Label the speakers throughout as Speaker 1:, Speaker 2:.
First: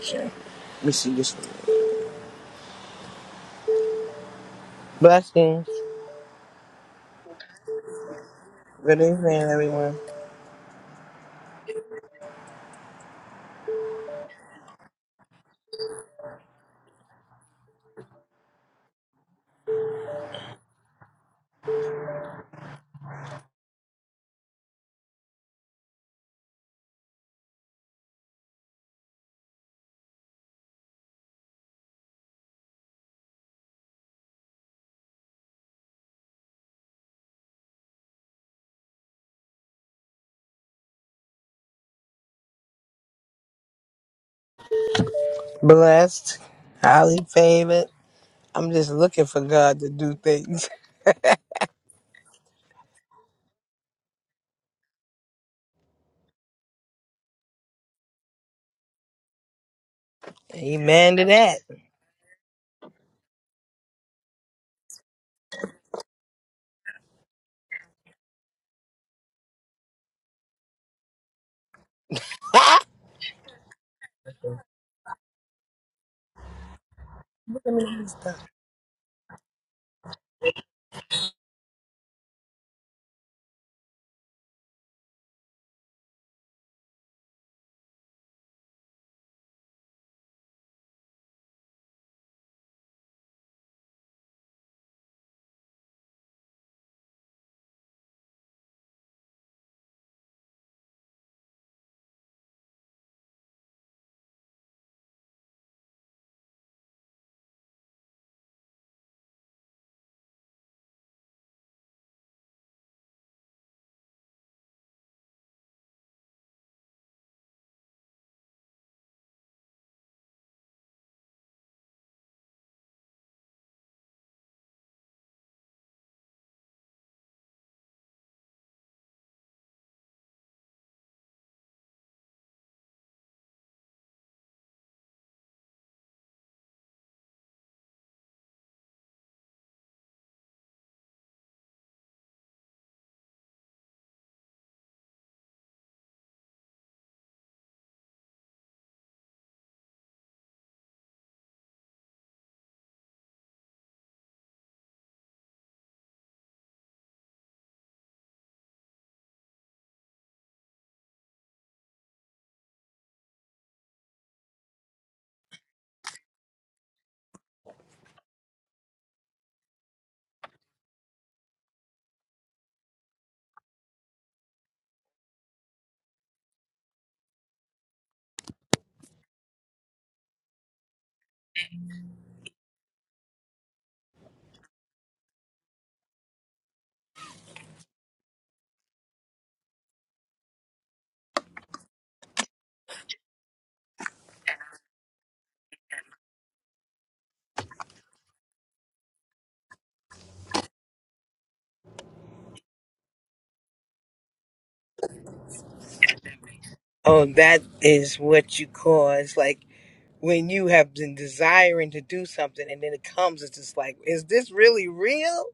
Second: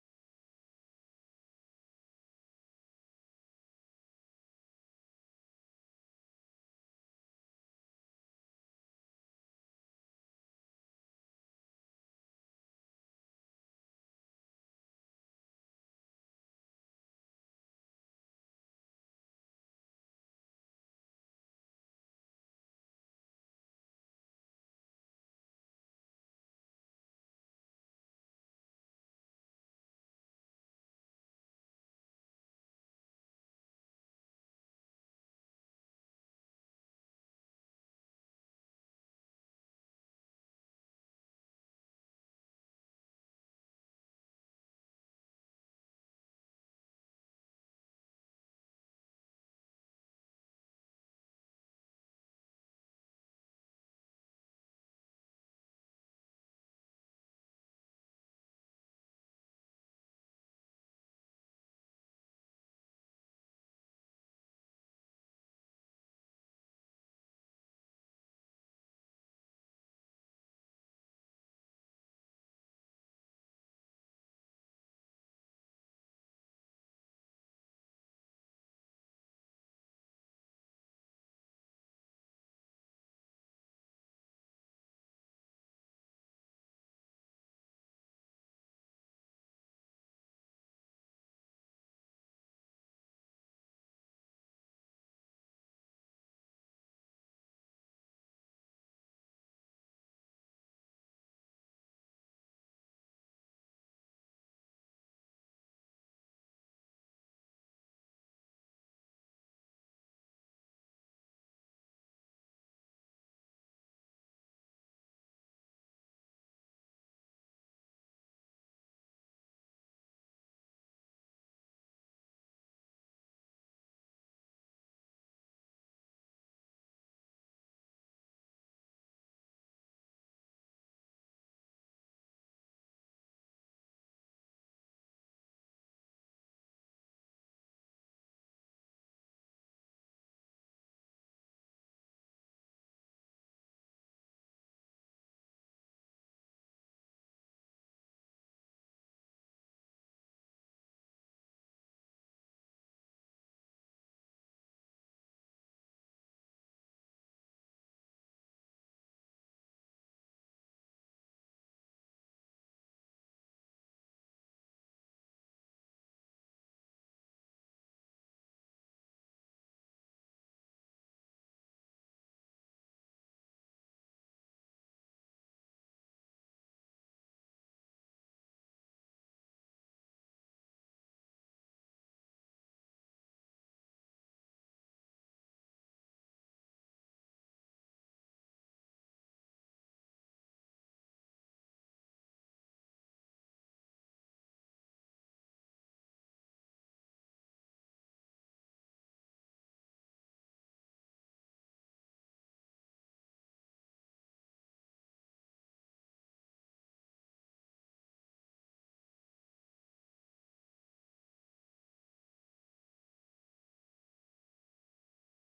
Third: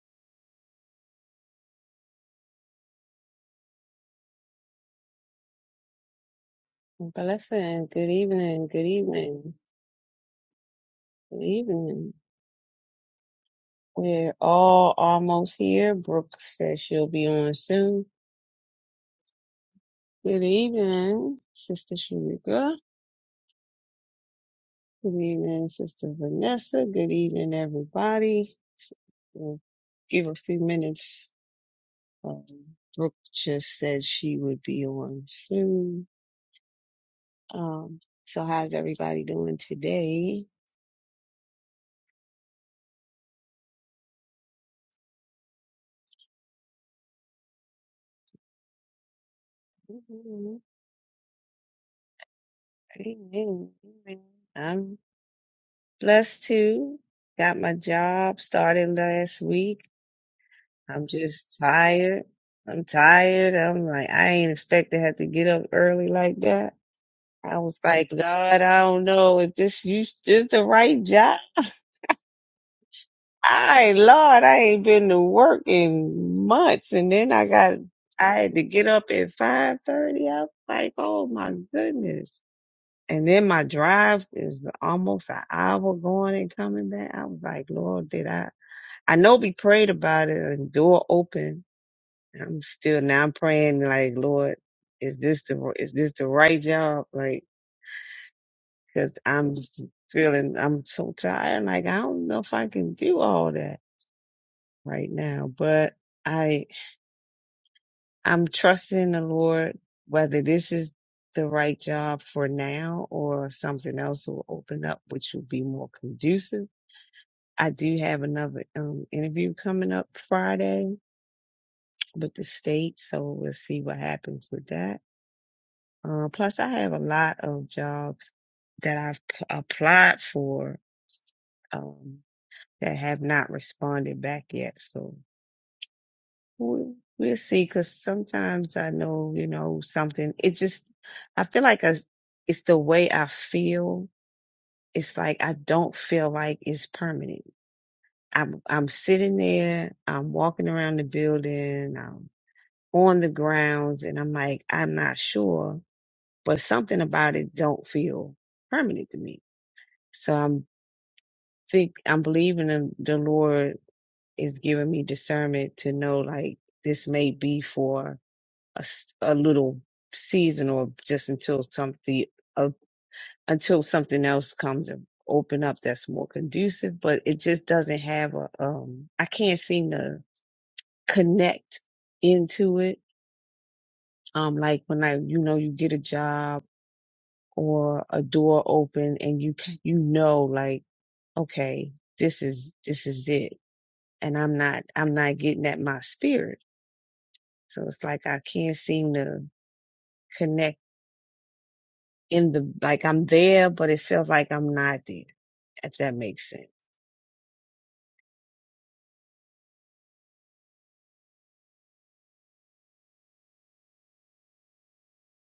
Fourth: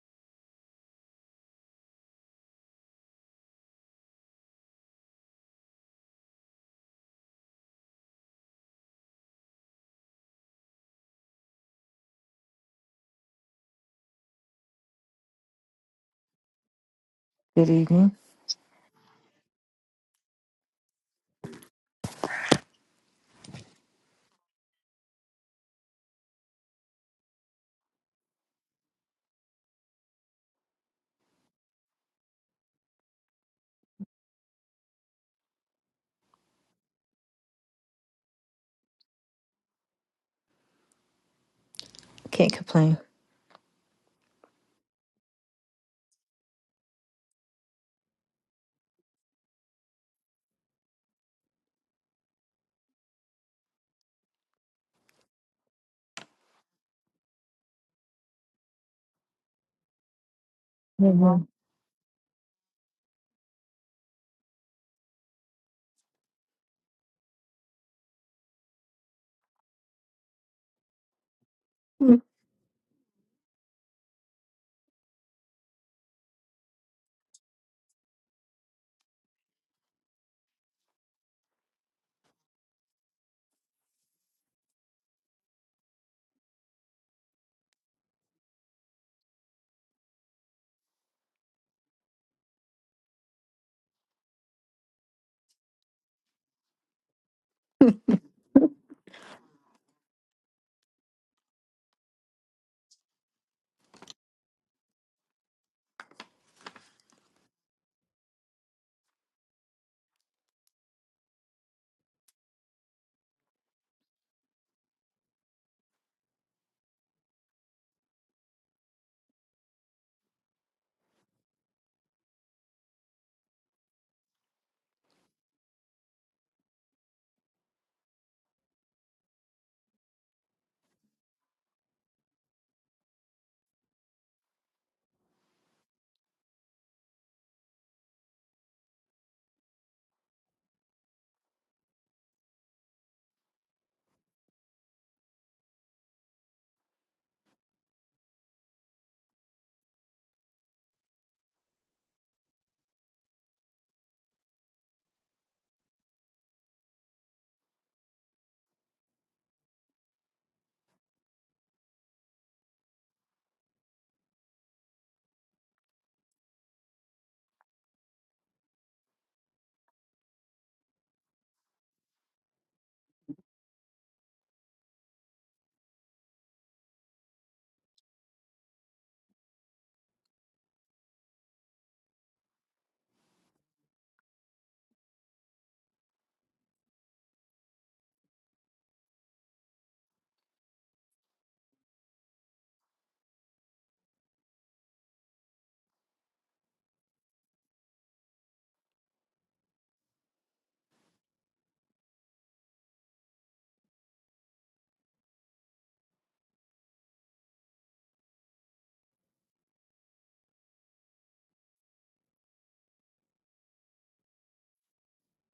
Speaker 1: Sure. Let me see this one. Blessings.
Speaker 2: Blessing. Good evening. Good
Speaker 1: Good evening,
Speaker 2: evening.
Speaker 1: everyone.
Speaker 2: Good evening. We're all almost here. Brooke says she'll be on
Speaker 3: Good
Speaker 2: soon.
Speaker 3: evening.
Speaker 2: Good evening, Sister Sharika. Good evening, Sister Vanessa. Good evening, everybody. We'll give a few minutes. Um, Brooke just said she would be on soon. Um, so how's everybody doing today?
Speaker 3: Can't complain.
Speaker 1: Blessed. Highly favored. I'm just looking for God to do
Speaker 2: Amen.
Speaker 1: things.
Speaker 2: Amen. I'm Plus two, got my job started last week. I'm
Speaker 1: Amen to
Speaker 3: Mm-hmm.
Speaker 1: that.
Speaker 2: just tired. I'm tired. I'm like, I ain't expect to have to get up early like that. I was like, God, I don't know if this you is the right job. I Lord, I ain't been to work in months, and then I got I had to get up at five thirty. I was like, oh my goodness. And then my drive is almost an hour going and coming back. I was like, Lord, did I? I know we prayed about it and door open. I'm still now I'm praying like, Lord, is this the is this the right job? Like, cause I'm feeling I'm so tired. Like I don't know if I can do all that right now, but I I'm trusting the Lord whether this is the right job for now or something else will open up which will be more conducive. I do have another um interview coming up Friday with the state. So we'll see what happens with that. Uh, plus, I have a lot of jobs that I've p- applied for um, that have not responded back yet. So we'll, we'll see. Because sometimes I know, you know, something. It just I feel like I, it's the way I feel. It's like I don't feel like it's permanent. I'm I'm sitting there. I'm walking around the building. I'm on the grounds, and I'm like, I'm not sure but something about it don't feel permanent to me. So I'm think I'm believing in the Lord is giving me discernment to know like this may be for a, s- a little season or just until something uh, until something else comes and open up that's more conducive. But it just doesn't have a um I can't seem to connect into it. Um, like when I you know you get a job or a door open and you c- you know like okay, this is this is it, and I'm not I'm not getting at my spirit. So it's like I can't seem to connect in the like I'm there, but it feels like I'm not there. If that makes sense.
Speaker 1: Oh, that is what you call it's like when you have been desiring to do something and then it comes, it's just like, is this really real?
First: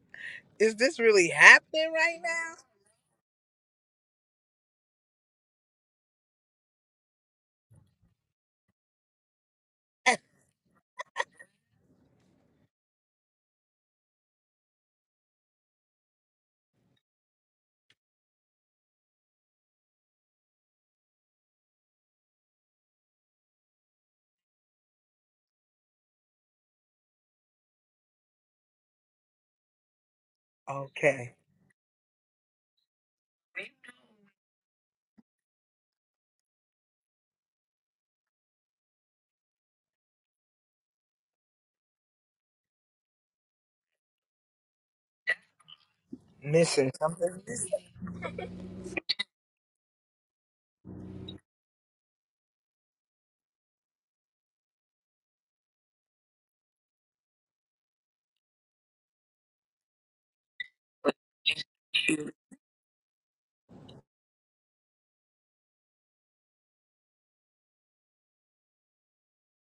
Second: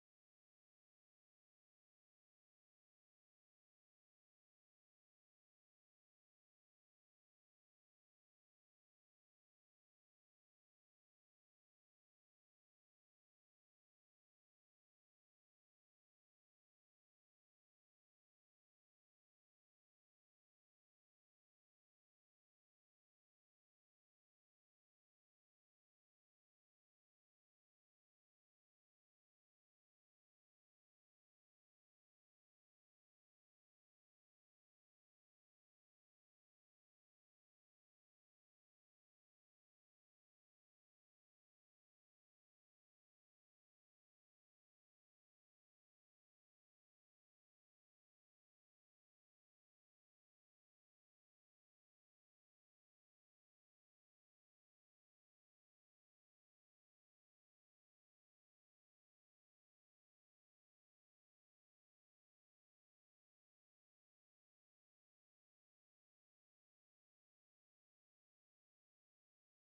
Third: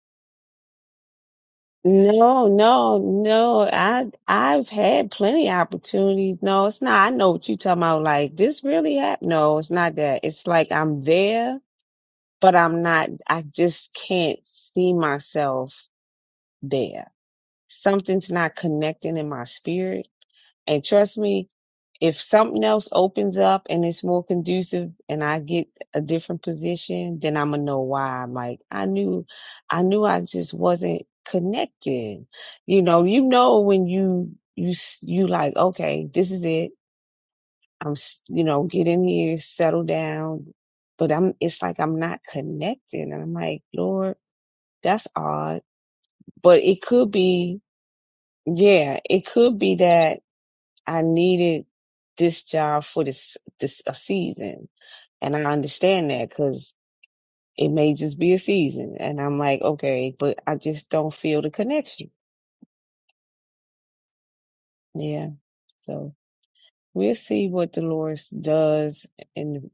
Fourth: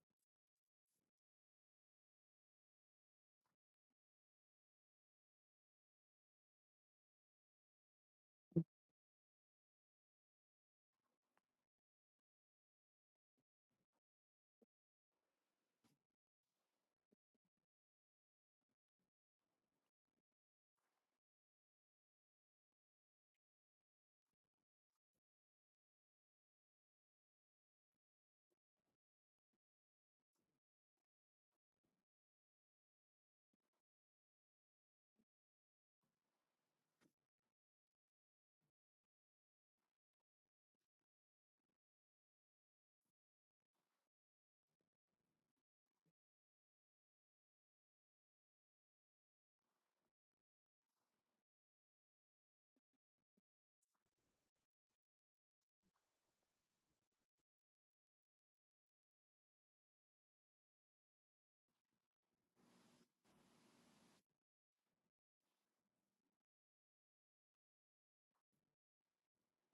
Speaker 1: Is this really happening right
Speaker 2: No, no, no. I I've had plenty of opportunities. No, it's not. I know what you're talking about. Like this really happened. No, it's not that. It's like I'm there, but I'm not. I just can't see myself there. Something's not connecting in my spirit And trust me, if something else opens up and it's more conducive and I get a different position, then I'm gonna know why. I'm like, I knew, I knew I just
Speaker 1: now?
Speaker 2: wasn't
Speaker 1: Okay.
Speaker 2: connected. You know, you know, when you, you, s- you like, okay, this is it. I'm, s- you know, get in here, settle down. But I'm, it's like I'm not connected. And I'm like, Lord, that's odd. But it
Speaker 1: Missing
Speaker 2: could
Speaker 1: something.
Speaker 2: be, yeah, it could be that I needed this job for this this a season, and I understand that because it may just be a season, and I'm like, okay, but I just don't feel the connection. Yeah, so we'll see what Dolores does in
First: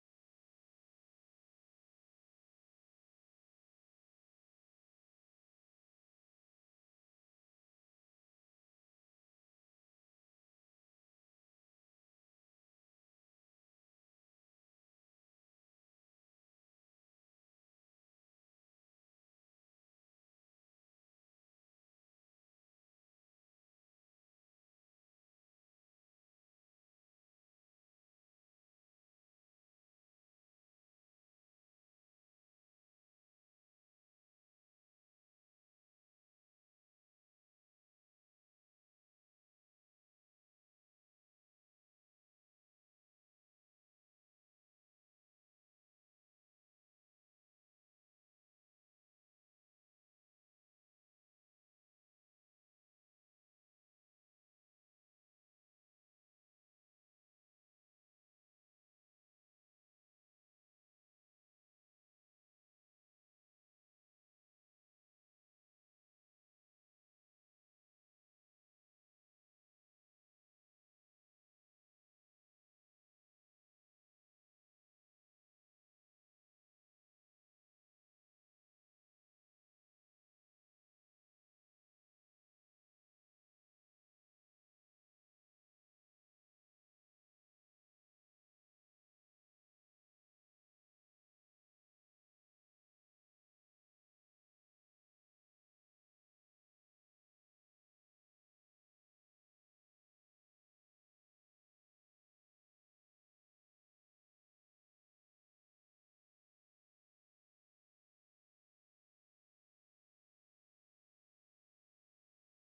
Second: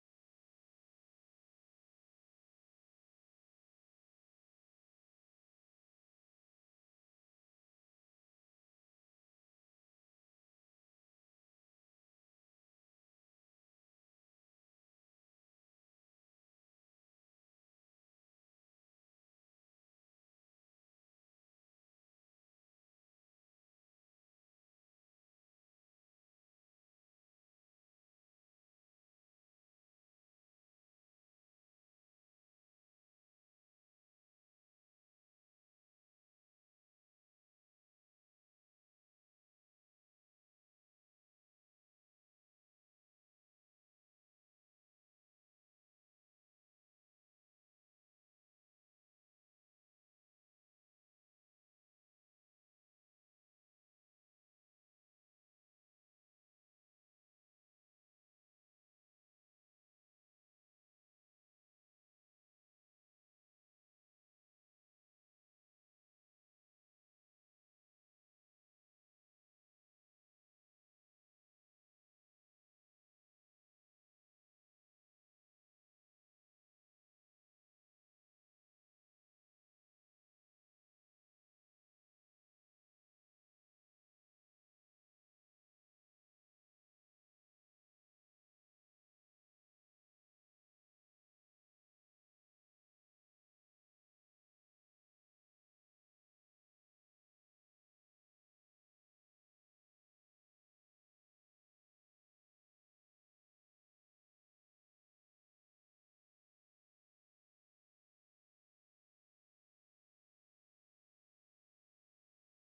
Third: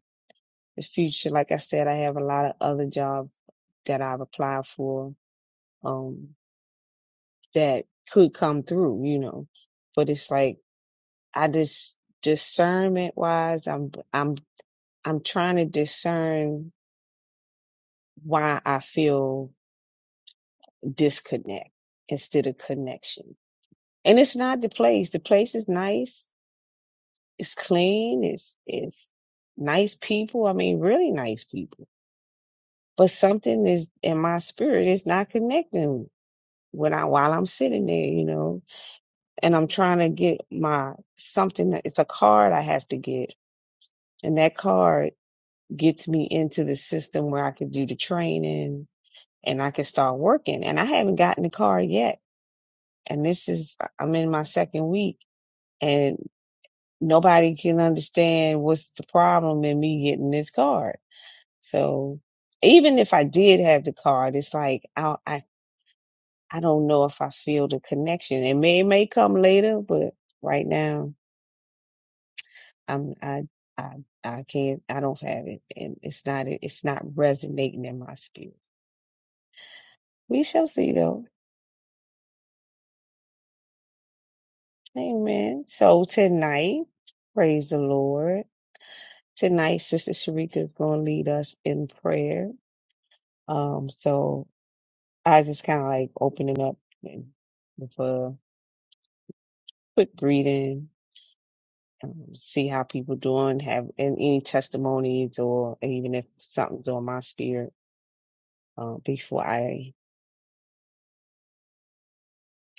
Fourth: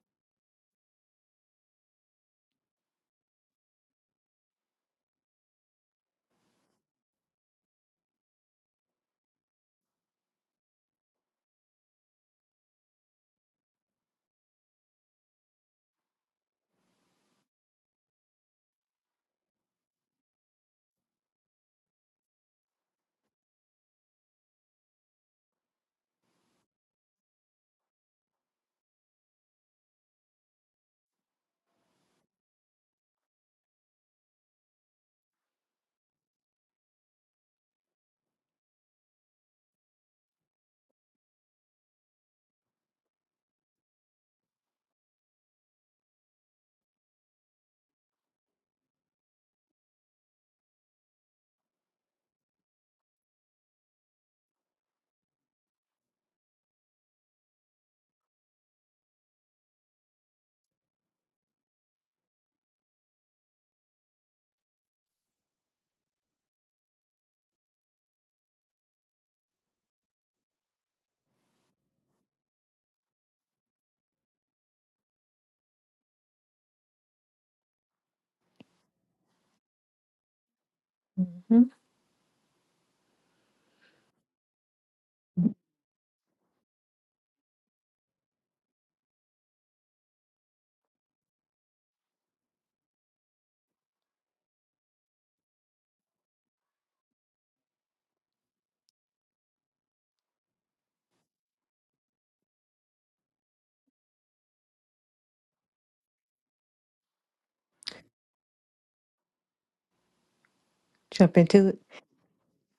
Speaker 2: the future. Like I said, I have a lot of other jobs that I've applied for um that could come through, you know, but it's like I just discernment wise, I'm I'm I'm trying to discern why I feel disconnect instead of connection. And it's not the place. The place is nice. It's clean. It's it's nice people. I mean, really nice people. But something is in my spirit is not connecting when I while I'm sitting there, you know. And I'm trying to get my something. that- It's a card I have to get, and that card gets me into the system where I could do the training and I can start working. And I haven't gotten the card yet and this is I'm in my second week and nobody can understand what's the problem in me getting this card. So even if I did have the card, it's like I I, I don't know if I feel the connection. It may it may come later, but right now I'm I I I can't I don't have it and it's not it's not resonating in my spirit. We shall see though.
Speaker 3: hmm
Speaker 2: Amen. So tonight, praise the Lord. Tonight, Sister Sharika is going to lead us in prayer. Um, so I just kind of like opening up and- with a quick greeting, um, see how people doing, have and any testimonies or even if something's on my spirit uh, before I
Speaker 3: Jump into it.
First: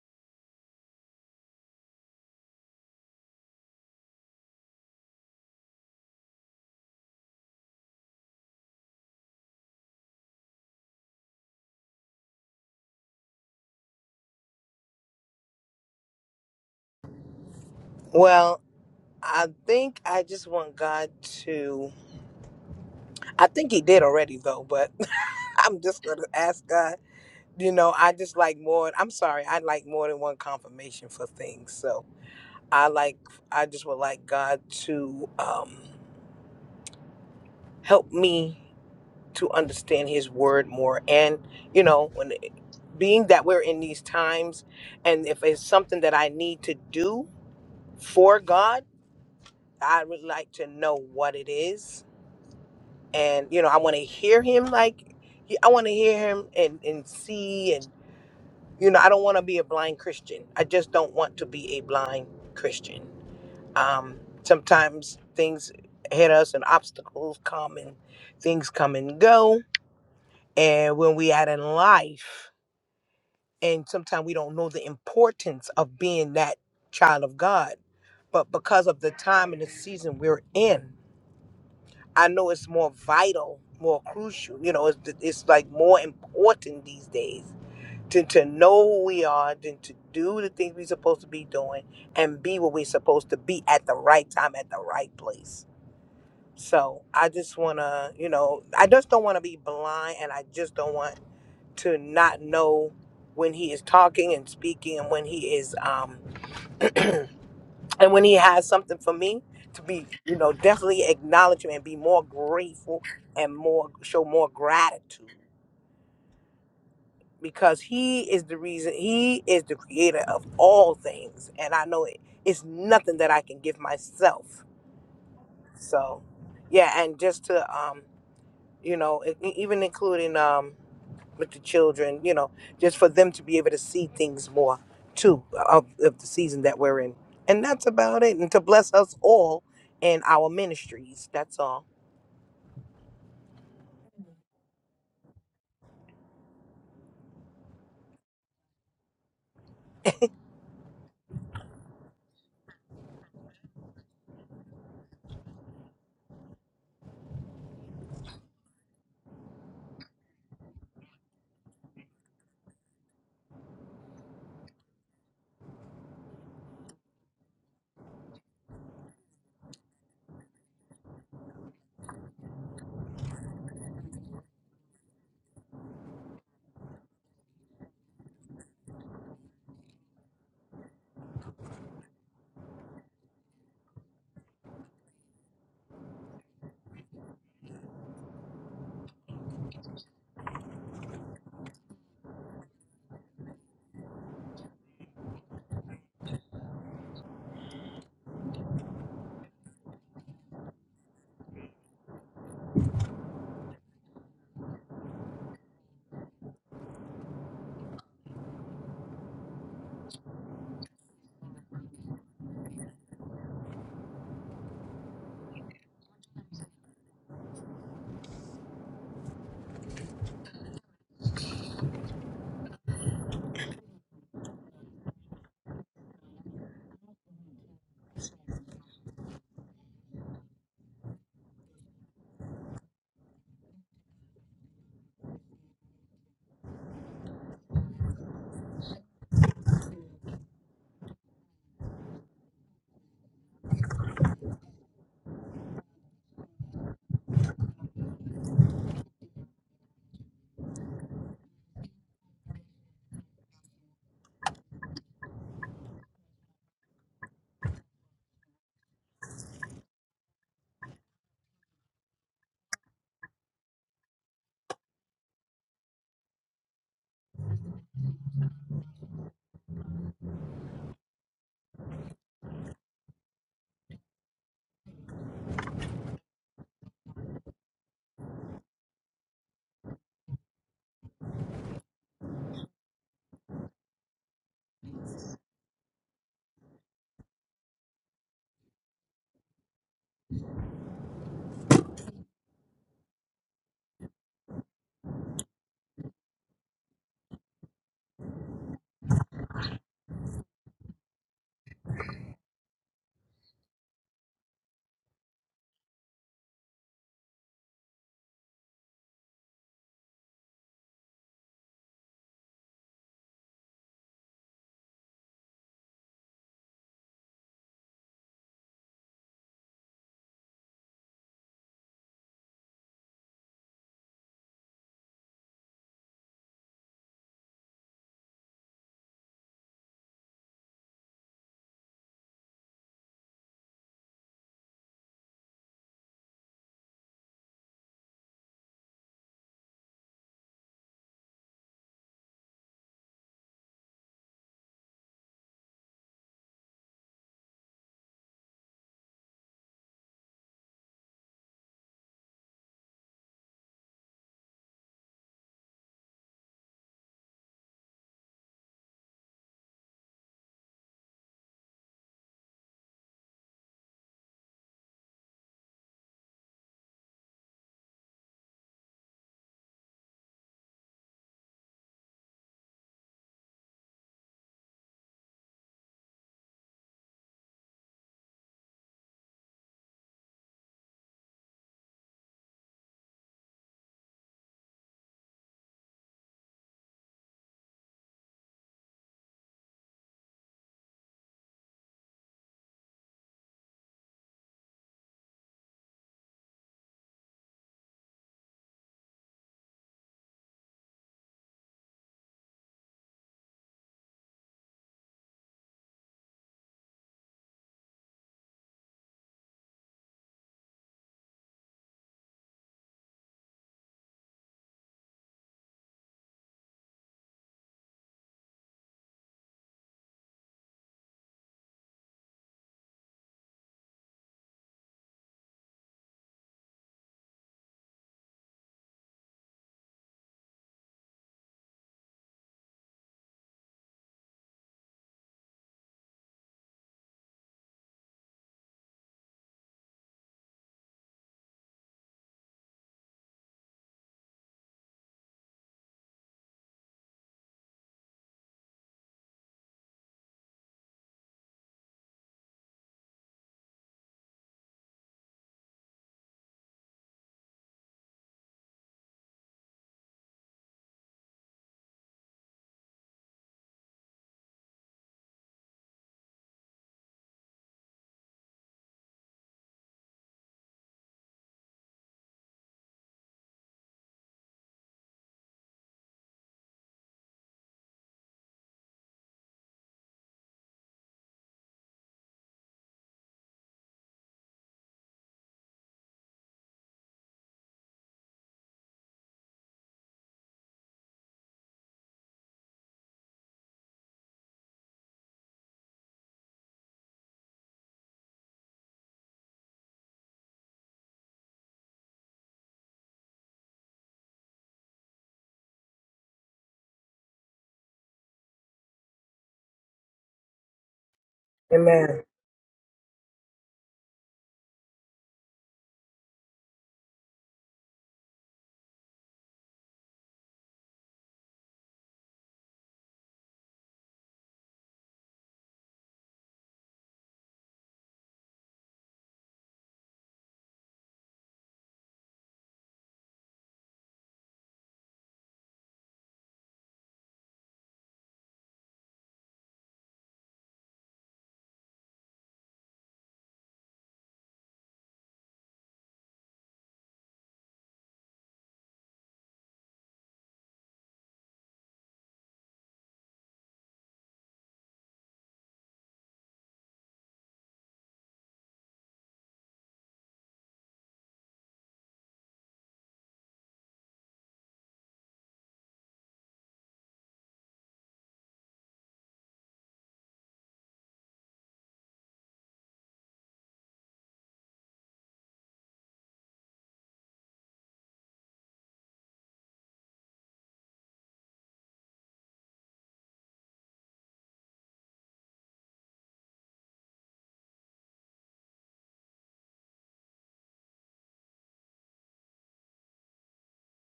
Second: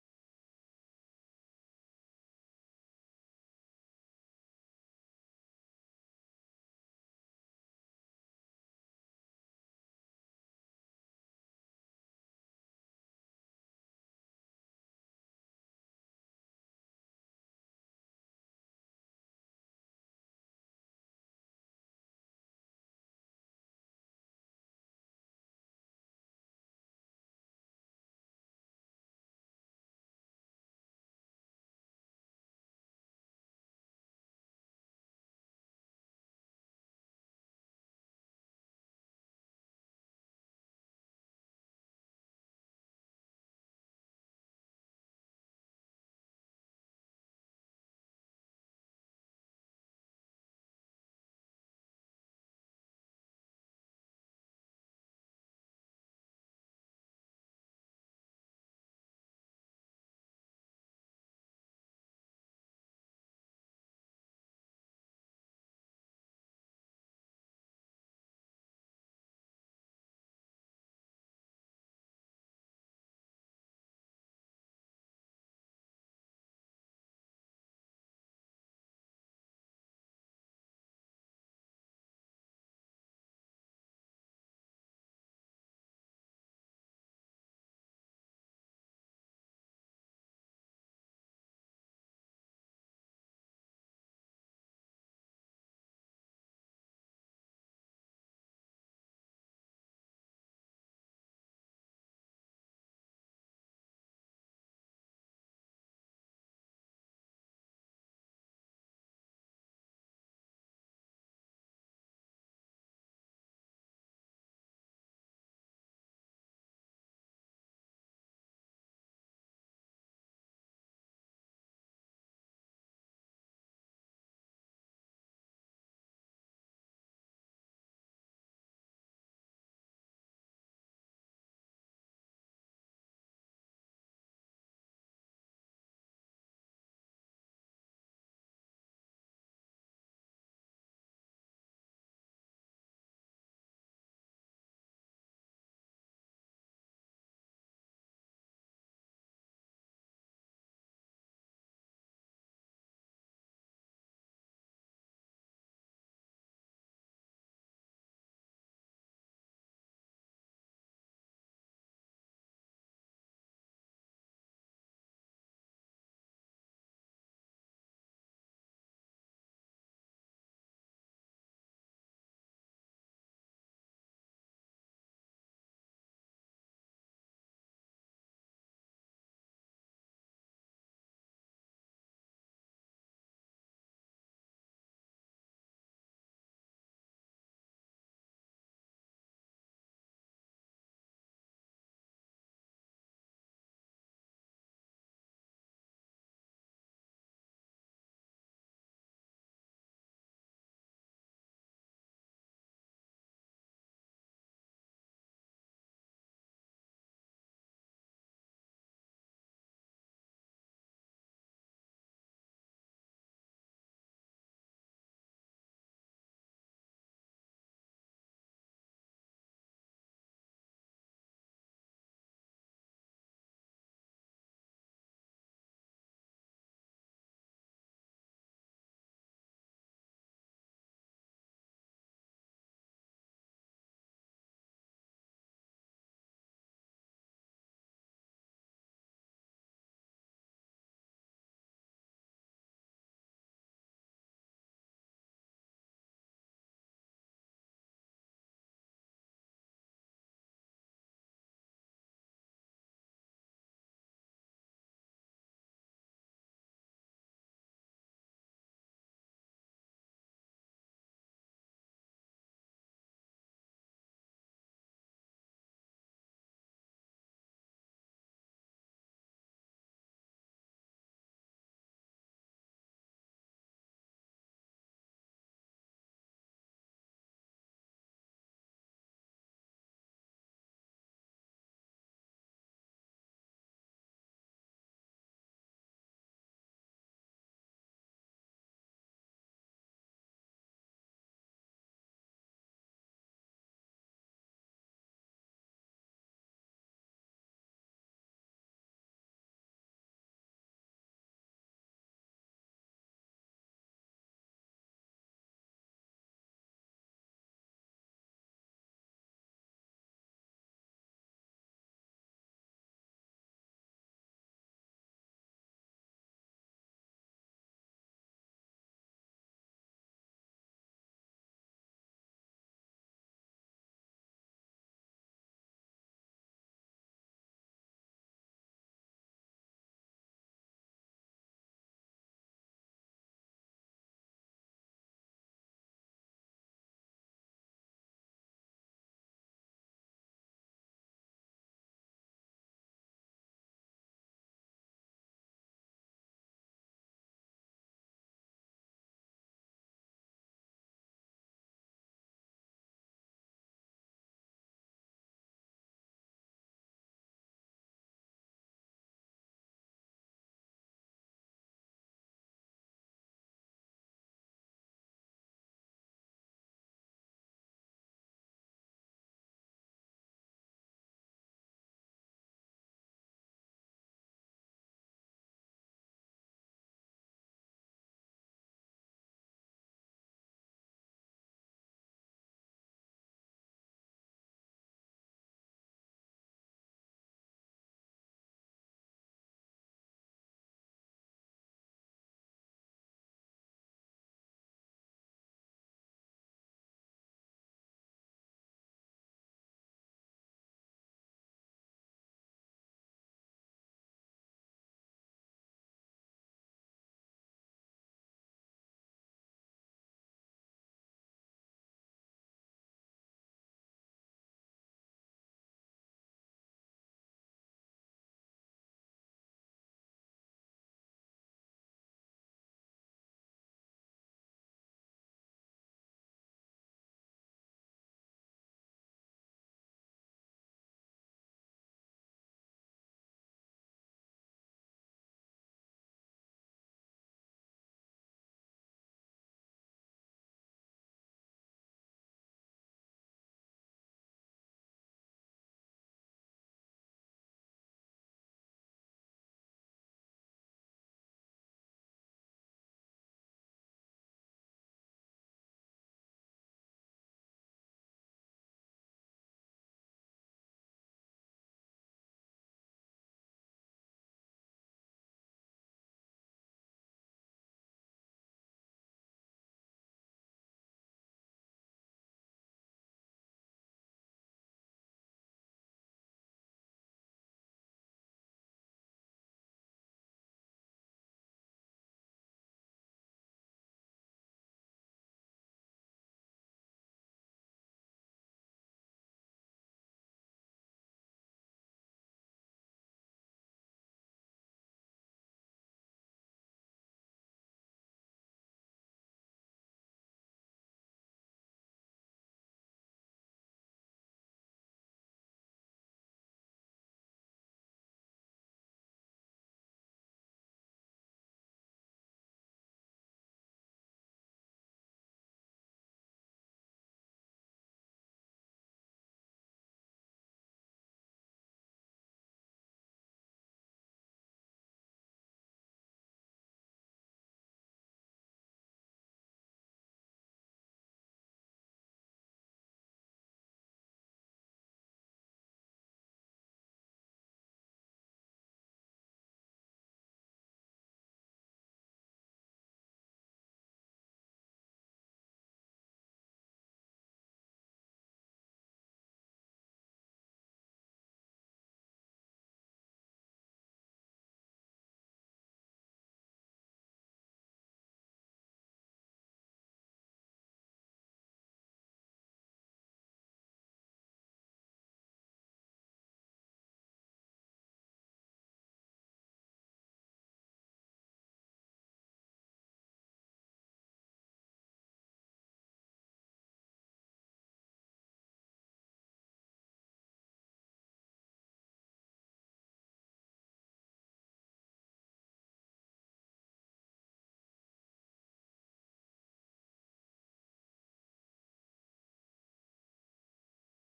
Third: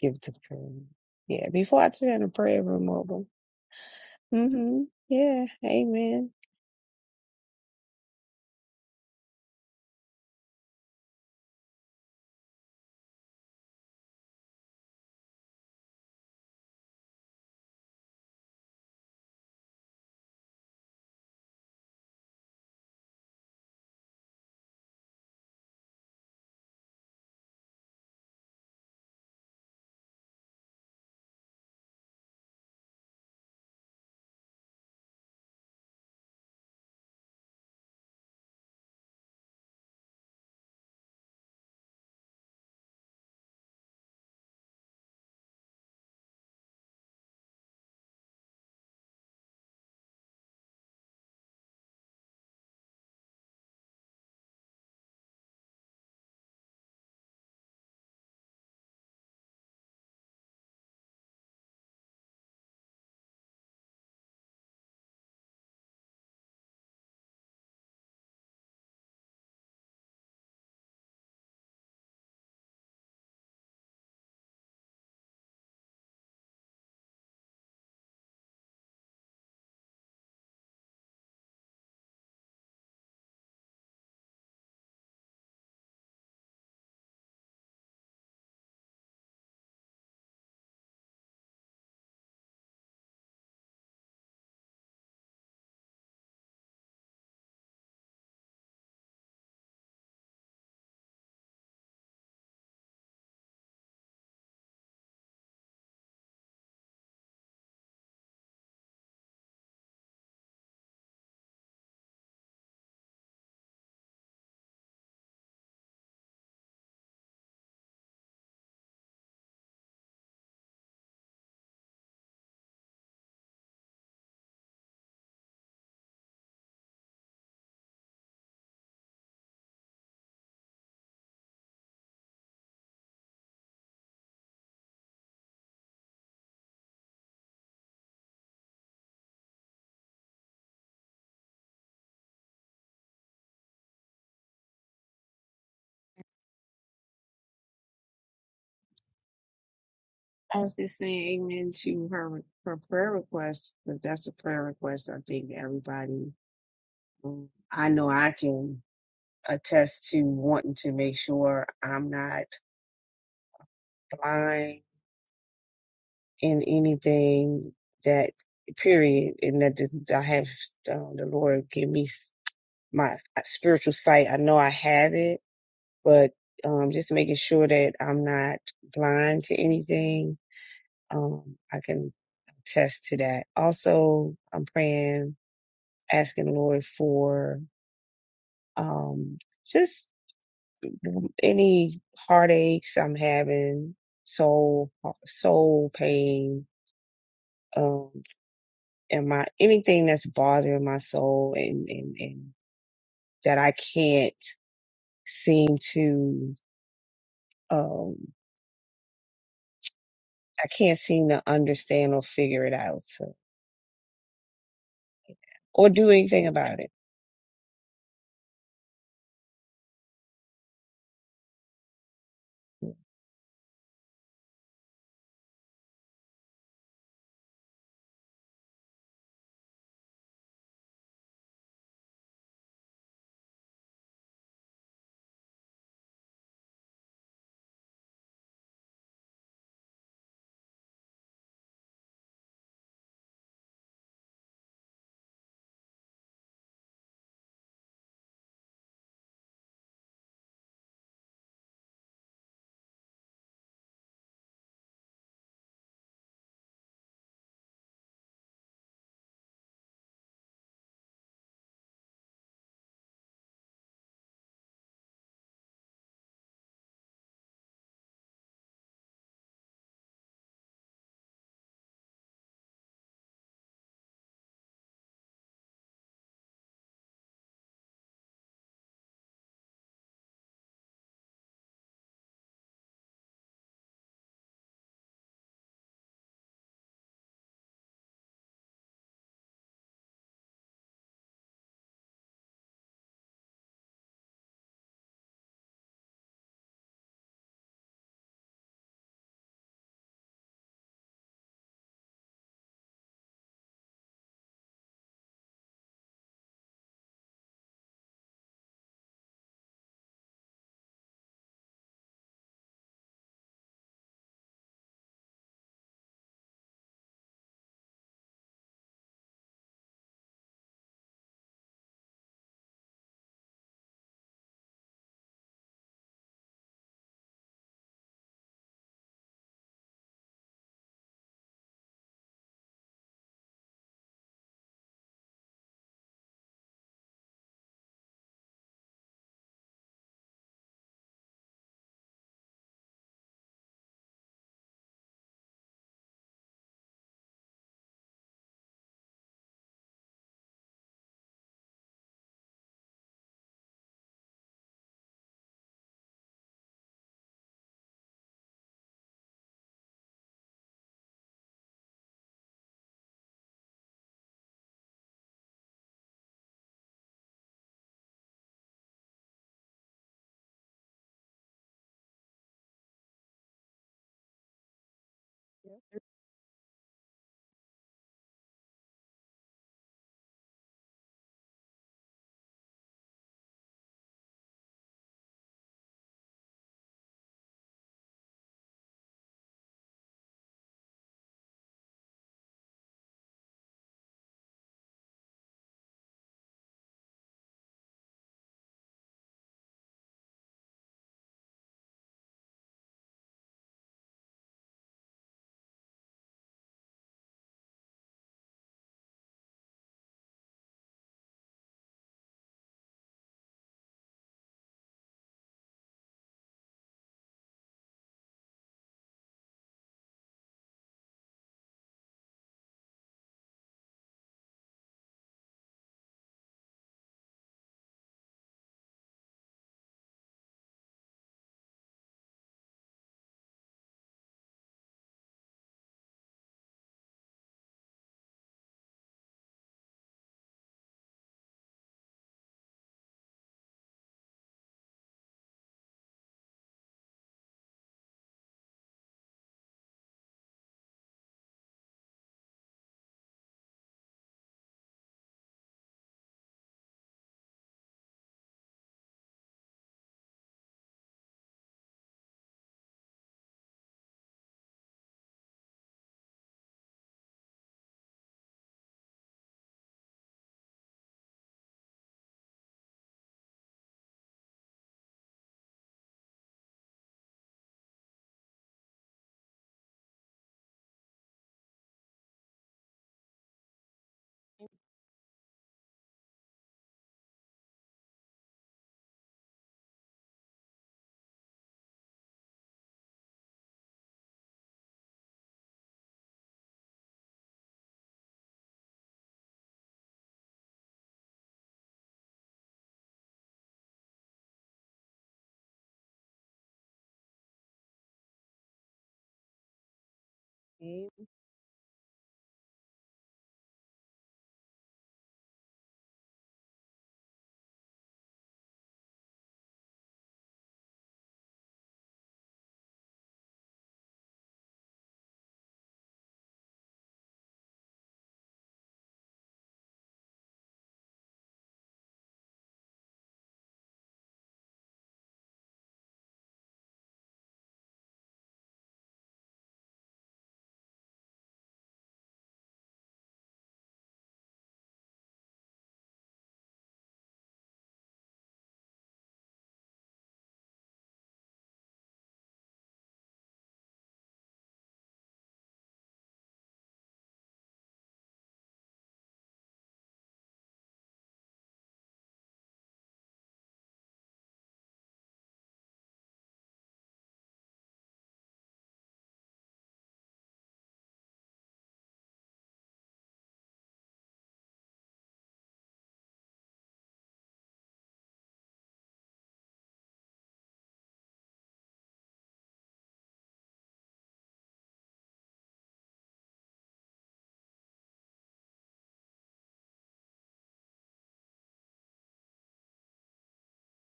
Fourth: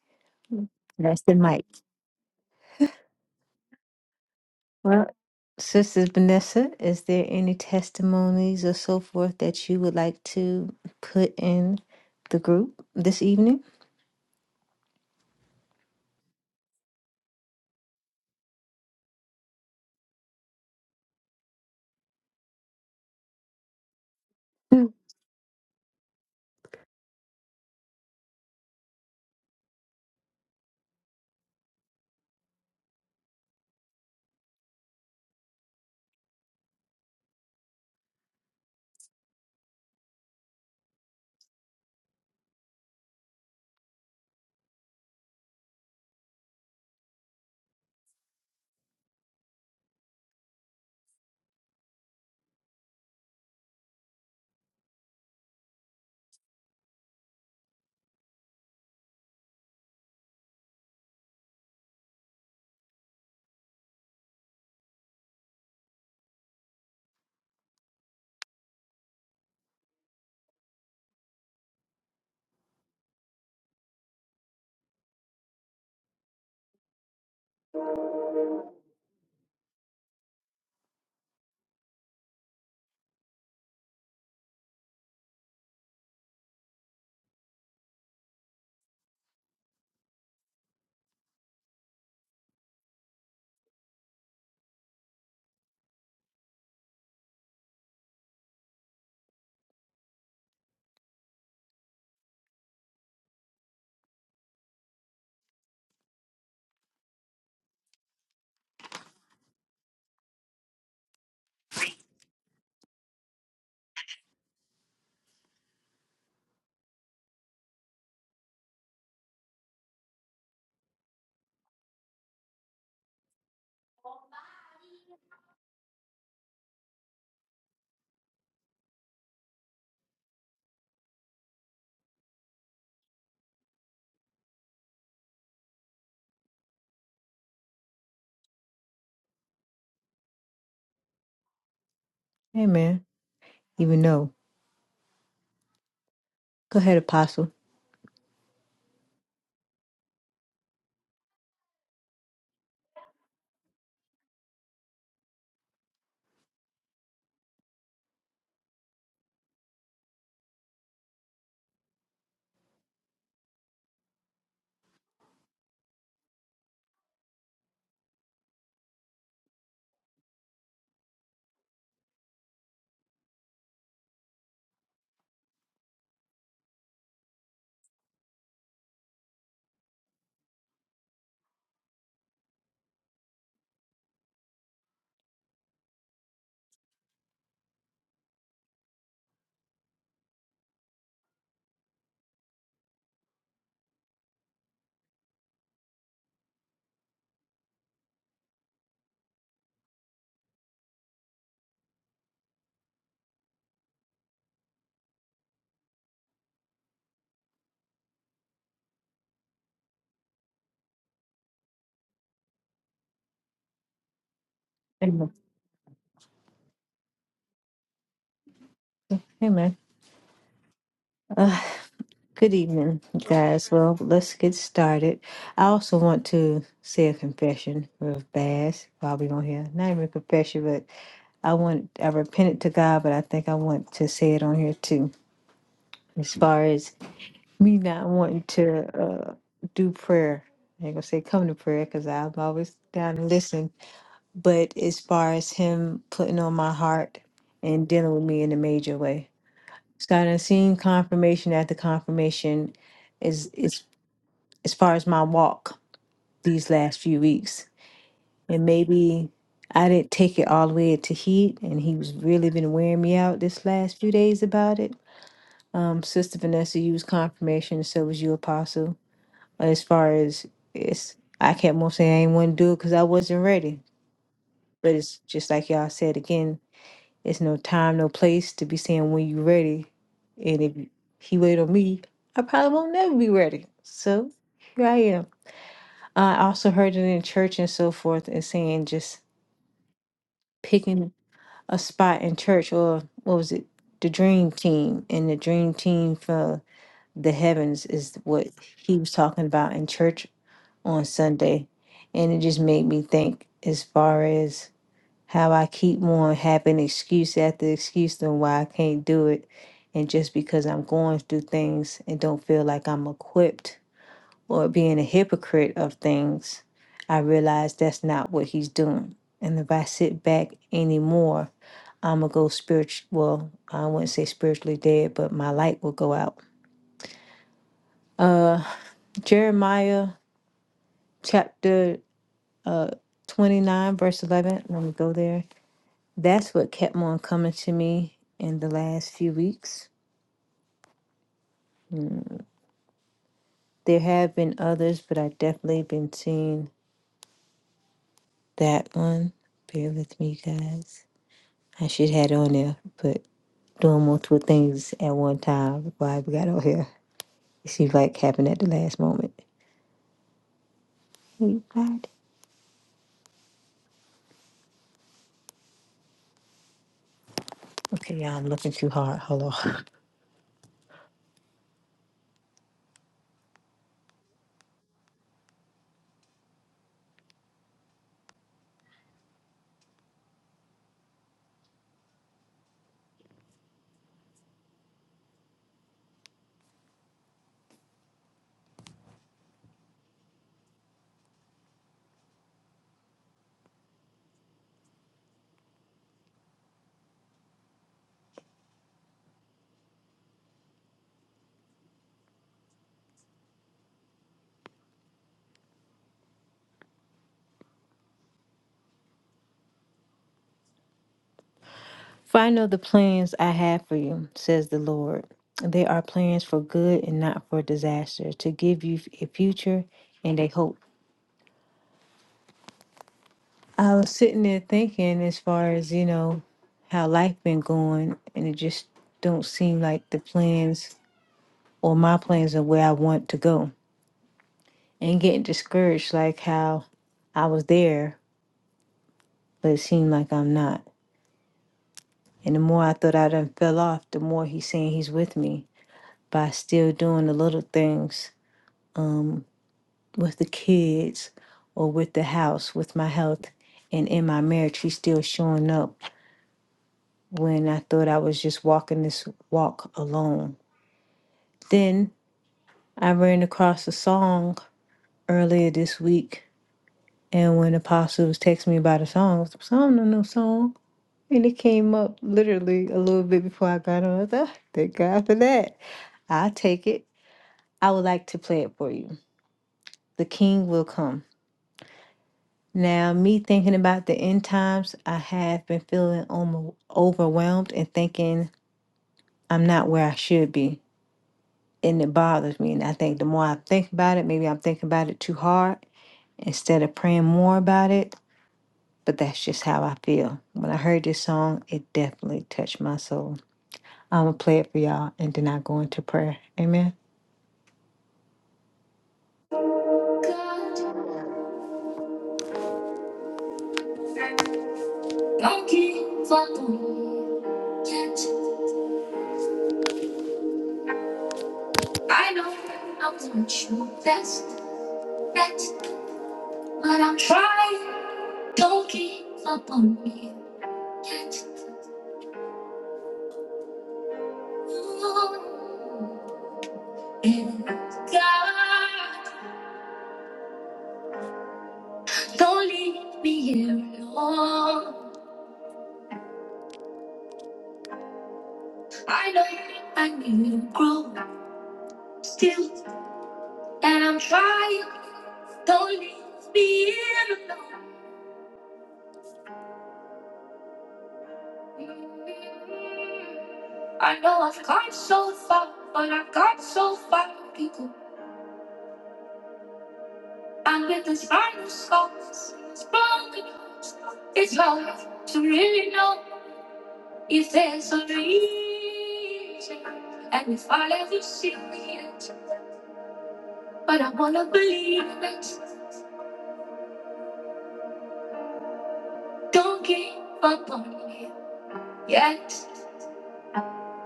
Speaker 2: give the prayer.
Speaker 3: That's the
Speaker 2: Yeah,
Speaker 3: mic.
Speaker 2: before I turn the prayer room over. hmm
Speaker 3: Well,
Speaker 2: Yeah,
Speaker 3: Sister
Speaker 2: amen.
Speaker 3: Vanessa, is there any testimonies or so forth that you would like to put in the group this evening?
Speaker 1: Well, I think I just want God to I think he did already though, but
Speaker 3: Mm.
Speaker 1: I'm just gonna ask God. You know, I just like more. I'm sorry, I like more than one confirmation for things. So I like, I just would like God to um, help me to understand His Word more. And you know, when being that we're in these times, and if it's something that I need to do for God, I would like to know what it is. And you know, I want to hear Him like. I want to hear him and, and see and you know, I don't want to be a blind Christian. I just don't want to be a blind Christian. Um, sometimes things hit us and obstacles come and things come and go. And when we out in life, and sometimes we don't know the importance of being that child of God. But because of the time and the season we're in, I know it's more vital, more crucial. You know, it's, it's like more important these days to, to know who we are, then to do the things we're supposed to be doing, and be what we're supposed to be at the right time, at the right place. So I just want to, you know, I just don't want to be blind, and I just don't want to not know when he is talking and speaking, and when he is, um, and when he has something for me to be, you know, definitely acknowledge him and be more grateful and more show more gratitude because he is the reason he is the creator of all things and i know it, it's nothing that i can give myself so yeah and just to um you know e- e- even including um with the children you know just for them to be able to see things more too of, of the season that we're in and that's about it and to bless us all in our ministries that's all
Speaker 3: Amen. Even though. Go ahead, Apostle.
Speaker 2: I was just saying amen to her her prayer request because that's a prayer request I think everybody I know I can attest to wanting to make sure I'm not blind in anything that period, and that this- I have um, the Lord give me s- my spiritual sight. I know I have it, but um, just making sure that I'm not blind to anything. Um, I can attest to that. Also, I'm praying, asking the Lord for um, just any heartaches I'm having, soul soul pain, um, and my anything that's bothering my soul and and, and that I can't seem to um I can't seem to understand or figure it out so,
Speaker 3: Amen.
Speaker 2: or do anything about it.
Speaker 3: Amen. Uh, good evening, guys. Well, let's get started. I also want to say a confession real fast while we're on here. Not even a confession, I want I repented to God, but I think I want to say it on here too. As far as me not wanting to uh, do prayer, I ain't gonna say come to prayer because I'm always down to listen. But as far as Him putting on my heart and dealing with me in a major way, so I done seen confirmation after confirmation. Is is as as far as my walk these last few weeks. and maybe I didn't take it all the way to heat, and he was really been wearing me out this last few days about it. Um, Sister Vanessa used confirmation, so was you, Apostle. As far as it's, I kept on saying I ain't want to do it because I wasn't ready. But it's just like y'all said again, it's no time, no place to be saying when you're ready. And if he wait on me, I probably won't never be ready. So here I am. I also heard it in church and so forth, and saying just picking. a spot in church or what was it the dream team and the dream team for the heavens is what he was talking about in church on sunday and it just made me think as far as how i keep on having excuse after excuse on why i can't do it and just because i'm going through things and don't feel like i'm equipped or being a hypocrite of things i realize that's not what he's doing and if i sit back anymore I'm gonna go spiritual. Well, I wouldn't say spiritually dead, but my light will go out. Uh, Jeremiah chapter uh 29 verse 11. Let me go there. That's what kept on coming to me in the last few weeks. There have been others, but I have definitely been seeing that one. Bear with me, guys. I should have had it on there, but doing multiple things at one time. Why we got on here? It seems like happened at the last moment. Okay, y'all, I'm looking too hard. Hold on. For I know the plans I have for you, says the Lord. They are plans for good and not for disaster, to give you a future and a hope. I was sitting there thinking, as far as you know, how life been going, and it just don't seem like the plans or my plans are where I want to go, and getting discouraged, like how I was there, but it seemed like I'm not. And the more I thought I done fell off, the more he's saying he's with me by still doing the little things um, with the kids or with the house, with my health, and in my marriage. He's still showing up when I thought I was just walking this walk alone. Then I ran across a song earlier this week, and when Apostle was texting me about a song, I was like, I don't know no song. And it came up literally a little bit before I got on. I thought, thank God for that. I'll take it. I would like to play it for you. The King Will Come. Now, me thinking about the end times, I have been feeling almo- overwhelmed and thinking I'm not where I should be. And it bothers me. And I think the more I think about it, maybe I'm thinking about it too hard instead of praying more about it. But that's just how I feel. When I heard this song, it definitely touched my soul. I'm going to play it for y'all and then I go into prayer. Amen. God,
Speaker 1: Amen.
Speaker 3: don't give up on me yet. I know I'm not your best bet. But I'm trying, don't give up on me. Can't you? And God, don't leave me here alone. I know I need to grow still, and I'm trying, don't leave me here alone. I know I've come so far, but I've got so far to go. And with the spinal skulls, it's broken hearts. It's hard to really know if there's a reason. And if I'll ever see it, but I wanna believe it. Don't give up on me yet.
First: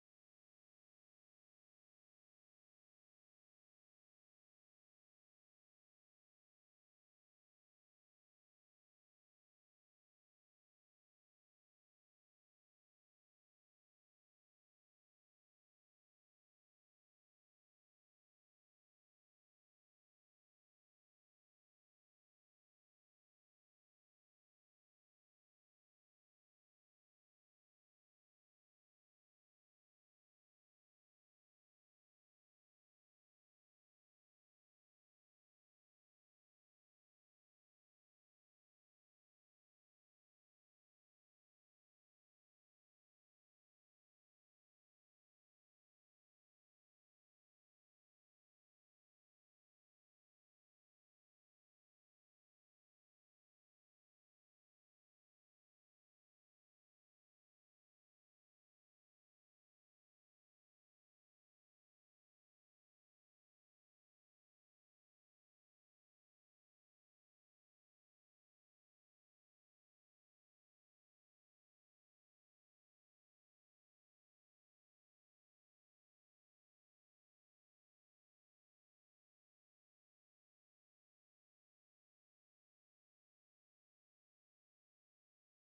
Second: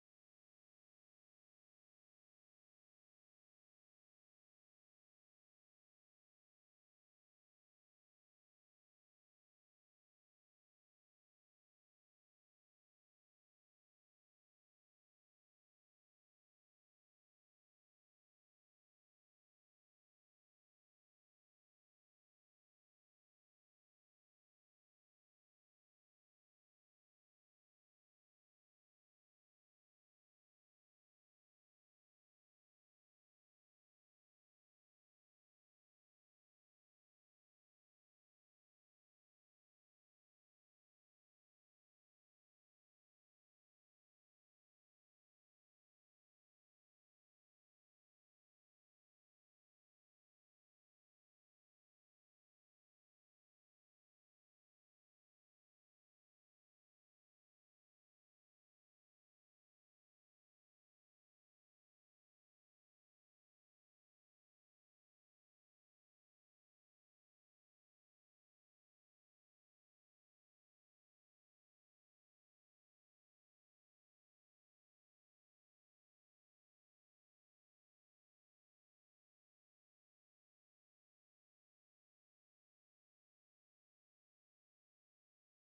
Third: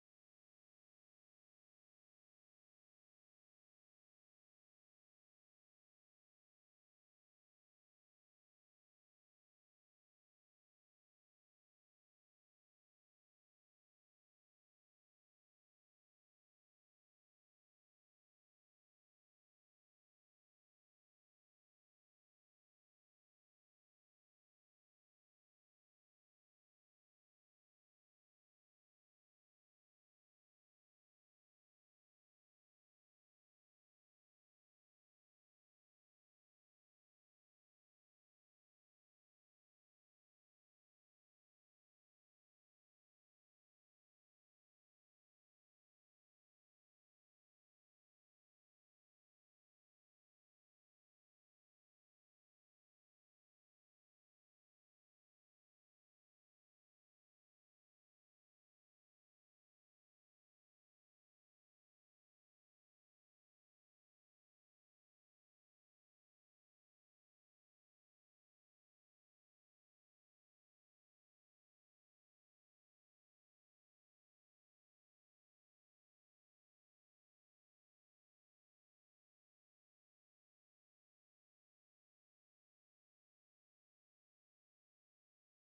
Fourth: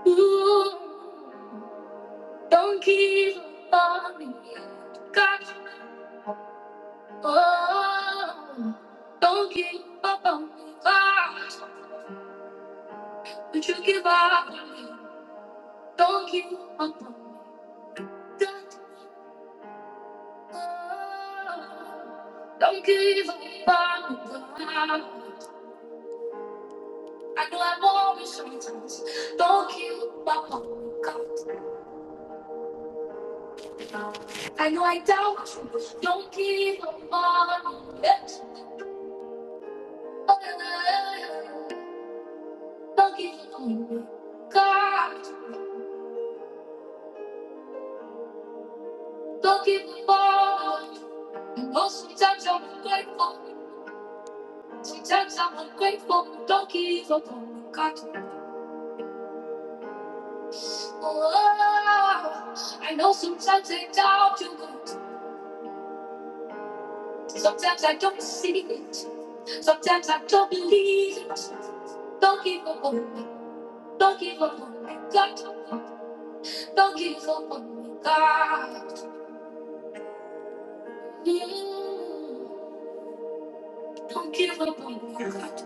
Speaker 3: Ooh, don't give up on me yet. God, oh, don't give up on me, God. Would you give up on me? Don't give up on me. Don't give up on me. I know I'm always sometimes. Don't give up on me, God. I know I doubt you. Don't give up on me. Don't give up on me, God. Don't give up on me. I know sometimes I'm ungrateful. Sometimes I'm ungrateful. Don't give up on me, God. Oh, I know sometimes I doubt you, God. Sometimes I don't see it. Sometimes I don't believe it. Don't give up on me. Don't give up on me, God. Don't give up on me, God. Mm, Don't give up on me, God.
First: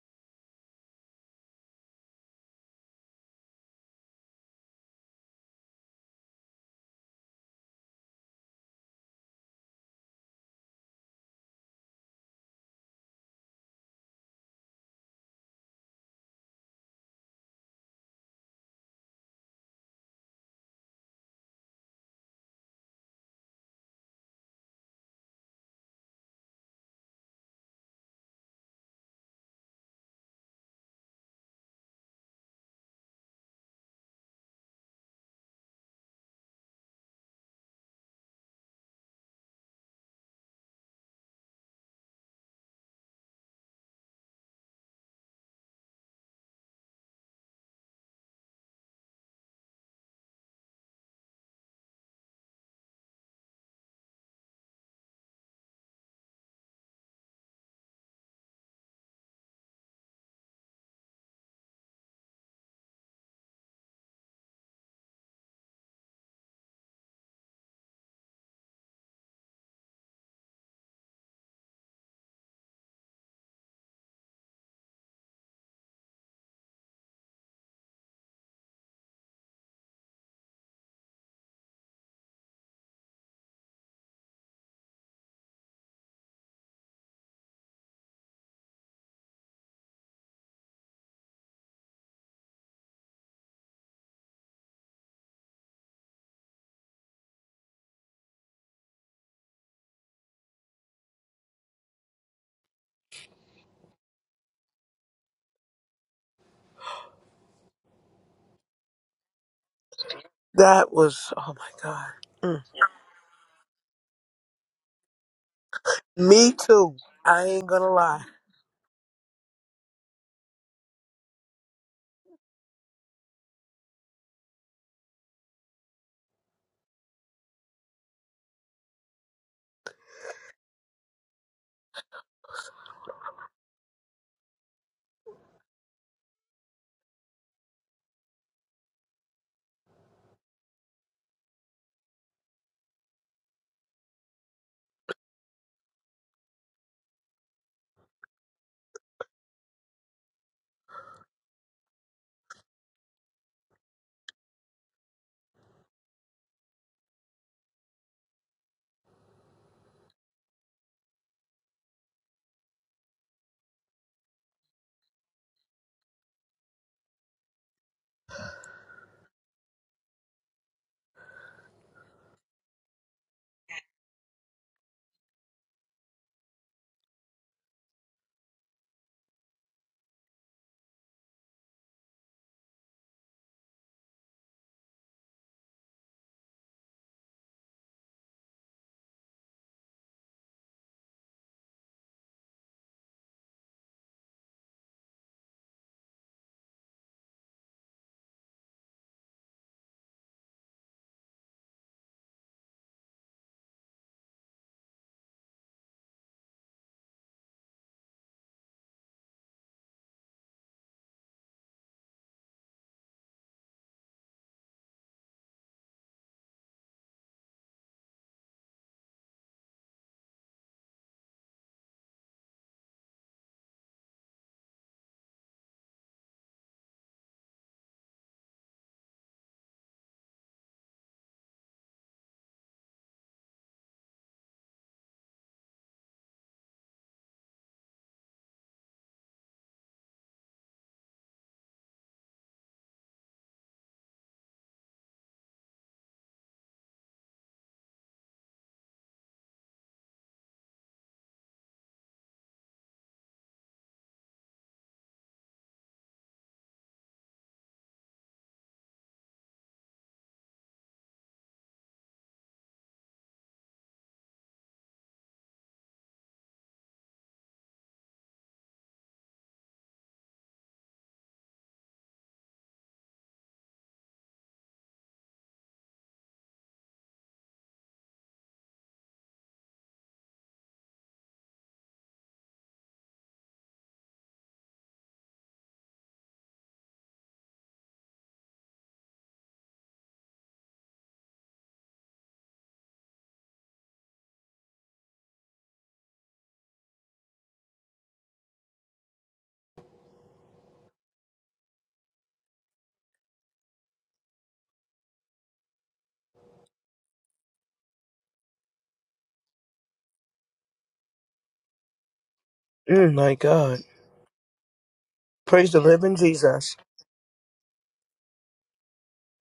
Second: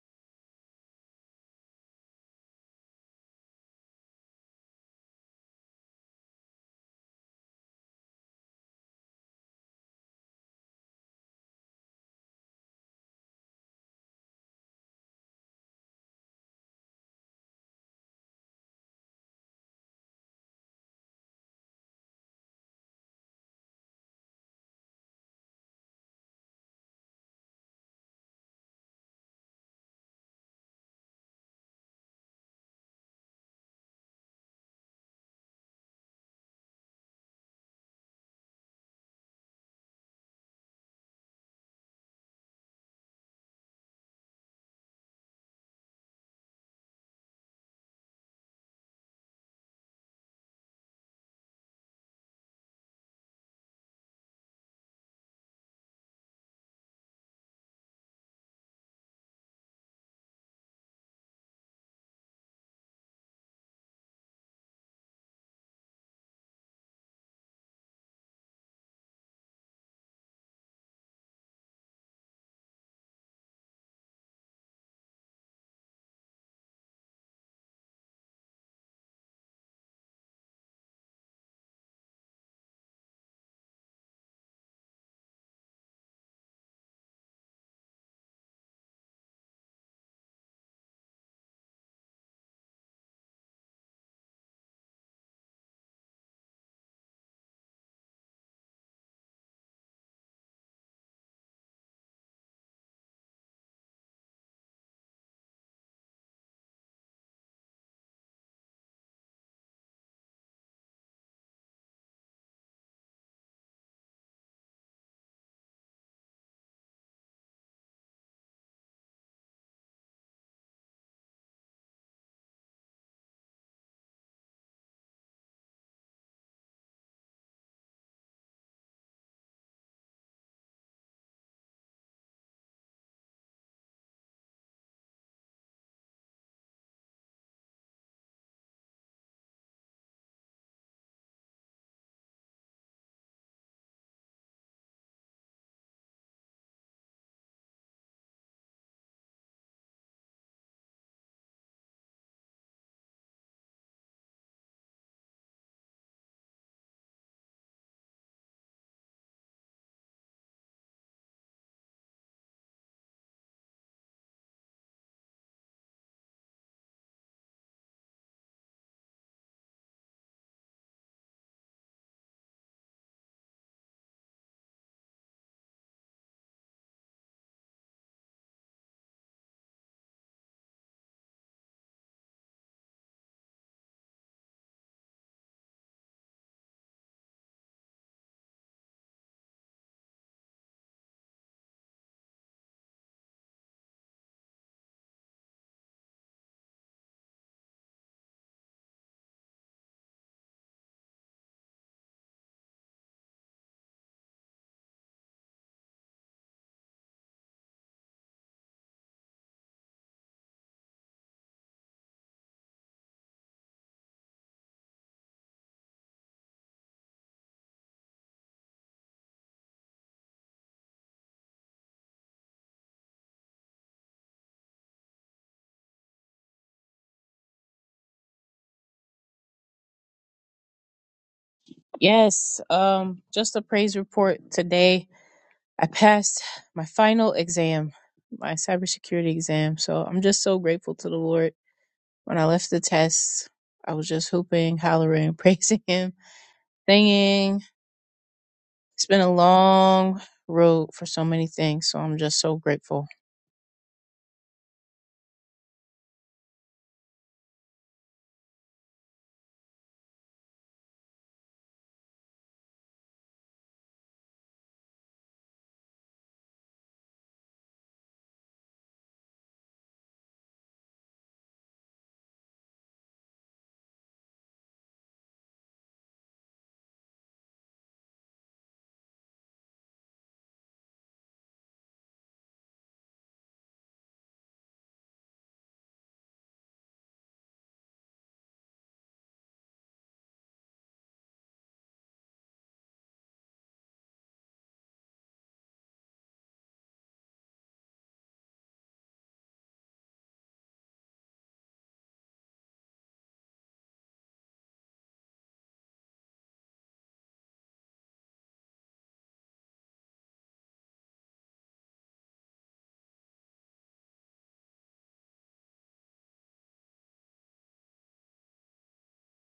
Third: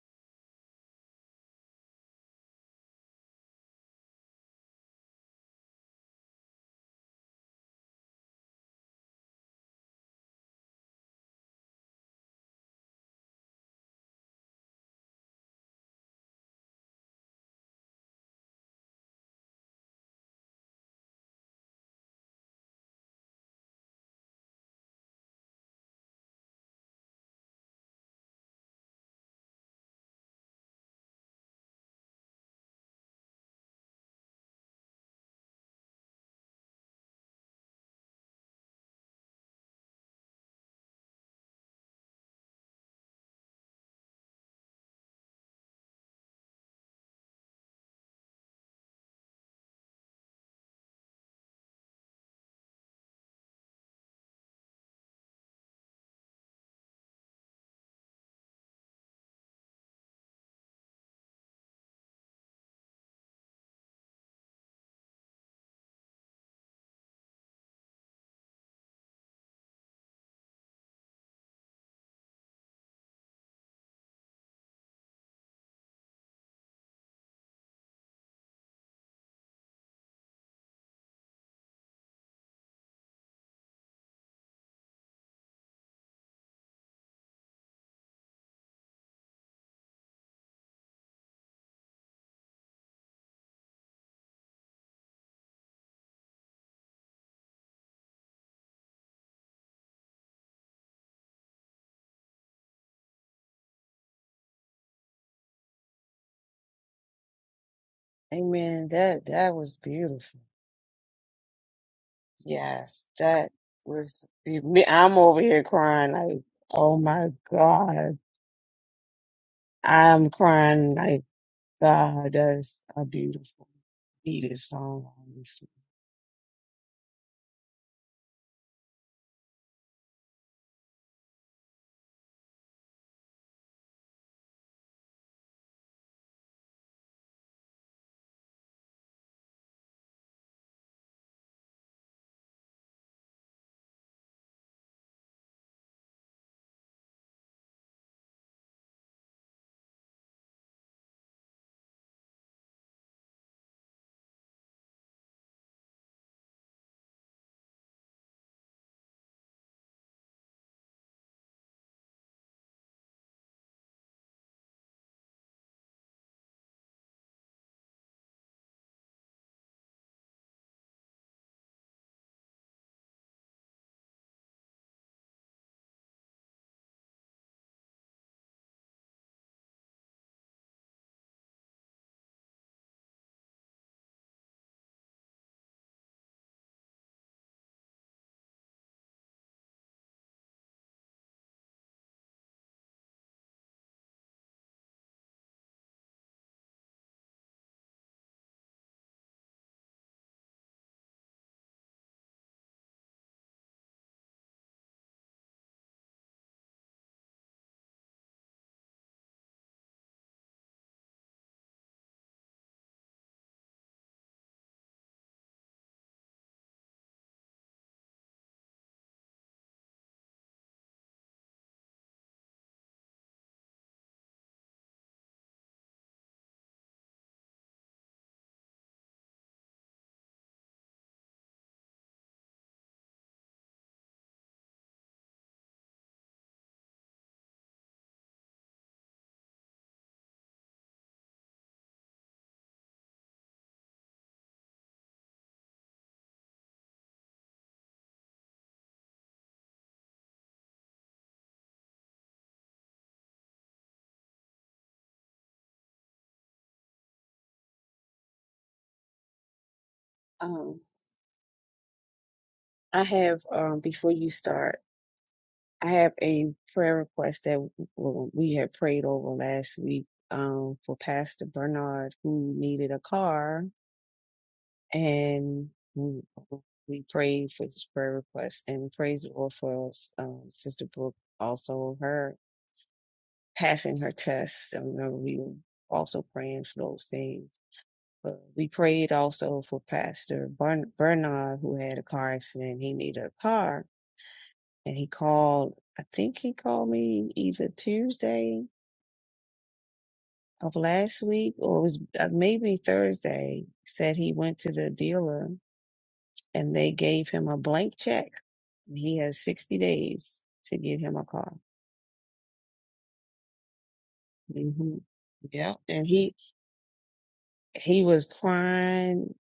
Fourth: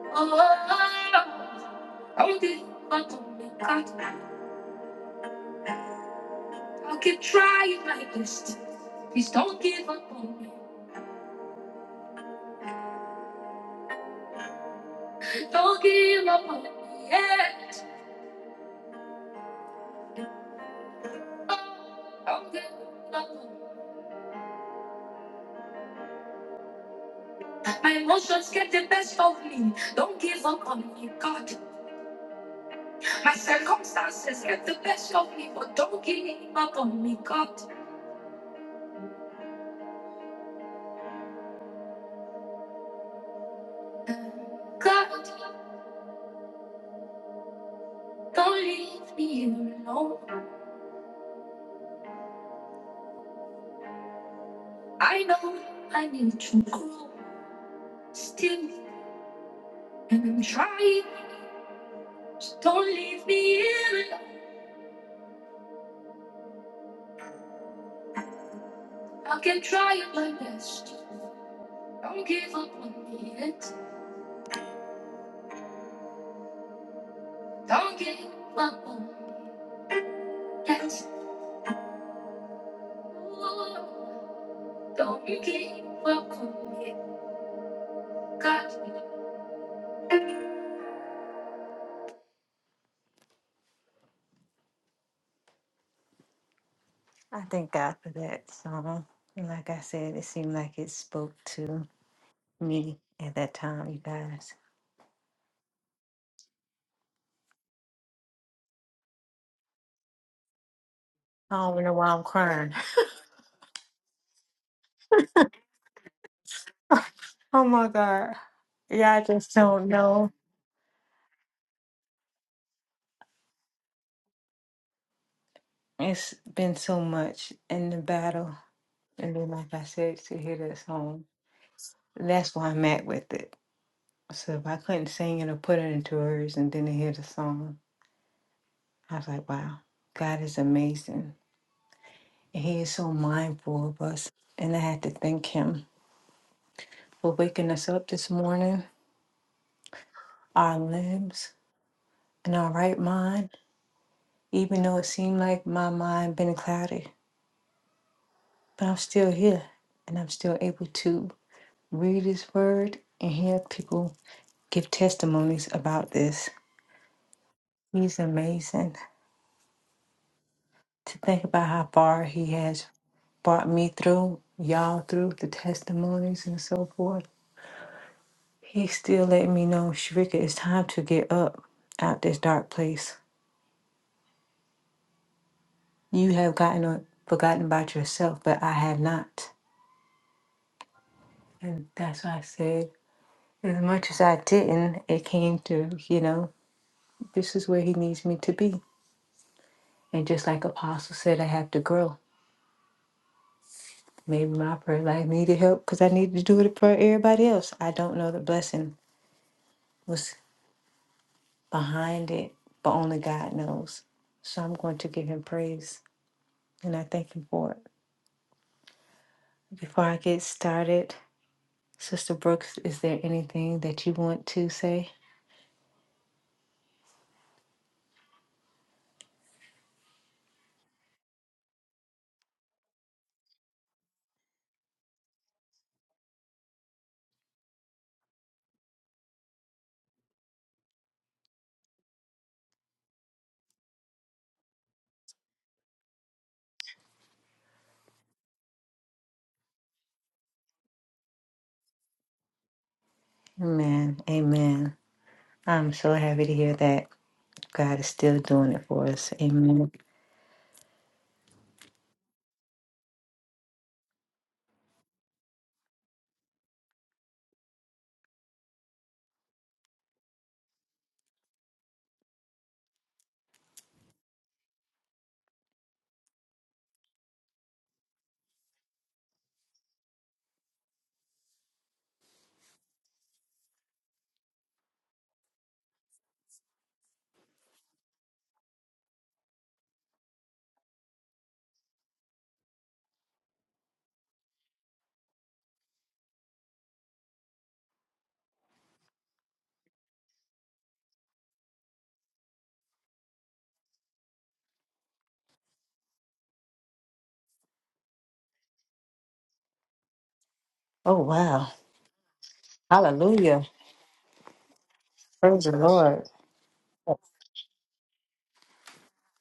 Speaker 3: Oh, don't give up on me, God. I'll keep trying my best. Please don't give up on me. Don't give up on me. Yeah. My emotions get the best of me. Don't give up on me, God. My circumstances get the best of me, but don't give up on me, God. God, don't leave me alone. I know I need to grow still, and I'm trying. So don't leave me alone. I can try my best. Don't give up on me yet. Don't give up on me yet. I thank God for that song. And Like I said, it seemed like it spoke to me at that time, you guys.
Speaker 2: Amen. That that was beautiful.
Speaker 1: That was, oh
Speaker 3: I
Speaker 1: my
Speaker 3: don't even know why
Speaker 1: God.
Speaker 3: I'm
Speaker 1: Mm.
Speaker 3: crying.
Speaker 2: Yes, that was. I'm over here crying like,
Speaker 1: Me too.
Speaker 2: oh my
Speaker 1: I
Speaker 3: Oh
Speaker 1: ain't
Speaker 3: my
Speaker 1: gonna
Speaker 2: God,
Speaker 1: lie.
Speaker 3: God. Yeah, I just don't
Speaker 2: I'm
Speaker 3: know.
Speaker 2: crying like. God, that's a beautiful, needed song, honestly.
Speaker 3: It's been so much in the battle. And then, like I said, to hear that song, that's why I'm at with it. So if I couldn't sing it or put it into words and then to hear the song, I was like, wow, God is amazing. He is so mindful of us. And I had to thank him for waking us up this morning, our limbs and our right mind, even though it seemed like my mind been cloudy. But I'm still here and I'm still able to read his word and hear people give testimonies about this. He's amazing. To think about how far he has brought me through, y'all through the testimonies and so forth. He's still letting me know, Shrika, it's time to get up out this dark place. You have gotten uh, forgotten about yourself, but I have not. And that's why I said, as much as I didn't, it came to, you know, this is where he needs me to be. And just like Apostle said, I have to grow. Maybe my prayer life needed help because I needed to do it for everybody else. I don't know the blessing was behind it, but only God knows. So I'm going to give him praise and I thank him for it. Before I get started, Sister Brooks, is there anything that you want to say?
Speaker 4: Yes, um, just a praise report today. I passed my final exam, my cybersecurity exam. So I'm just so grateful to the Lord. When I left the test, I was just hooping, hollering, praising Him, singing. It's been a long road for so many things. So I'm just so grateful.
Speaker 3: Amen. Amen. I'm so happy to hear that God is still doing it for us. Amen.
Speaker 2: Um, I have, um, before you start, I have a prayer request that w- w- we had prayed over last week, um, for Pastor Bernard, who needed a car, and we we prayed for his prayer request and praise the Lord for us, um, Sister Brooke, also her passing her test. I remember we were also praying for those things. Uh, we prayed also for Pastor Bern- Bernard, who had a car accident. He needed a car, and he called. I think he called me either Tuesday of last week, or it was uh, maybe Thursday. Said he went to the dealer, and they gave him a blank check. He has sixty days to get him
Speaker 3: Oh,
Speaker 2: a car.
Speaker 3: wow.
Speaker 1: mm. My
Speaker 3: Hallelujah.
Speaker 1: God.
Speaker 2: hmm
Speaker 3: Praise the
Speaker 1: Praise
Speaker 2: Yeah,
Speaker 1: the
Speaker 2: and
Speaker 1: living
Speaker 3: Lord.
Speaker 2: he
Speaker 1: Jesus.
Speaker 2: he was crying.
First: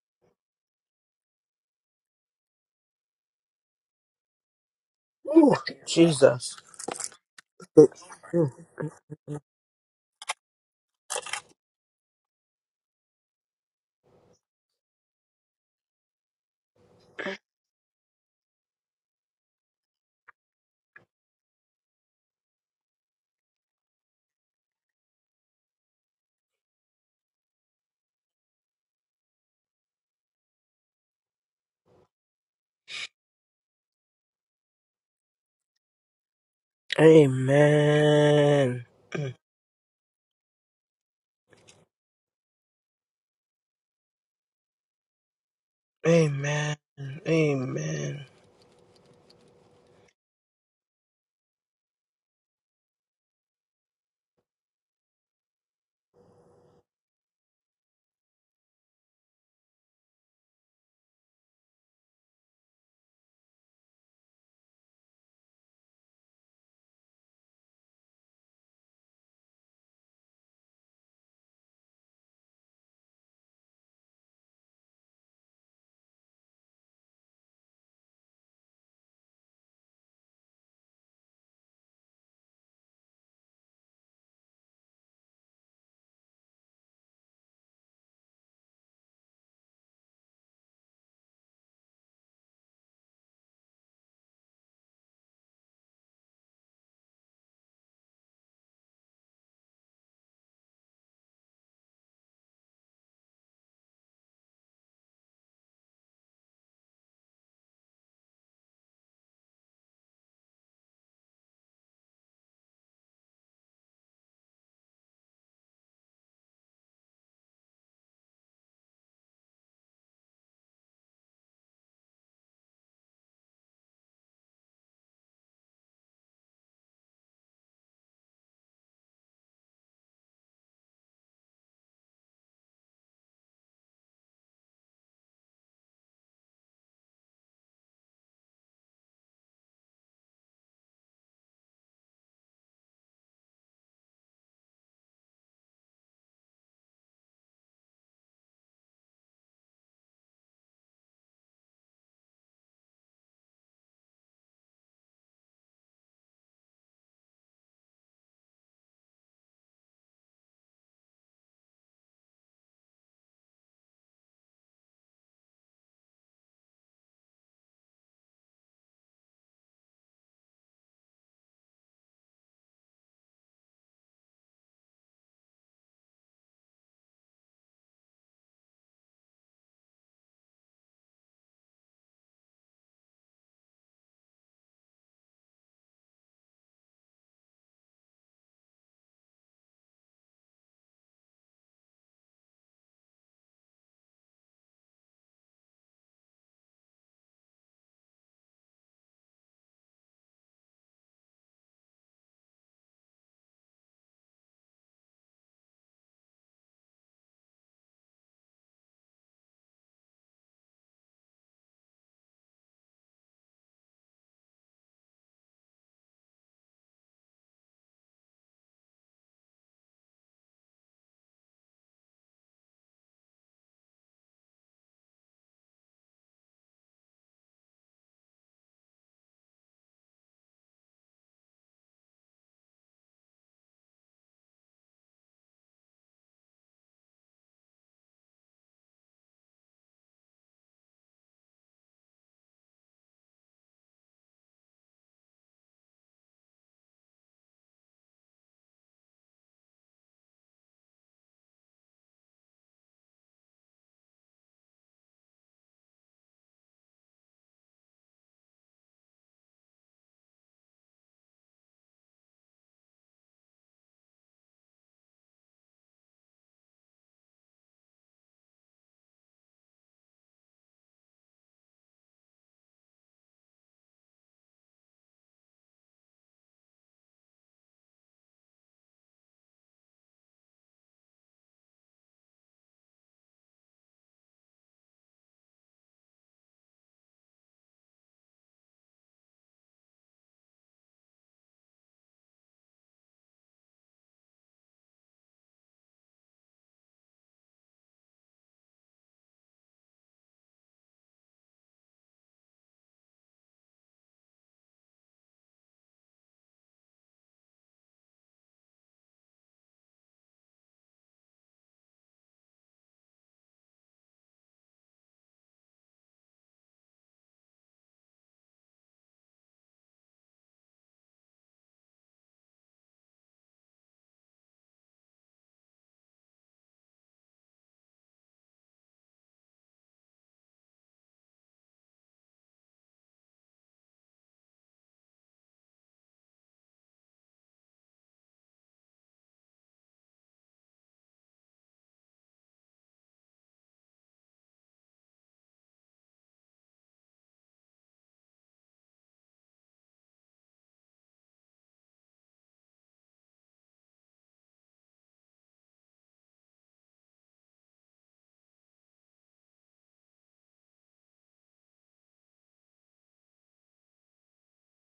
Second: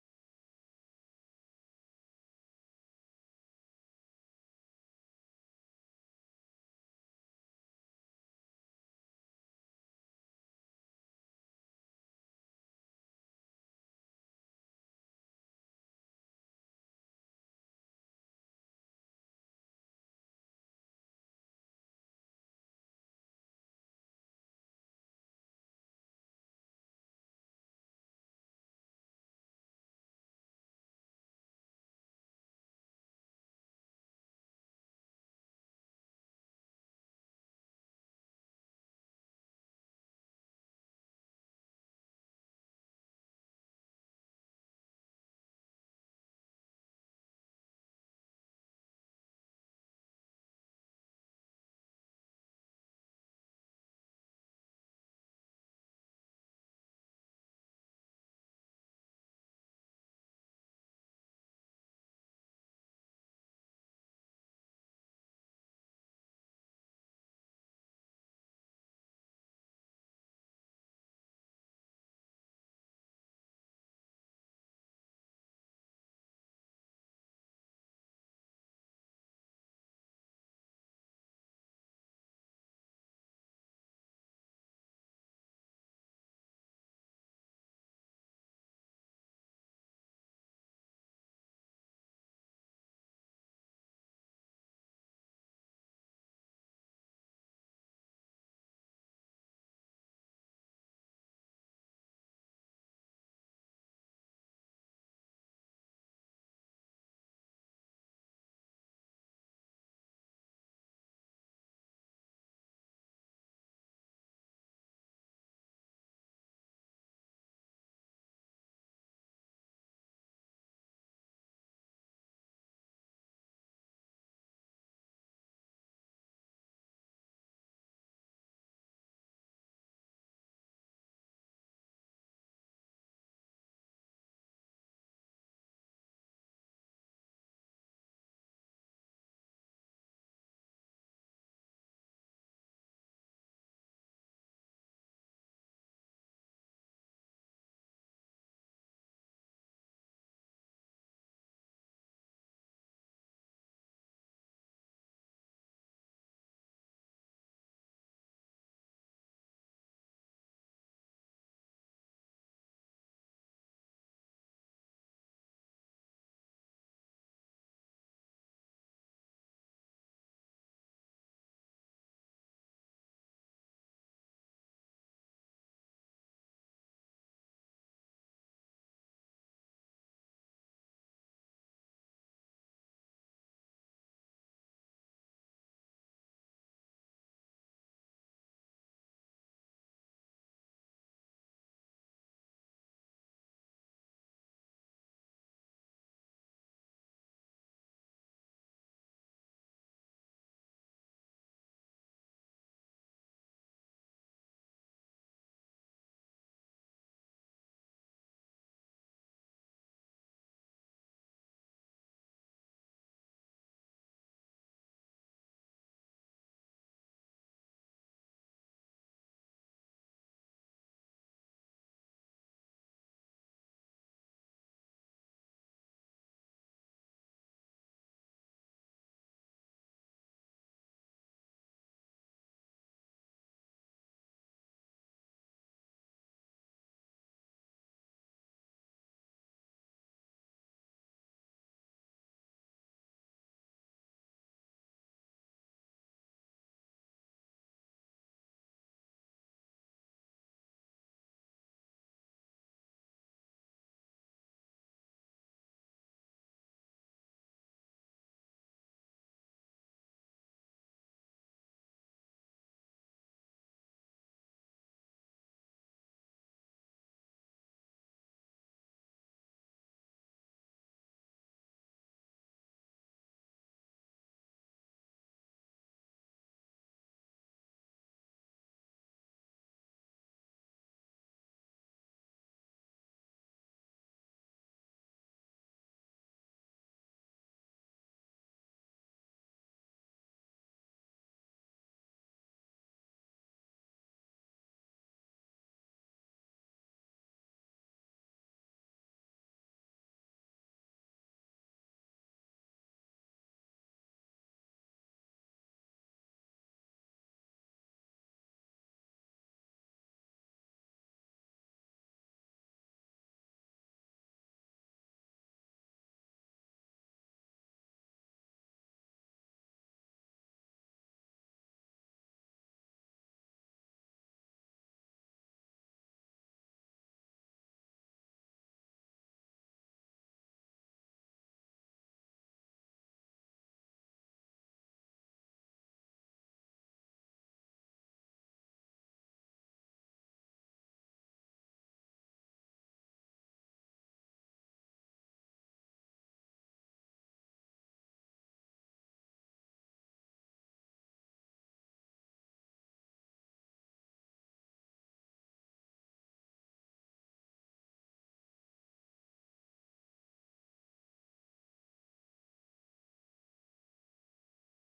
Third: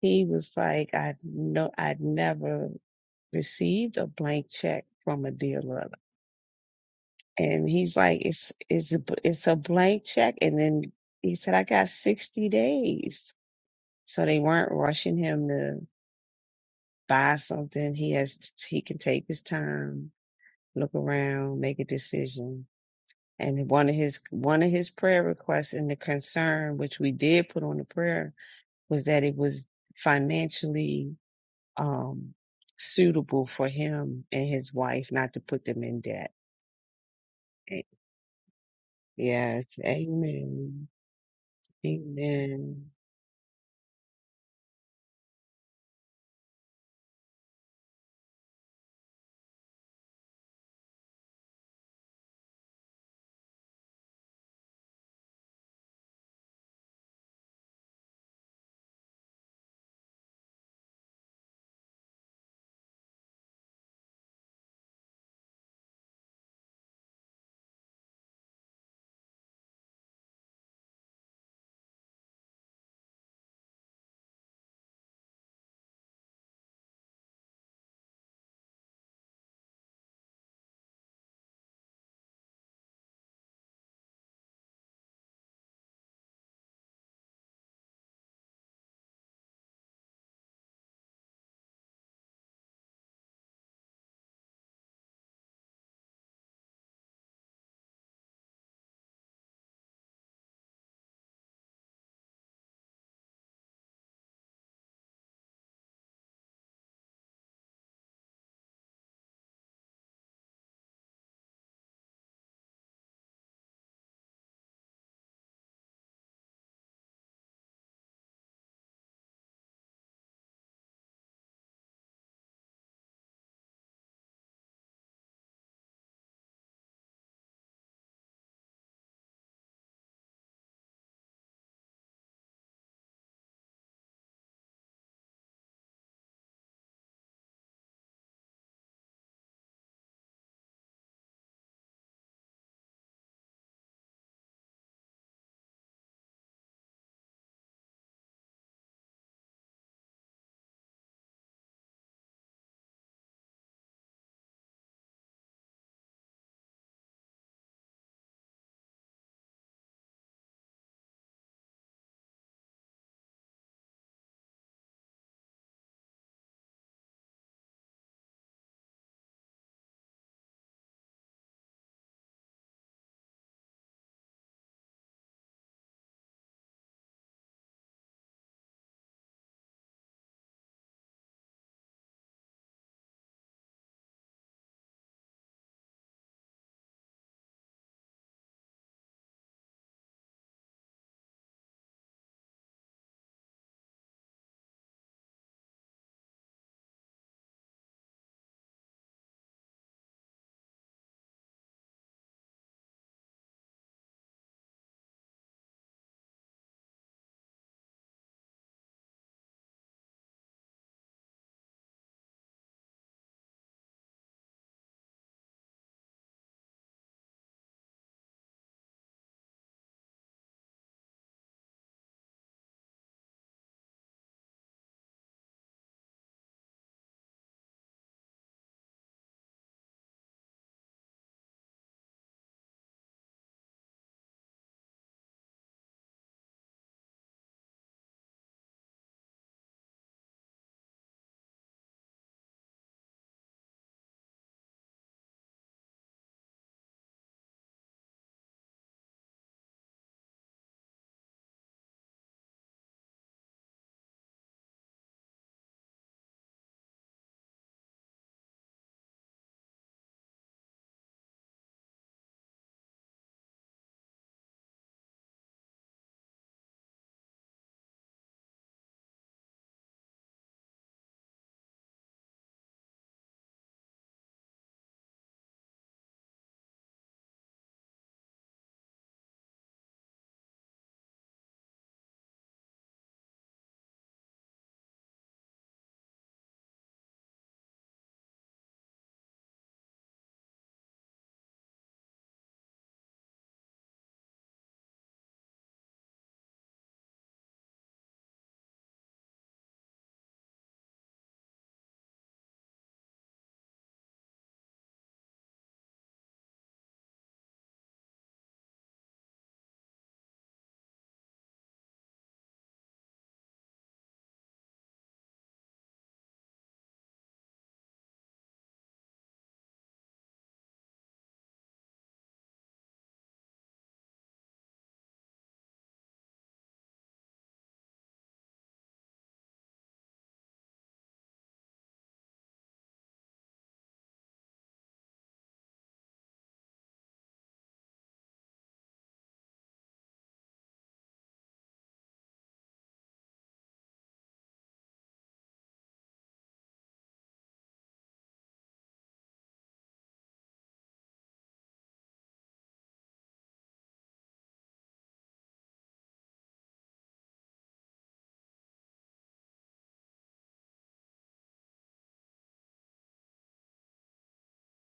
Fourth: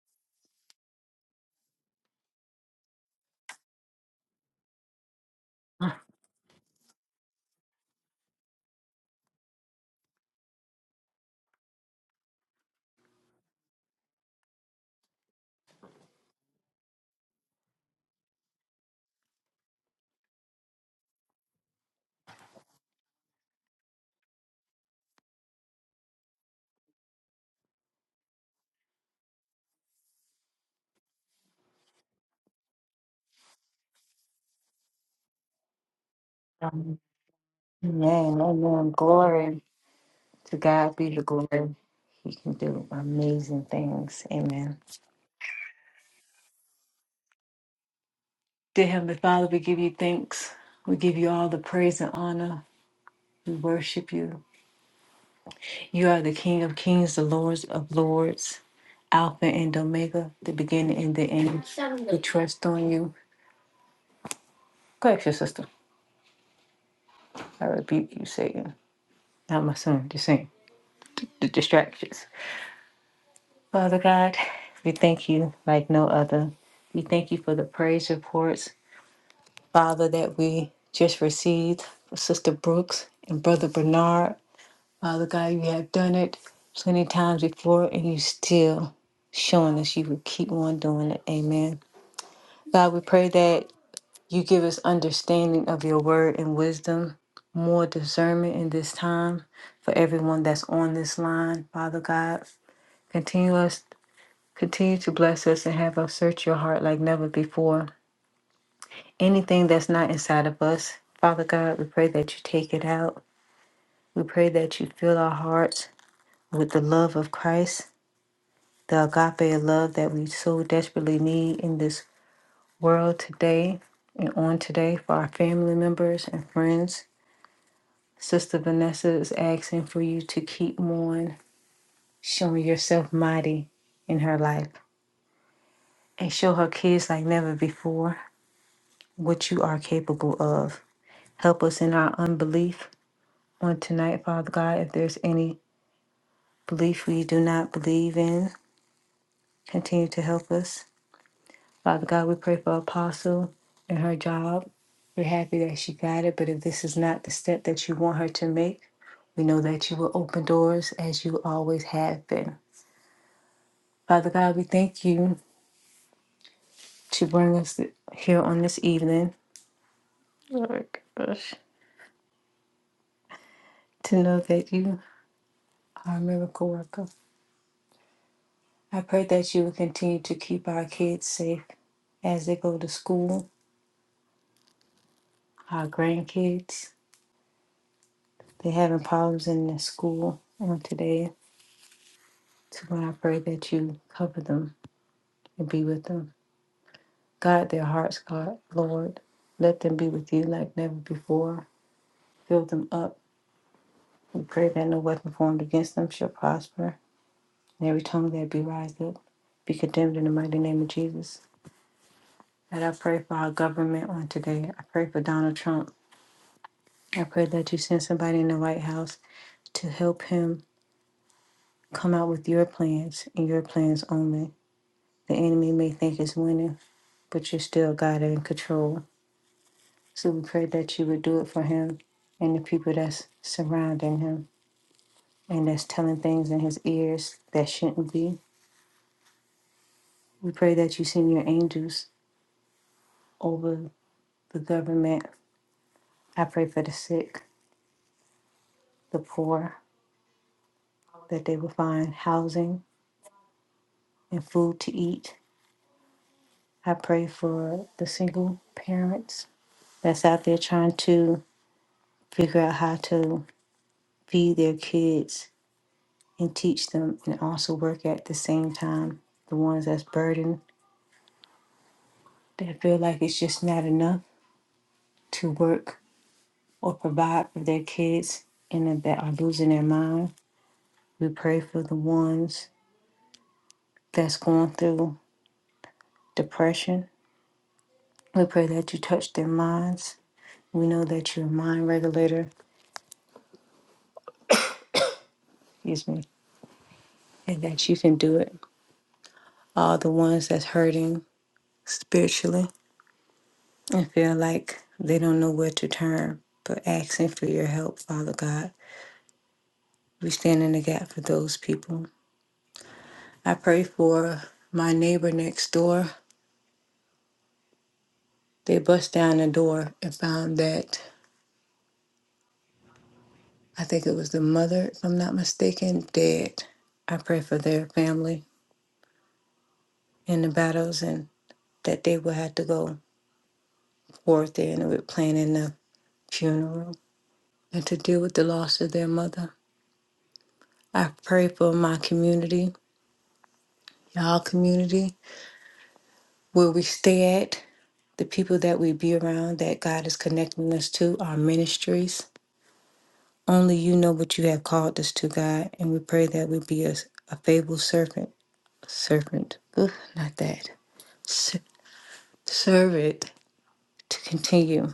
Speaker 2: He was like, "I know, I'd never." received a blank check from a
Speaker 1: Ooh,
Speaker 2: dealer
Speaker 1: Jesus.
Speaker 2: and he's like it's it's a b- it's a blank check and then he said i got 60 days so they weren't rushing him to buy something he has he can take his time look around make a decision and one of his one of his prayer requests and the concern which we did put on the prayer was that it was financially um suitable for him and his wife not to put them in debt
Speaker 3: Amen.
Speaker 1: Amen.
Speaker 3: Amen. Glory
Speaker 2: Yes.
Speaker 3: to
Speaker 2: Amen.
Speaker 3: God be the glory. He can do
Speaker 2: Amen.
Speaker 3: amazing things. Amen.
Speaker 1: Amen. Amen.
Speaker 3: Dear Heavenly Father, we give you thanks. We give you all the praise and honor. We worship you. You are the King of Kings, the Lords of Lords, Alpha and Omega, the beginning and the end. We trust on you. Go ask your sister. I repeat, you say, not my son, just saying, the distractions. Father God, we thank you like no other. We thank you for the praise reports, Father, that we just received for Sister Brooks and Brother Bernard. Father God, you have done it plenty times before, and you still showing us you will keep on doing it. Amen. God, we pray that you give us understanding of your word and wisdom, more discernment in this time for everyone that's on this line. Father God, continue us, continue to bless us and have us search your heart like never before. Anything that's not inside of us, Father God, we pray that you take it out. We pray that you fill our hearts with the love of Christ, the agape love that we so desperately need in this world today and on today for our family members and friends. Sister Vanessa is asking for you to keep on showing yourself mighty in her life and show her kids like never before what you are capable of. Help us in our unbelief on tonight, Father God. If there's any belief we do not believe in, continue to help us. Father God, we pray for Apostle and her job. We're happy that she got it, but if this is not the step that you want her to make, we know that you will open doors as you always have been. Father God, we thank you to bring us here on this evening. Oh my gosh. To know that you are a miracle worker. I pray that you will continue to keep our kids safe as they go to school, our grandkids. They're having problems in their school on today. So God, I pray that you cover them and be with them. God, their hearts, God, Lord, let them be with you like never before. Fill them up. We pray that no weapon formed against them shall prosper. and every tongue that be raised up be condemned in the mighty name of Jesus. And I pray for our government on today. I pray for Donald Trump. I pray that you send somebody in the White House to help him come out with your plans and your plans only. The enemy may think it's winning, but you're still God in control. So we pray that you would do it for him and the people that's surrounding him and that's telling things in his ears that shouldn't be. We pray that you send your angels over the government I pray for the sick, the poor, that they will find housing and food to eat. I pray for the single parents that's out there trying to figure out how to feed their kids and teach them and also work at the same time. The ones that's burdened, that feel like it's just not enough to work or provide for their kids and that are losing their mind. We pray for the ones that's going through depression We pray that you touch their minds. We know that you're a mind regulator, excuse me, and that you can do it. All the ones that's hurting spiritually and feel like they don't know where to turn, but asking for your help, Father God. We stand in the gap for those people. I pray for my neighbor next door. They bust down the door and found that I think it was the mother, if I'm not mistaken, dead. I pray for their family in the battles and that they will have to go. forth there, and we with planning the funeral and to deal with the loss of their mother. I pray for my community, our community, where we stay at, the people that we be around that God is connecting us to, our ministries. Only you know what you have called us to, God, and we pray that we be a, a faithful servant, servant, ugh, not that, S- servant to continue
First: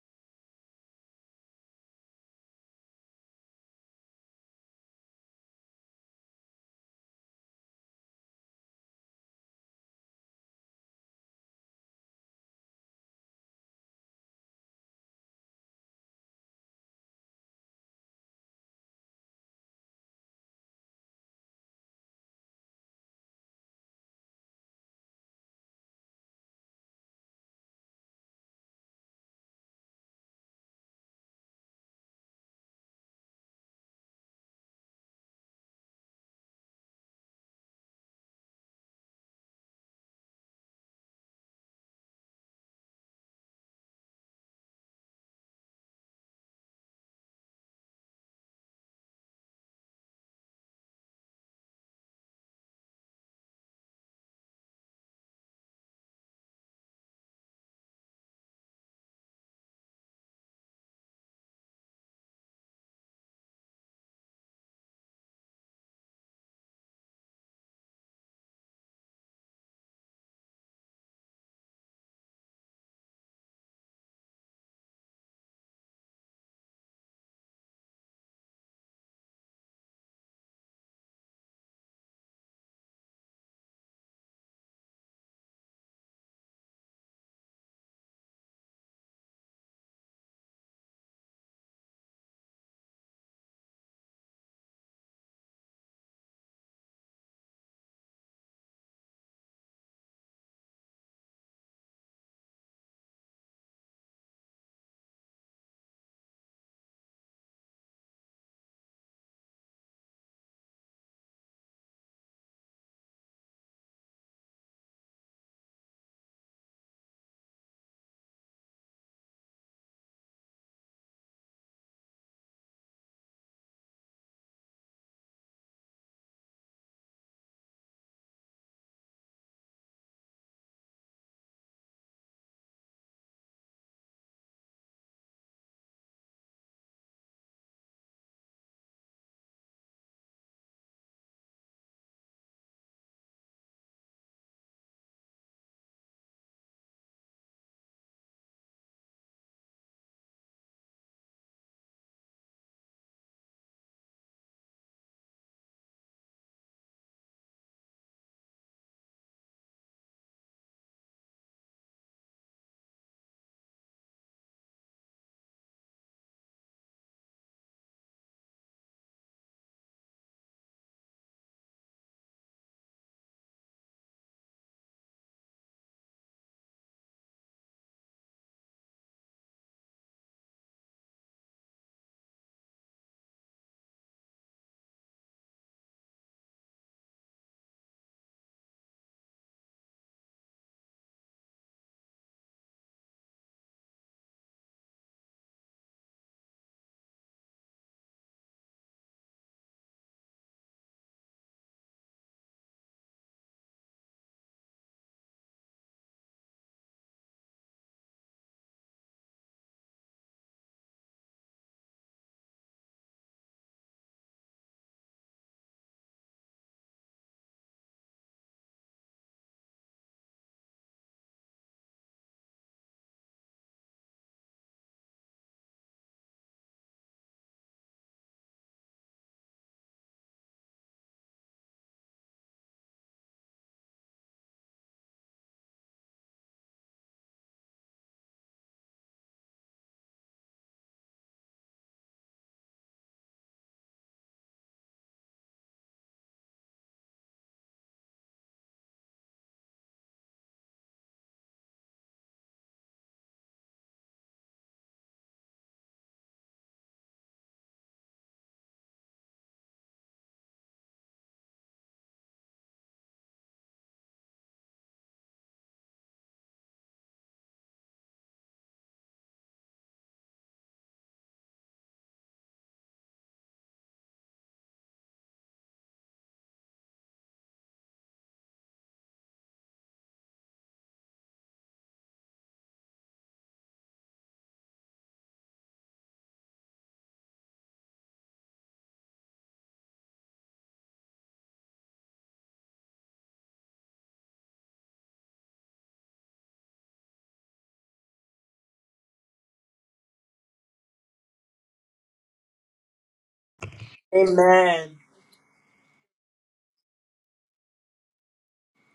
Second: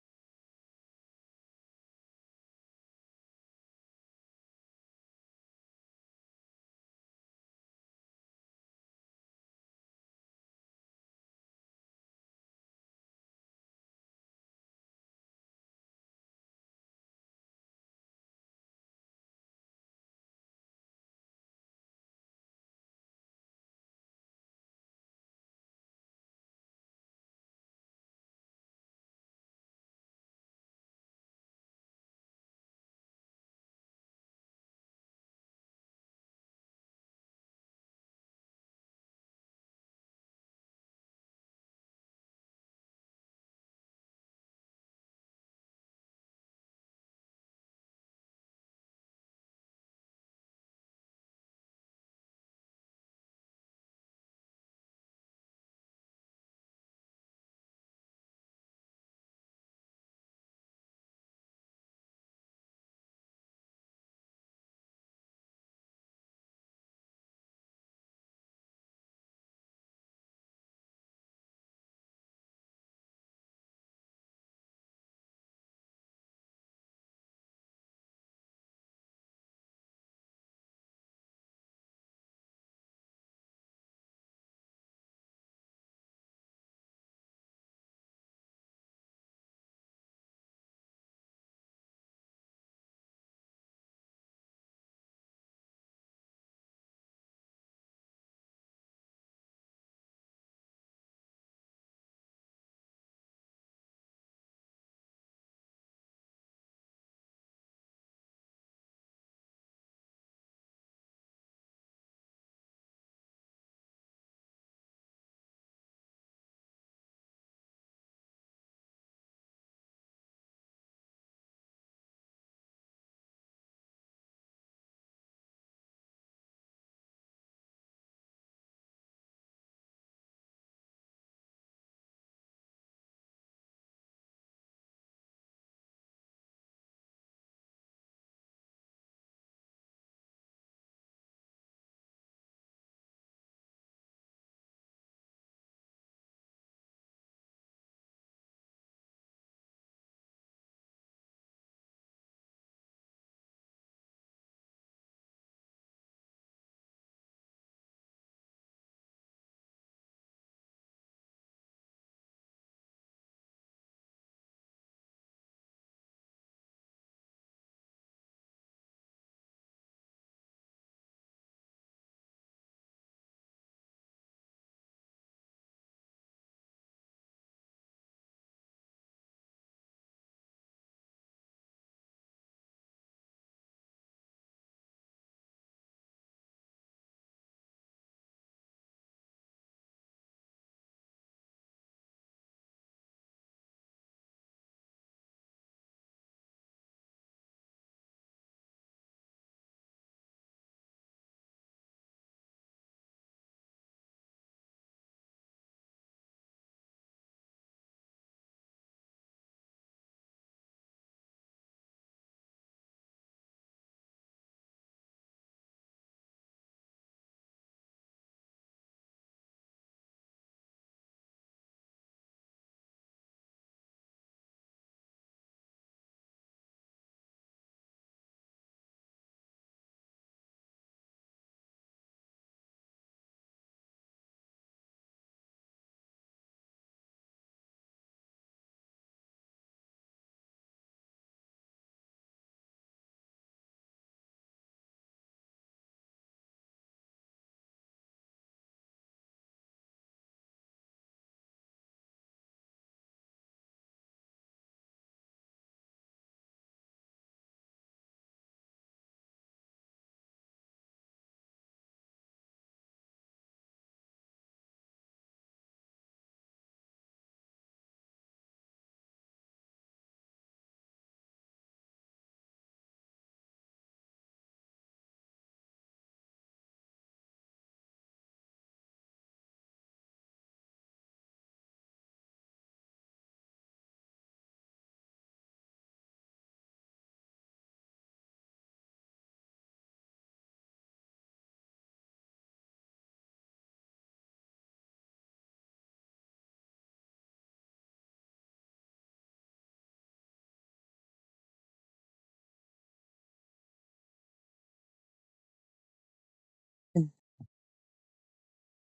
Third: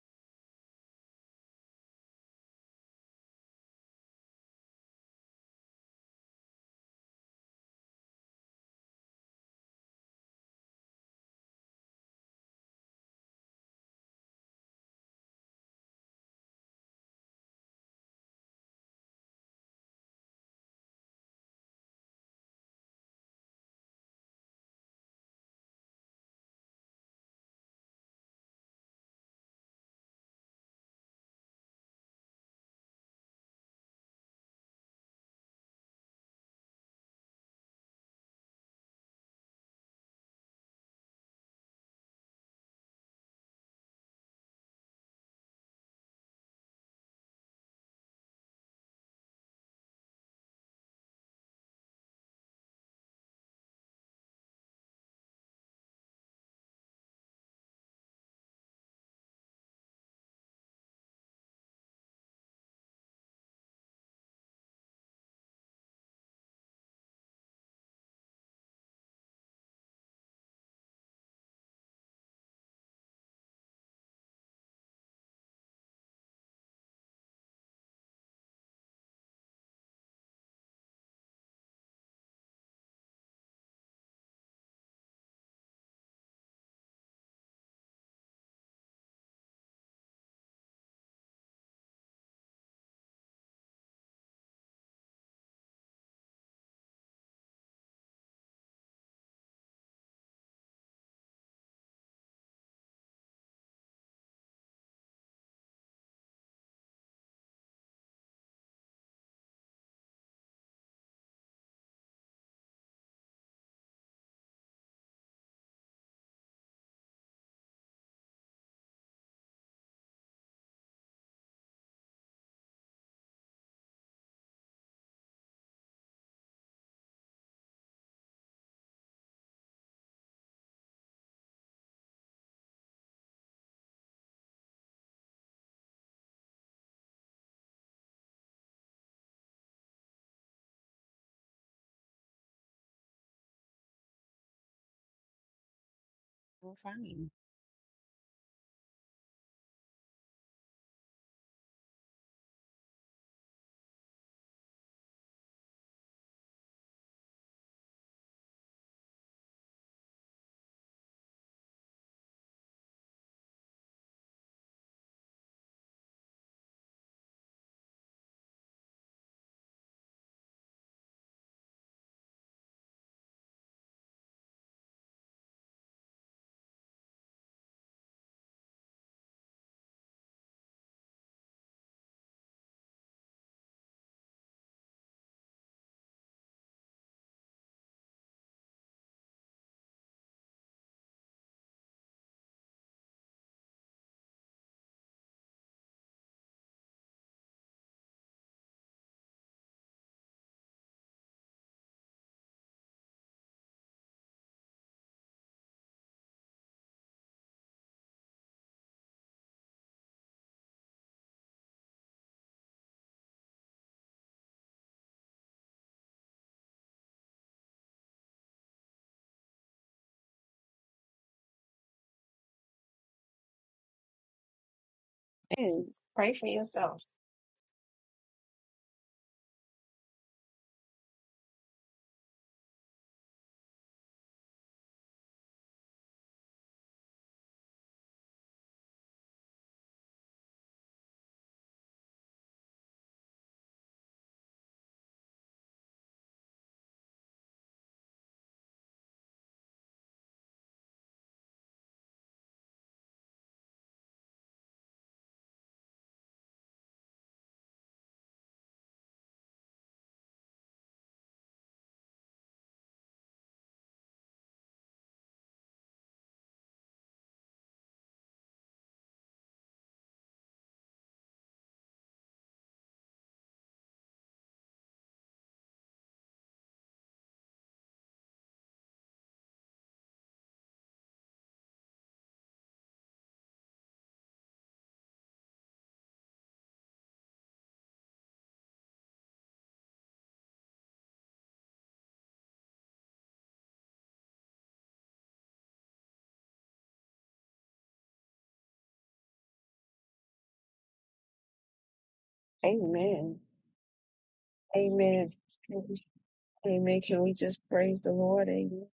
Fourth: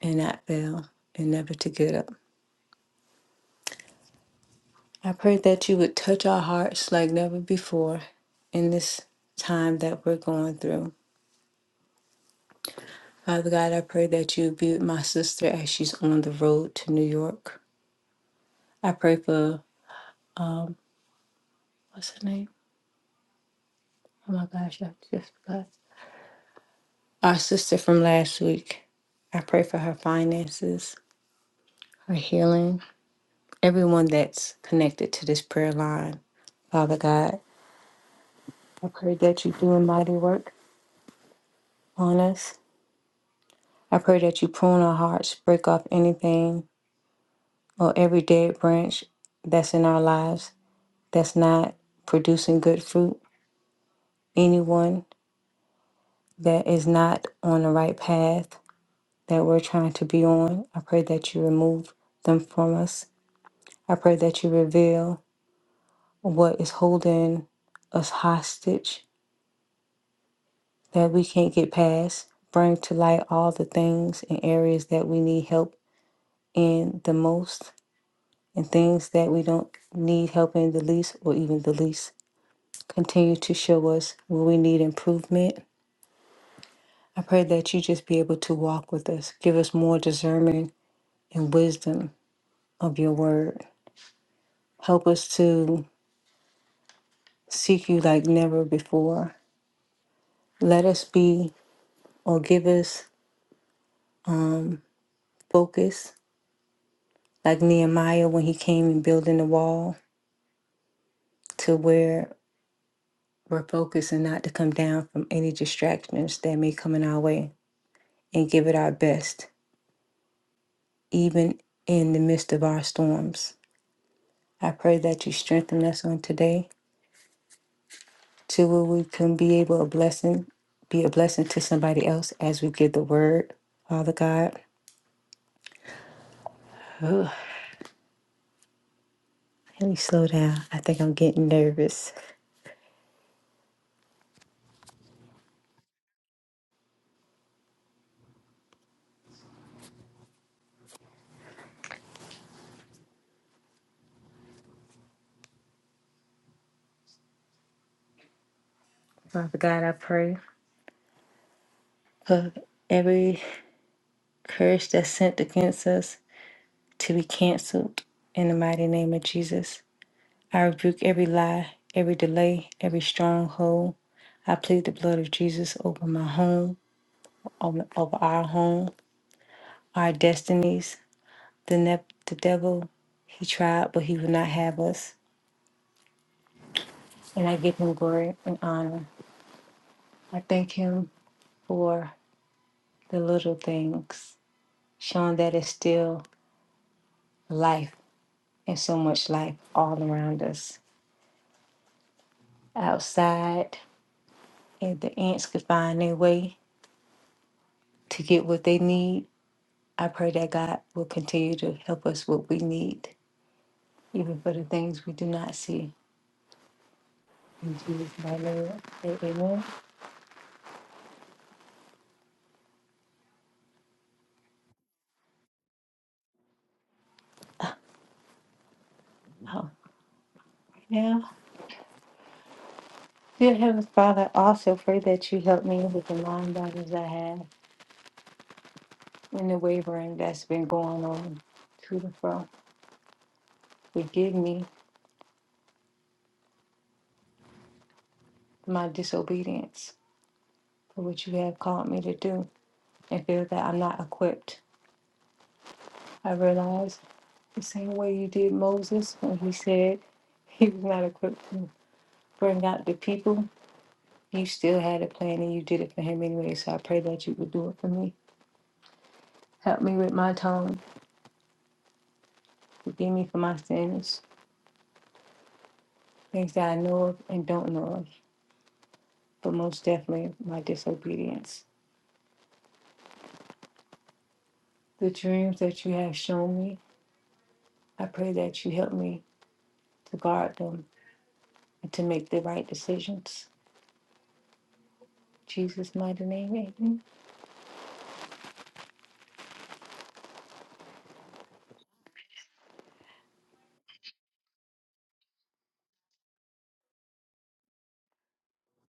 Speaker 3: and not fail and never to get up. I pray that you would touch our hearts like never before in this time that we're going through. Father God, I pray that you be with my sister as she's on the road to New York. I pray for, um, what's her name? Oh my gosh, I just forgot. Our sister from last week. I pray for her finances, her healing, everyone that's connected to this prayer line. Father God, I pray that you do a mighty work on us. I pray that you prune our hearts, break off anything or every dead branch that's in our lives that's not producing good fruit, anyone that is not on the right path that we're trying to be on, I pray that you remove them from us. I pray that you reveal what is holding us hostage that we can't get past. Bring to light all the things and areas that we need help in the most and things that we don't need help in the least or even the least. Continue to show us where we need improvement. I pray that you just be able to walk with us. Give us more discernment and wisdom of your word. Help us to seek you like never before. Let us be or give us focus like Nehemiah when he came and building the wall to where we're focused and not to come down from any distractions that may come in our way and give it our best, even in the midst of our storms. I pray that you strengthen us on today to where we can be able a blessing, be a blessing to somebody else as we give the word. Father God, oh, let me slow down. I think I'm getting nervous.
Speaker 2: We're fine.
Speaker 3: Father God, I pray for every curse that's sent against us to be canceled in the mighty name of Jesus. I rebuke every lie, every delay, every stronghold. I plead the blood of Jesus over my home, over, over our home, our destinies, The, ne- the devil, he tried, but he would not have us. And I give him glory and honor. I thank him for the little things, showing that it's still life and so much life all around us. Outside, and the ants could find their way to get what they need. I pray that God will continue to help us what we need, even for the things we do not see. In Jesus' mighty name, amen.
Speaker 2: And pray for yourself.
Speaker 3: Oh, now Dear Heavenly Father, I also pray that you help me with the mind battles I have and the wavering that's been going on to and fro. Forgive me my disobedience for what you have called me to do and feel that I'm not equipped. I realize the same way you did Moses when he said he was not equipped to bring out the people, you still had a plan and you did it for him anyway. So I pray that you would do it for me. Help me with my tongue. Forgive me for my sins, things that I know of and don't know of. but most definitely my disobedience. The dreams that you have shown me, I pray that you help me to guard them and to make the right decisions. In Jesus' mighty name, amen.
Speaker 2: Amen.
Speaker 1: Amen.
Speaker 2: Amen. Amen. Can we just praise the Lord? Amen.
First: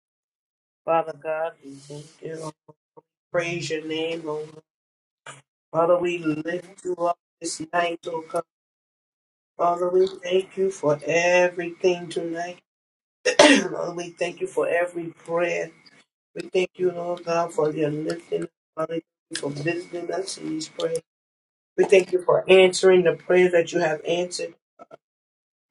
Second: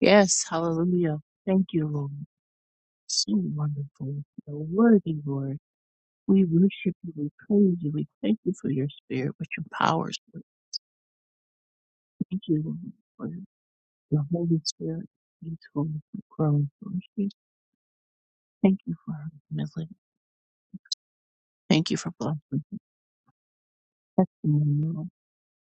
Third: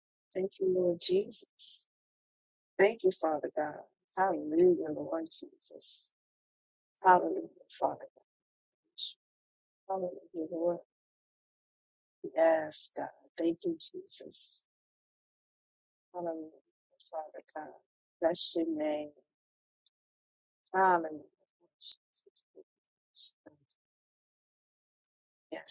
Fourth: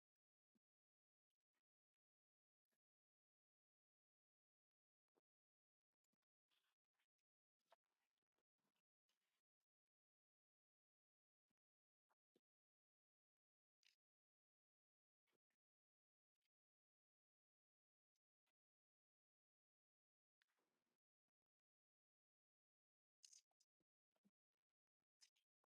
Speaker 4: Yes,
Speaker 2: Thank you, Lord
Speaker 1: Father
Speaker 4: hallelujah.
Speaker 1: God,
Speaker 4: Thank
Speaker 1: we
Speaker 4: you,
Speaker 2: Jesus.
Speaker 1: thank
Speaker 4: Lord.
Speaker 1: you.
Speaker 2: Thank you,
Speaker 4: So
Speaker 2: Father
Speaker 1: Praise
Speaker 2: God.
Speaker 1: your name,
Speaker 4: wonderful,
Speaker 1: O Lord.
Speaker 4: so
Speaker 2: Hallelujah,
Speaker 4: worthy,
Speaker 2: Lord
Speaker 4: Lord.
Speaker 1: Father,
Speaker 2: Jesus.
Speaker 1: we
Speaker 4: We
Speaker 1: lift you
Speaker 4: worship you,
Speaker 1: up
Speaker 4: we
Speaker 2: Hallelujah,
Speaker 1: this
Speaker 4: praise you,
Speaker 1: night,
Speaker 2: Father
Speaker 4: we
Speaker 1: O
Speaker 4: thank
Speaker 1: God.
Speaker 4: you for your
Speaker 2: God.
Speaker 4: spirit which
Speaker 1: Father, we
Speaker 4: empowers us.
Speaker 2: Hallelujah,
Speaker 1: thank you
Speaker 2: Lord.
Speaker 1: for everything
Speaker 4: Thank
Speaker 1: tonight.
Speaker 4: you, Lord,
Speaker 2: Yes, God.
Speaker 4: for
Speaker 2: Thank you,
Speaker 1: Lord, we
Speaker 4: the
Speaker 1: thank you
Speaker 4: Holy
Speaker 2: Jesus.
Speaker 1: for every
Speaker 4: Spirit. Thank you
Speaker 1: prayer.
Speaker 4: Lord, for the
Speaker 1: We
Speaker 2: Hallelujah,
Speaker 4: growth,
Speaker 1: thank you,
Speaker 4: Lord
Speaker 1: Lord
Speaker 4: Jesus.
Speaker 2: Father
Speaker 1: God, for
Speaker 2: God.
Speaker 1: your lifting. up.
Speaker 2: Bless your
Speaker 4: Thank
Speaker 1: Father,
Speaker 4: you
Speaker 1: thank
Speaker 2: name.
Speaker 4: for our
Speaker 1: you for
Speaker 4: humility.
Speaker 1: visiting us in these prayers.
Speaker 2: Hallelujah.
Speaker 1: We
Speaker 4: Thank you for
Speaker 1: thank you
Speaker 4: blessing
Speaker 1: for
Speaker 4: us.
Speaker 1: answering the
Speaker 2: Jesus.
Speaker 1: prayers that you have answered.
Speaker 4: Testimony, Lord.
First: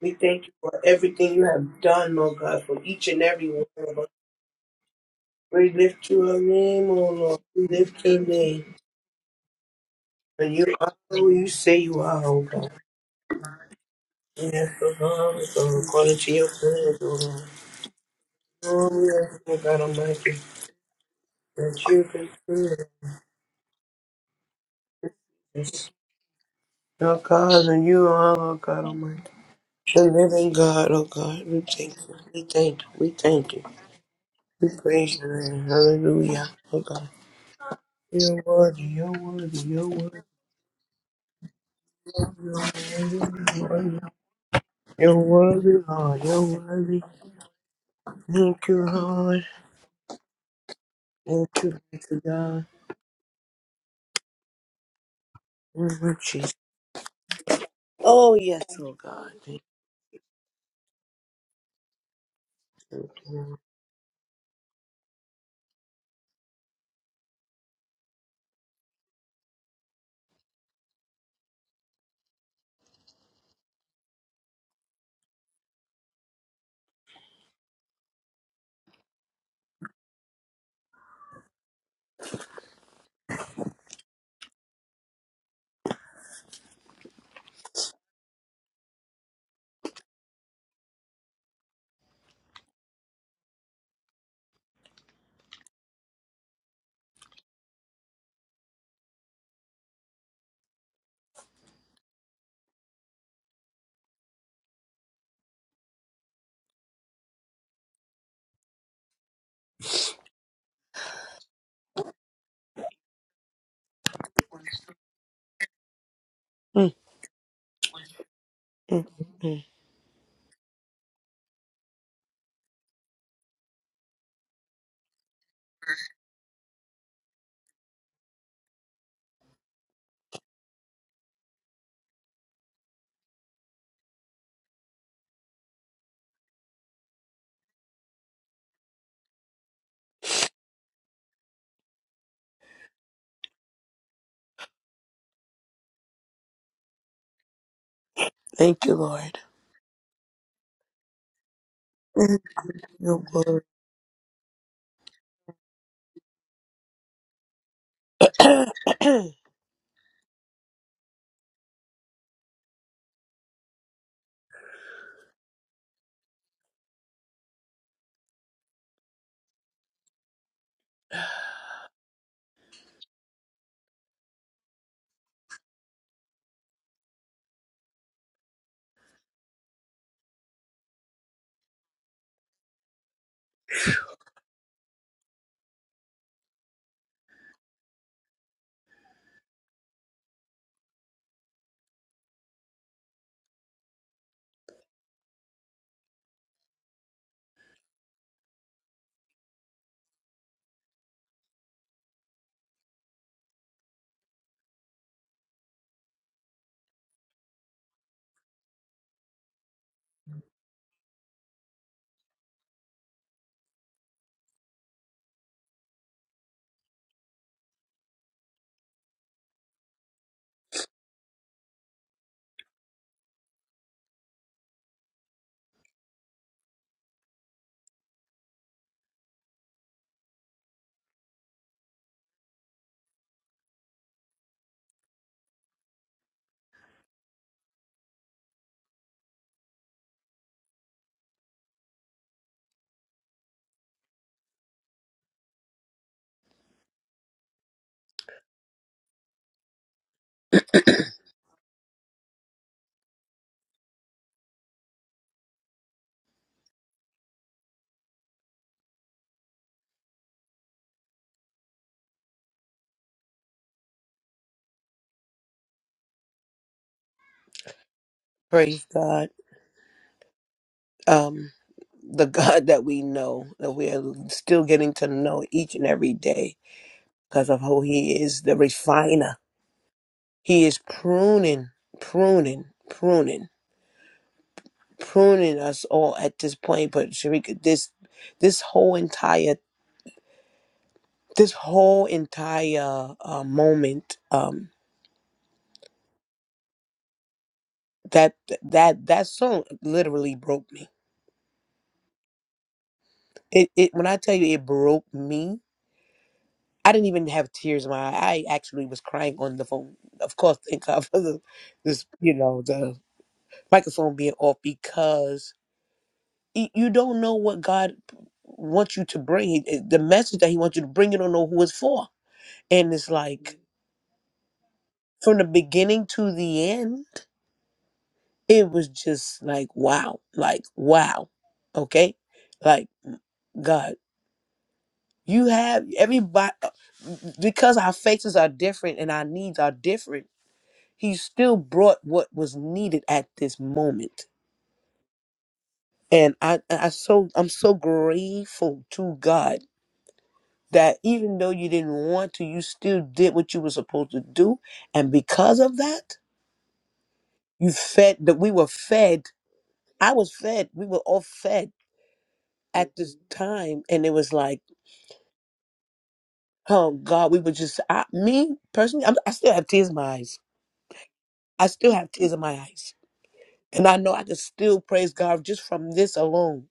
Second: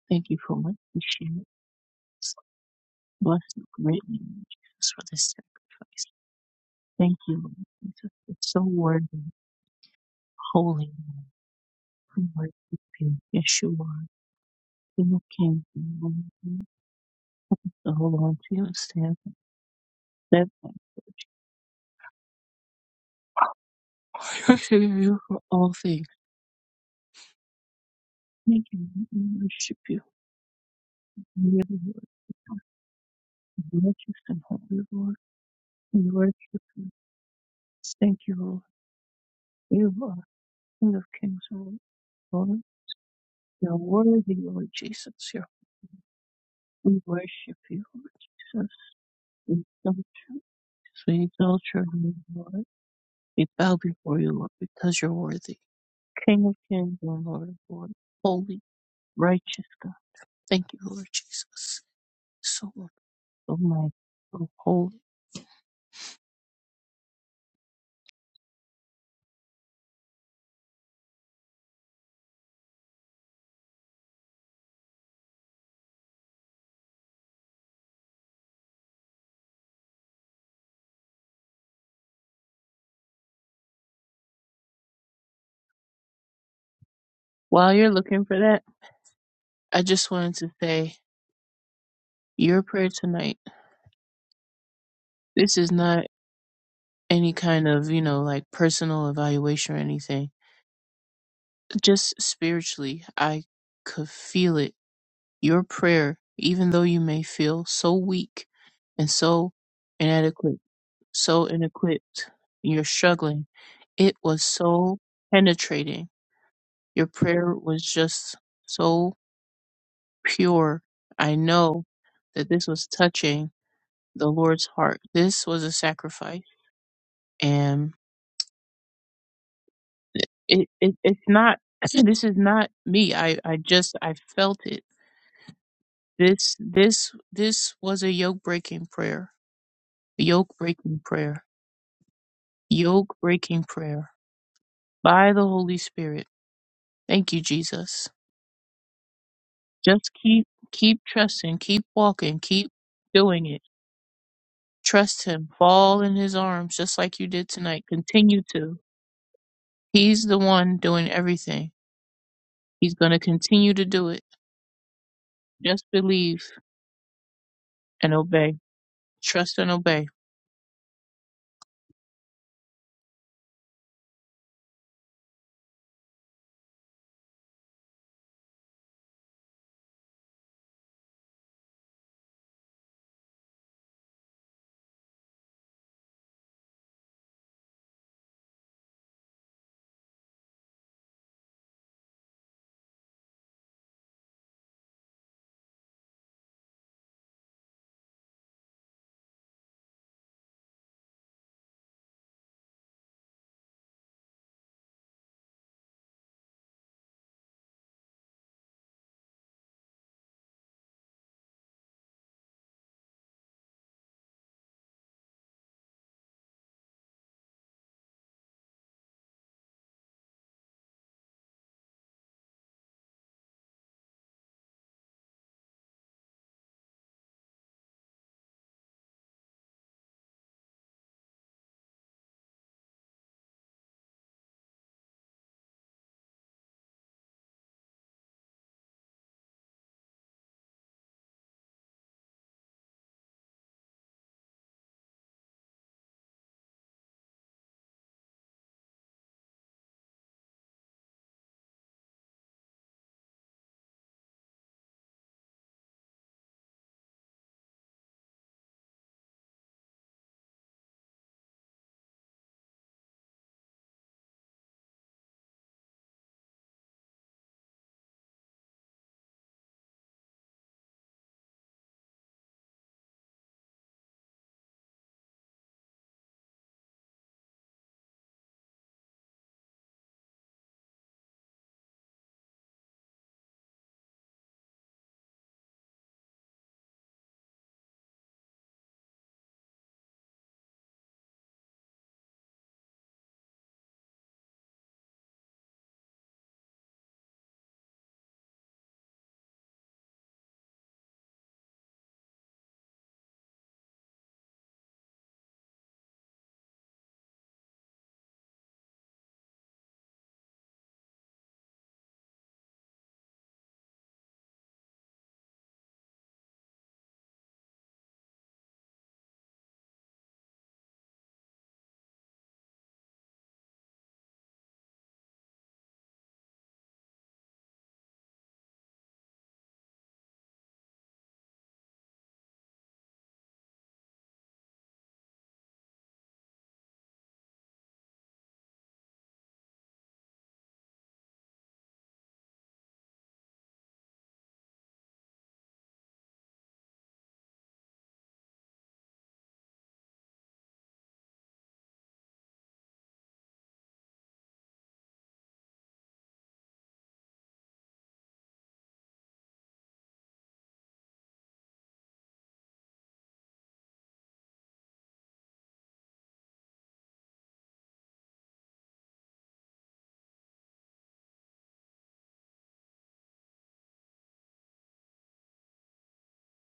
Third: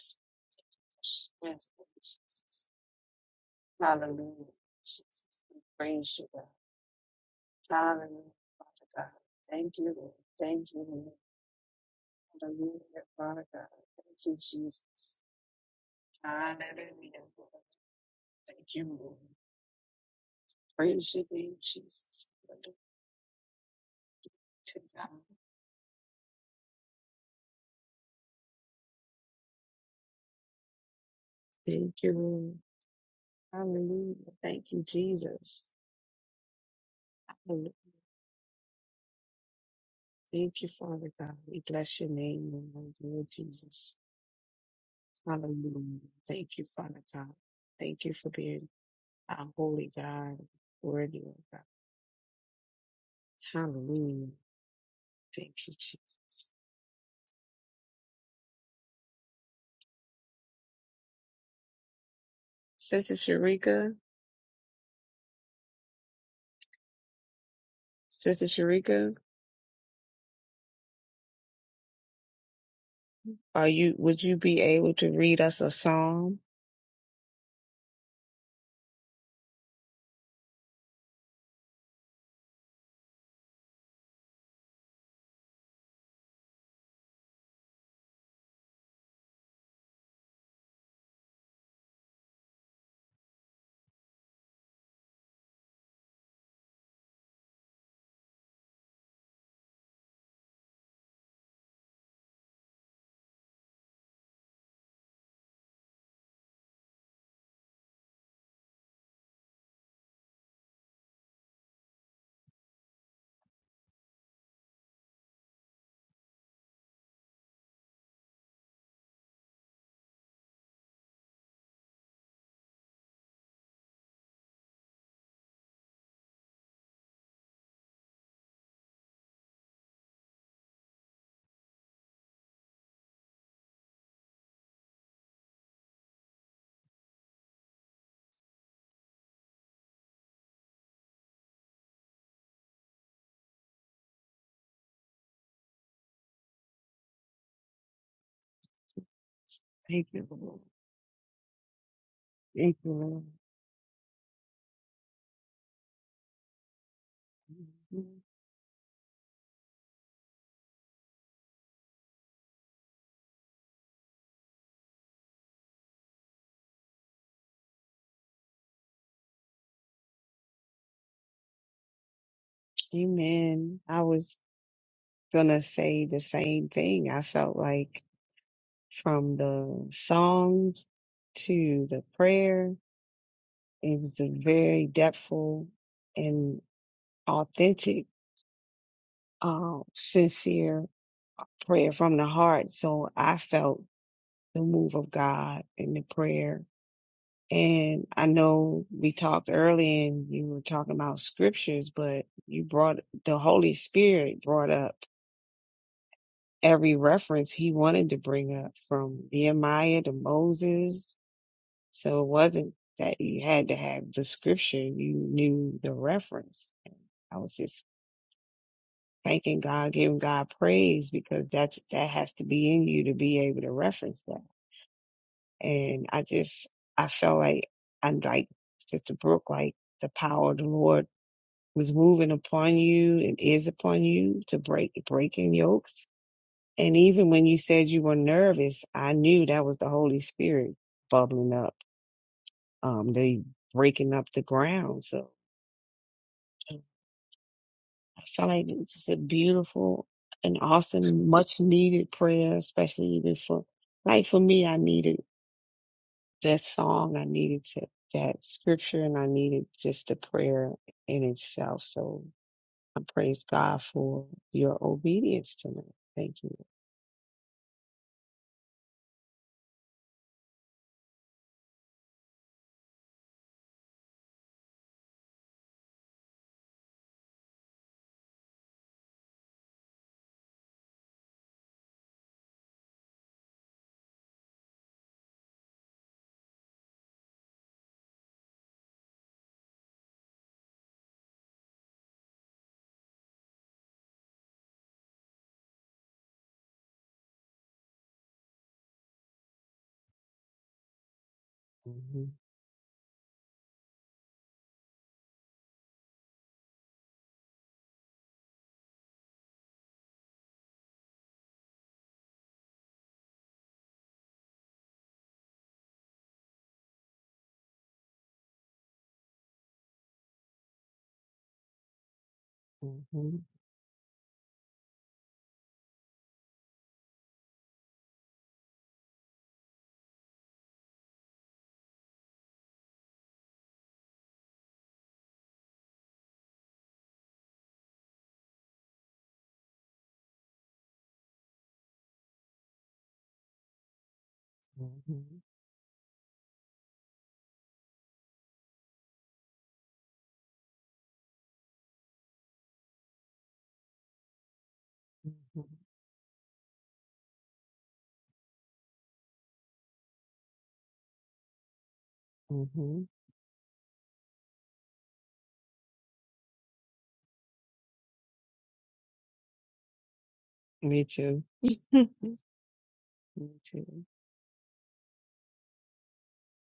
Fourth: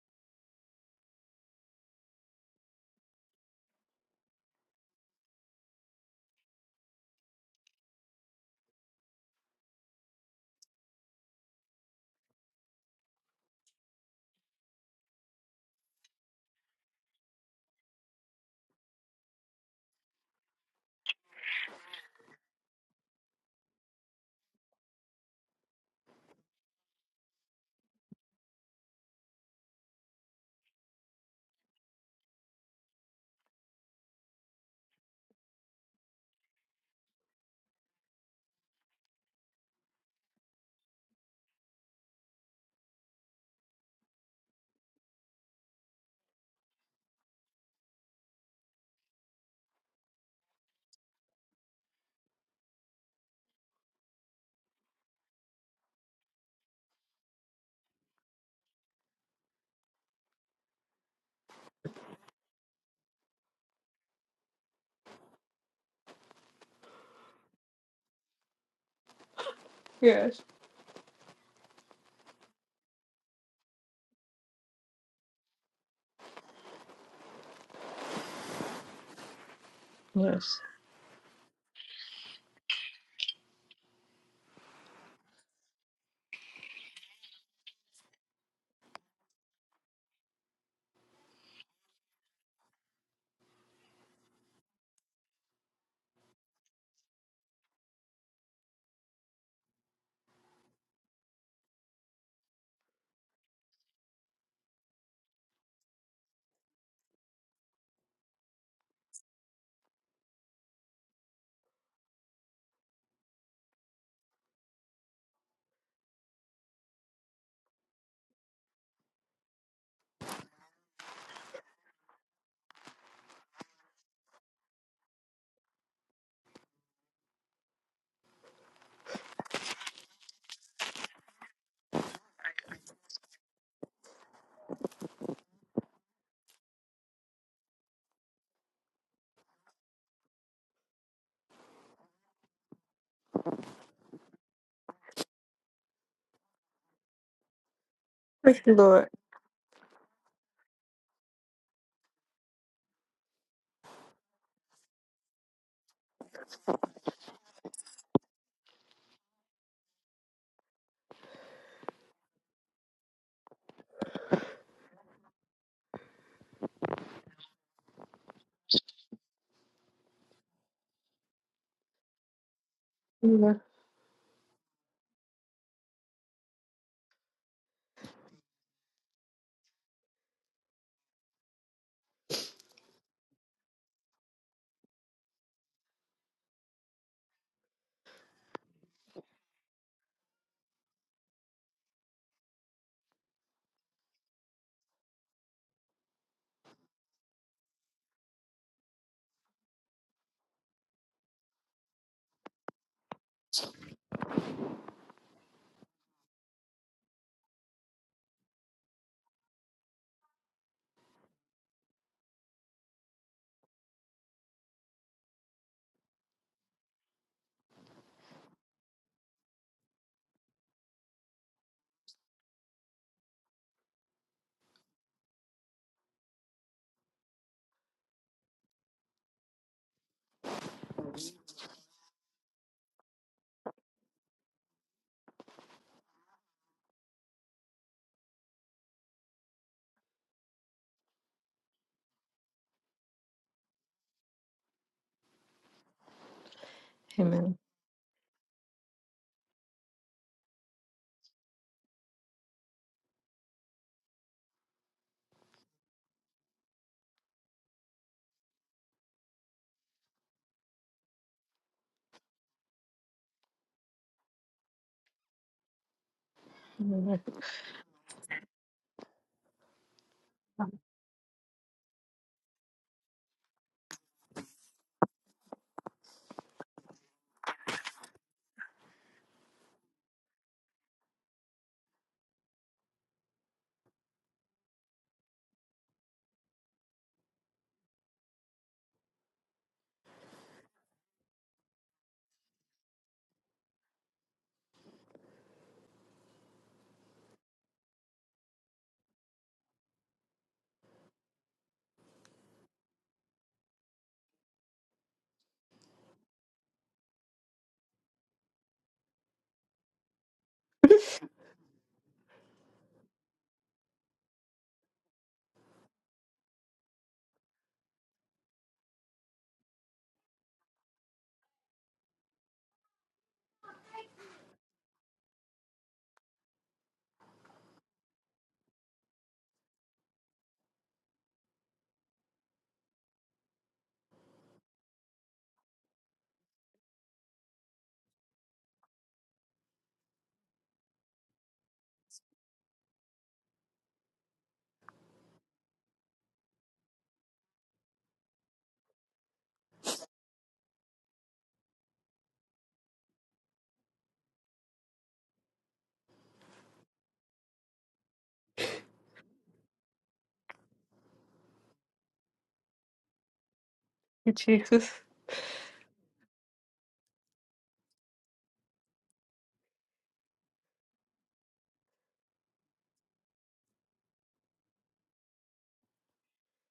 Speaker 1: We
Speaker 4: Thank you
Speaker 1: thank you
Speaker 4: for what
Speaker 1: for
Speaker 4: you
Speaker 2: Yes,
Speaker 4: share.
Speaker 1: everything
Speaker 4: with
Speaker 1: you
Speaker 2: Lord
Speaker 1: have done,
Speaker 4: us.
Speaker 1: Lord God,
Speaker 2: Jesus.
Speaker 1: for each and
Speaker 4: Bless
Speaker 1: every one
Speaker 4: you
Speaker 1: of
Speaker 4: greatly,
Speaker 1: us.
Speaker 4: Lord
Speaker 2: Hallelujah.
Speaker 4: Jesus, for this
Speaker 2: Jesus, we
Speaker 1: We
Speaker 4: sacrifice.
Speaker 1: lift
Speaker 2: praise you, God.
Speaker 1: your name, oh
Speaker 4: Thank
Speaker 1: Lord.
Speaker 4: you, Lord
Speaker 1: We lift
Speaker 4: Jesus.
Speaker 1: your
Speaker 2: Hallelujah,
Speaker 4: It's so
Speaker 1: name.
Speaker 2: Father
Speaker 4: worthy,
Speaker 2: God. Thank you, Lord.
Speaker 1: And
Speaker 2: Thank
Speaker 1: you
Speaker 2: you,
Speaker 4: holy,
Speaker 1: are
Speaker 4: Lord.
Speaker 2: Lord.
Speaker 1: who you say you
Speaker 4: We
Speaker 1: are, oh
Speaker 4: worship
Speaker 1: God.
Speaker 2: Hallelujah,
Speaker 4: you,
Speaker 2: Father God.
Speaker 4: Yeshua,
Speaker 2: Thank you,
Speaker 1: Yes, oh
Speaker 4: King
Speaker 2: Jesus.
Speaker 4: of
Speaker 1: God, oh God, according to your
Speaker 4: Kings,
Speaker 1: plans, oh
Speaker 2: Hallelujah,
Speaker 1: Lord.
Speaker 2: Lord.
Speaker 4: the whole on to
Speaker 2: Thank
Speaker 4: your
Speaker 2: you,
Speaker 1: Oh,
Speaker 2: Lord.
Speaker 4: stand.
Speaker 1: yes, oh God Almighty,
Speaker 4: That
Speaker 2: Praise your name,
Speaker 1: that you've
Speaker 2: Jesus.
Speaker 1: been
Speaker 2: Hallelujah
Speaker 1: through
Speaker 4: trust
Speaker 2: to
Speaker 4: in
Speaker 2: God.
Speaker 4: you for all
Speaker 1: this.
Speaker 4: things.
Speaker 1: Oh God, and you are, oh
Speaker 4: Thank
Speaker 1: God
Speaker 4: you. We
Speaker 1: Almighty.
Speaker 4: worship you.
Speaker 1: The living God, oh God,
Speaker 4: We
Speaker 1: we
Speaker 4: are the
Speaker 2: Thank
Speaker 1: thank
Speaker 2: you,
Speaker 1: you, we
Speaker 2: Lord.
Speaker 1: thank you, we thank you.
Speaker 4: worship
Speaker 2: Hallelujah.
Speaker 4: and
Speaker 1: We
Speaker 2: Thank
Speaker 4: holy
Speaker 2: you,
Speaker 4: Lord.
Speaker 1: praise your name,
Speaker 2: Jesus.
Speaker 4: We worship
Speaker 1: hallelujah, oh
Speaker 4: you.
Speaker 1: God.
Speaker 2: Hallelujah.
Speaker 4: Thank you,
Speaker 1: You're
Speaker 4: Lord.
Speaker 1: worthy, you're worthy, you're
Speaker 4: You
Speaker 1: worthy.
Speaker 4: are
Speaker 2: Thank you,
Speaker 4: King of
Speaker 2: Father God.
Speaker 4: Kings,
Speaker 2: We
Speaker 4: Lord.
Speaker 2: bless your
Speaker 1: You're
Speaker 4: Lord,
Speaker 2: name, Lord, Lord
Speaker 4: you are
Speaker 2: Jesus.
Speaker 4: worthy, Lord Jesus. you
Speaker 1: worthy,
Speaker 2: Hallelujah.
Speaker 1: Lord. You're
Speaker 2: Thank you,
Speaker 4: We
Speaker 2: Father
Speaker 1: worthy.
Speaker 2: God.
Speaker 4: worship you,
Speaker 2: Thank
Speaker 4: Lord
Speaker 2: you for being
Speaker 1: Thank
Speaker 4: Jesus.
Speaker 1: you, Lord.
Speaker 2: Our
Speaker 4: We
Speaker 2: holy
Speaker 4: exalt
Speaker 2: God,
Speaker 4: you.
Speaker 2: worthy
Speaker 4: We
Speaker 2: of
Speaker 1: Thank
Speaker 4: exalt
Speaker 2: God.
Speaker 1: you,
Speaker 4: your
Speaker 1: thank you,
Speaker 4: name, Lord.
Speaker 1: God.
Speaker 4: We bow before
Speaker 2: Hallelujah.
Speaker 4: you, Lord, because you're
Speaker 2: Thank
Speaker 4: worthy.
Speaker 2: you,
Speaker 1: Thank you,
Speaker 4: King
Speaker 2: Jesus.
Speaker 1: Jesus.
Speaker 4: of Kings and Lord of Lords.
Speaker 1: Oh,
Speaker 4: Holy,
Speaker 1: yes, oh, God. Thank
Speaker 4: righteous God. Thank you, Lord Jesus. So
Speaker 1: you.
Speaker 2: Sister
Speaker 4: Oh
Speaker 1: Lord.
Speaker 4: my
Speaker 2: Sharika,
Speaker 4: oh, hold
Speaker 2: Sister Sharika,
Speaker 3: Yes.
Speaker 2: are you, would you be able to read us a psalm?
Speaker 3: Yes.
Speaker 4: while you're looking for that, I just wanted to say your prayer tonight. This is not any kind of, you know, like personal evaluation or anything. Just spiritually, I could feel it. Your prayer, even though you may feel so weak and so inadequate, so inequipped, and you're struggling, it was so penetrating.
Speaker 1: Mm,
Speaker 4: Your prayer was just
Speaker 1: mm, mm.
Speaker 4: so
Speaker 1: mm.
Speaker 4: pure. I know that this was touching the Lord's heart. This was a sacrifice. And it, it it's not this is not me. I, I just I felt it. This this this was a yoke breaking prayer. Yoke breaking prayer. Yoke breaking prayer by the Holy Spirit. Thank you, Jesus.
Speaker 3: Thank you,
Speaker 1: Thank you,
Speaker 3: Lord.
Speaker 1: Lord.
Speaker 2: Thank
Speaker 4: Just
Speaker 2: you,
Speaker 4: keep
Speaker 2: Lord.
Speaker 4: keep trusting, keep walking,
Speaker 1: Thank
Speaker 4: keep
Speaker 2: Thank you,
Speaker 1: you,
Speaker 2: Lord.
Speaker 4: doing it. Trust him. Fall in his arms just like you did tonight.
Speaker 2: Mhm.
Speaker 4: Continue
Speaker 1: Lord.
Speaker 4: to. He's the one doing everything. He's going to continue to do it. Just believe and obey. Trust and obey.
Speaker 3: Amen.
Speaker 2: Amen. I was gonna say the same thing. I felt like from the songs to the prayer, it was a very depthful and authentic, uh, sincere prayer from the heart. So I felt the move of God in the prayer. And I know we talked earlier and you were talking about scriptures, but you brought the Holy Spirit brought up every reference he wanted to bring up from Nehemiah to Moses. So it wasn't that you had to have the scripture. You knew the reference. And I was just thanking God, giving God praise because that's, that has to be in you to be able to reference that. And I just, I felt like, and like Sister Brooke, like the power of the Lord was moving upon you and is upon you to break, breaking yokes. And even when you said you were nervous, I knew that was the Holy Spirit bubbling up, um, they breaking up the ground. So
Speaker 3: Amen.
Speaker 2: I felt like this is a beautiful and awesome, much needed prayer, especially even for, like for me, I needed. that song, I needed to, that scripture, and I needed just the prayer in itself. So I praise God for your obedience tonight. Thank you.
Speaker 3: Amen.
Speaker 1: Praise God. Um, the God that we know, that we are still getting to know each and every day because of who He is, the refiner. He is pruning, pruning, pruning. pruning us all at this point. But Sharika, this this whole entire this whole entire uh, moment um, that that that song literally broke me.
Speaker 2: hmm
Speaker 1: It, it when I tell you it broke me, I didn't even have tears in my eye. I actually was crying on the phone. Of course, thank God for the this you know the microphone being off because y- you don't know what God wants you to bring. He- The message that He wants you to bring, you don't know who it's for. And it's
Speaker 2: hmm
Speaker 1: like from the beginning to the end, it was just like wow, like wow, okay, like God, you have everybody because our faces are different and our needs are different. He still brought what was needed at this moment,
Speaker 2: hmm
Speaker 1: and I, I so I'm so grateful to God that even though you didn't want to, you still did what you were supposed to do, and because of that, you fed that we were fed. I was fed. We were all fed
Speaker 2: hmm
Speaker 1: at
Speaker 2: hmm
Speaker 1: this time, and it was
Speaker 3: Thank you,
Speaker 1: like,
Speaker 3: Jesus.
Speaker 1: oh God, we were just I, me personally. I'm, I still have tears in my eyes.
Speaker 2: Me too.
Speaker 1: I
Speaker 2: Me
Speaker 1: still have tears in my eyes, and I
Speaker 2: too.
Speaker 1: know I can still praise God just from this alone.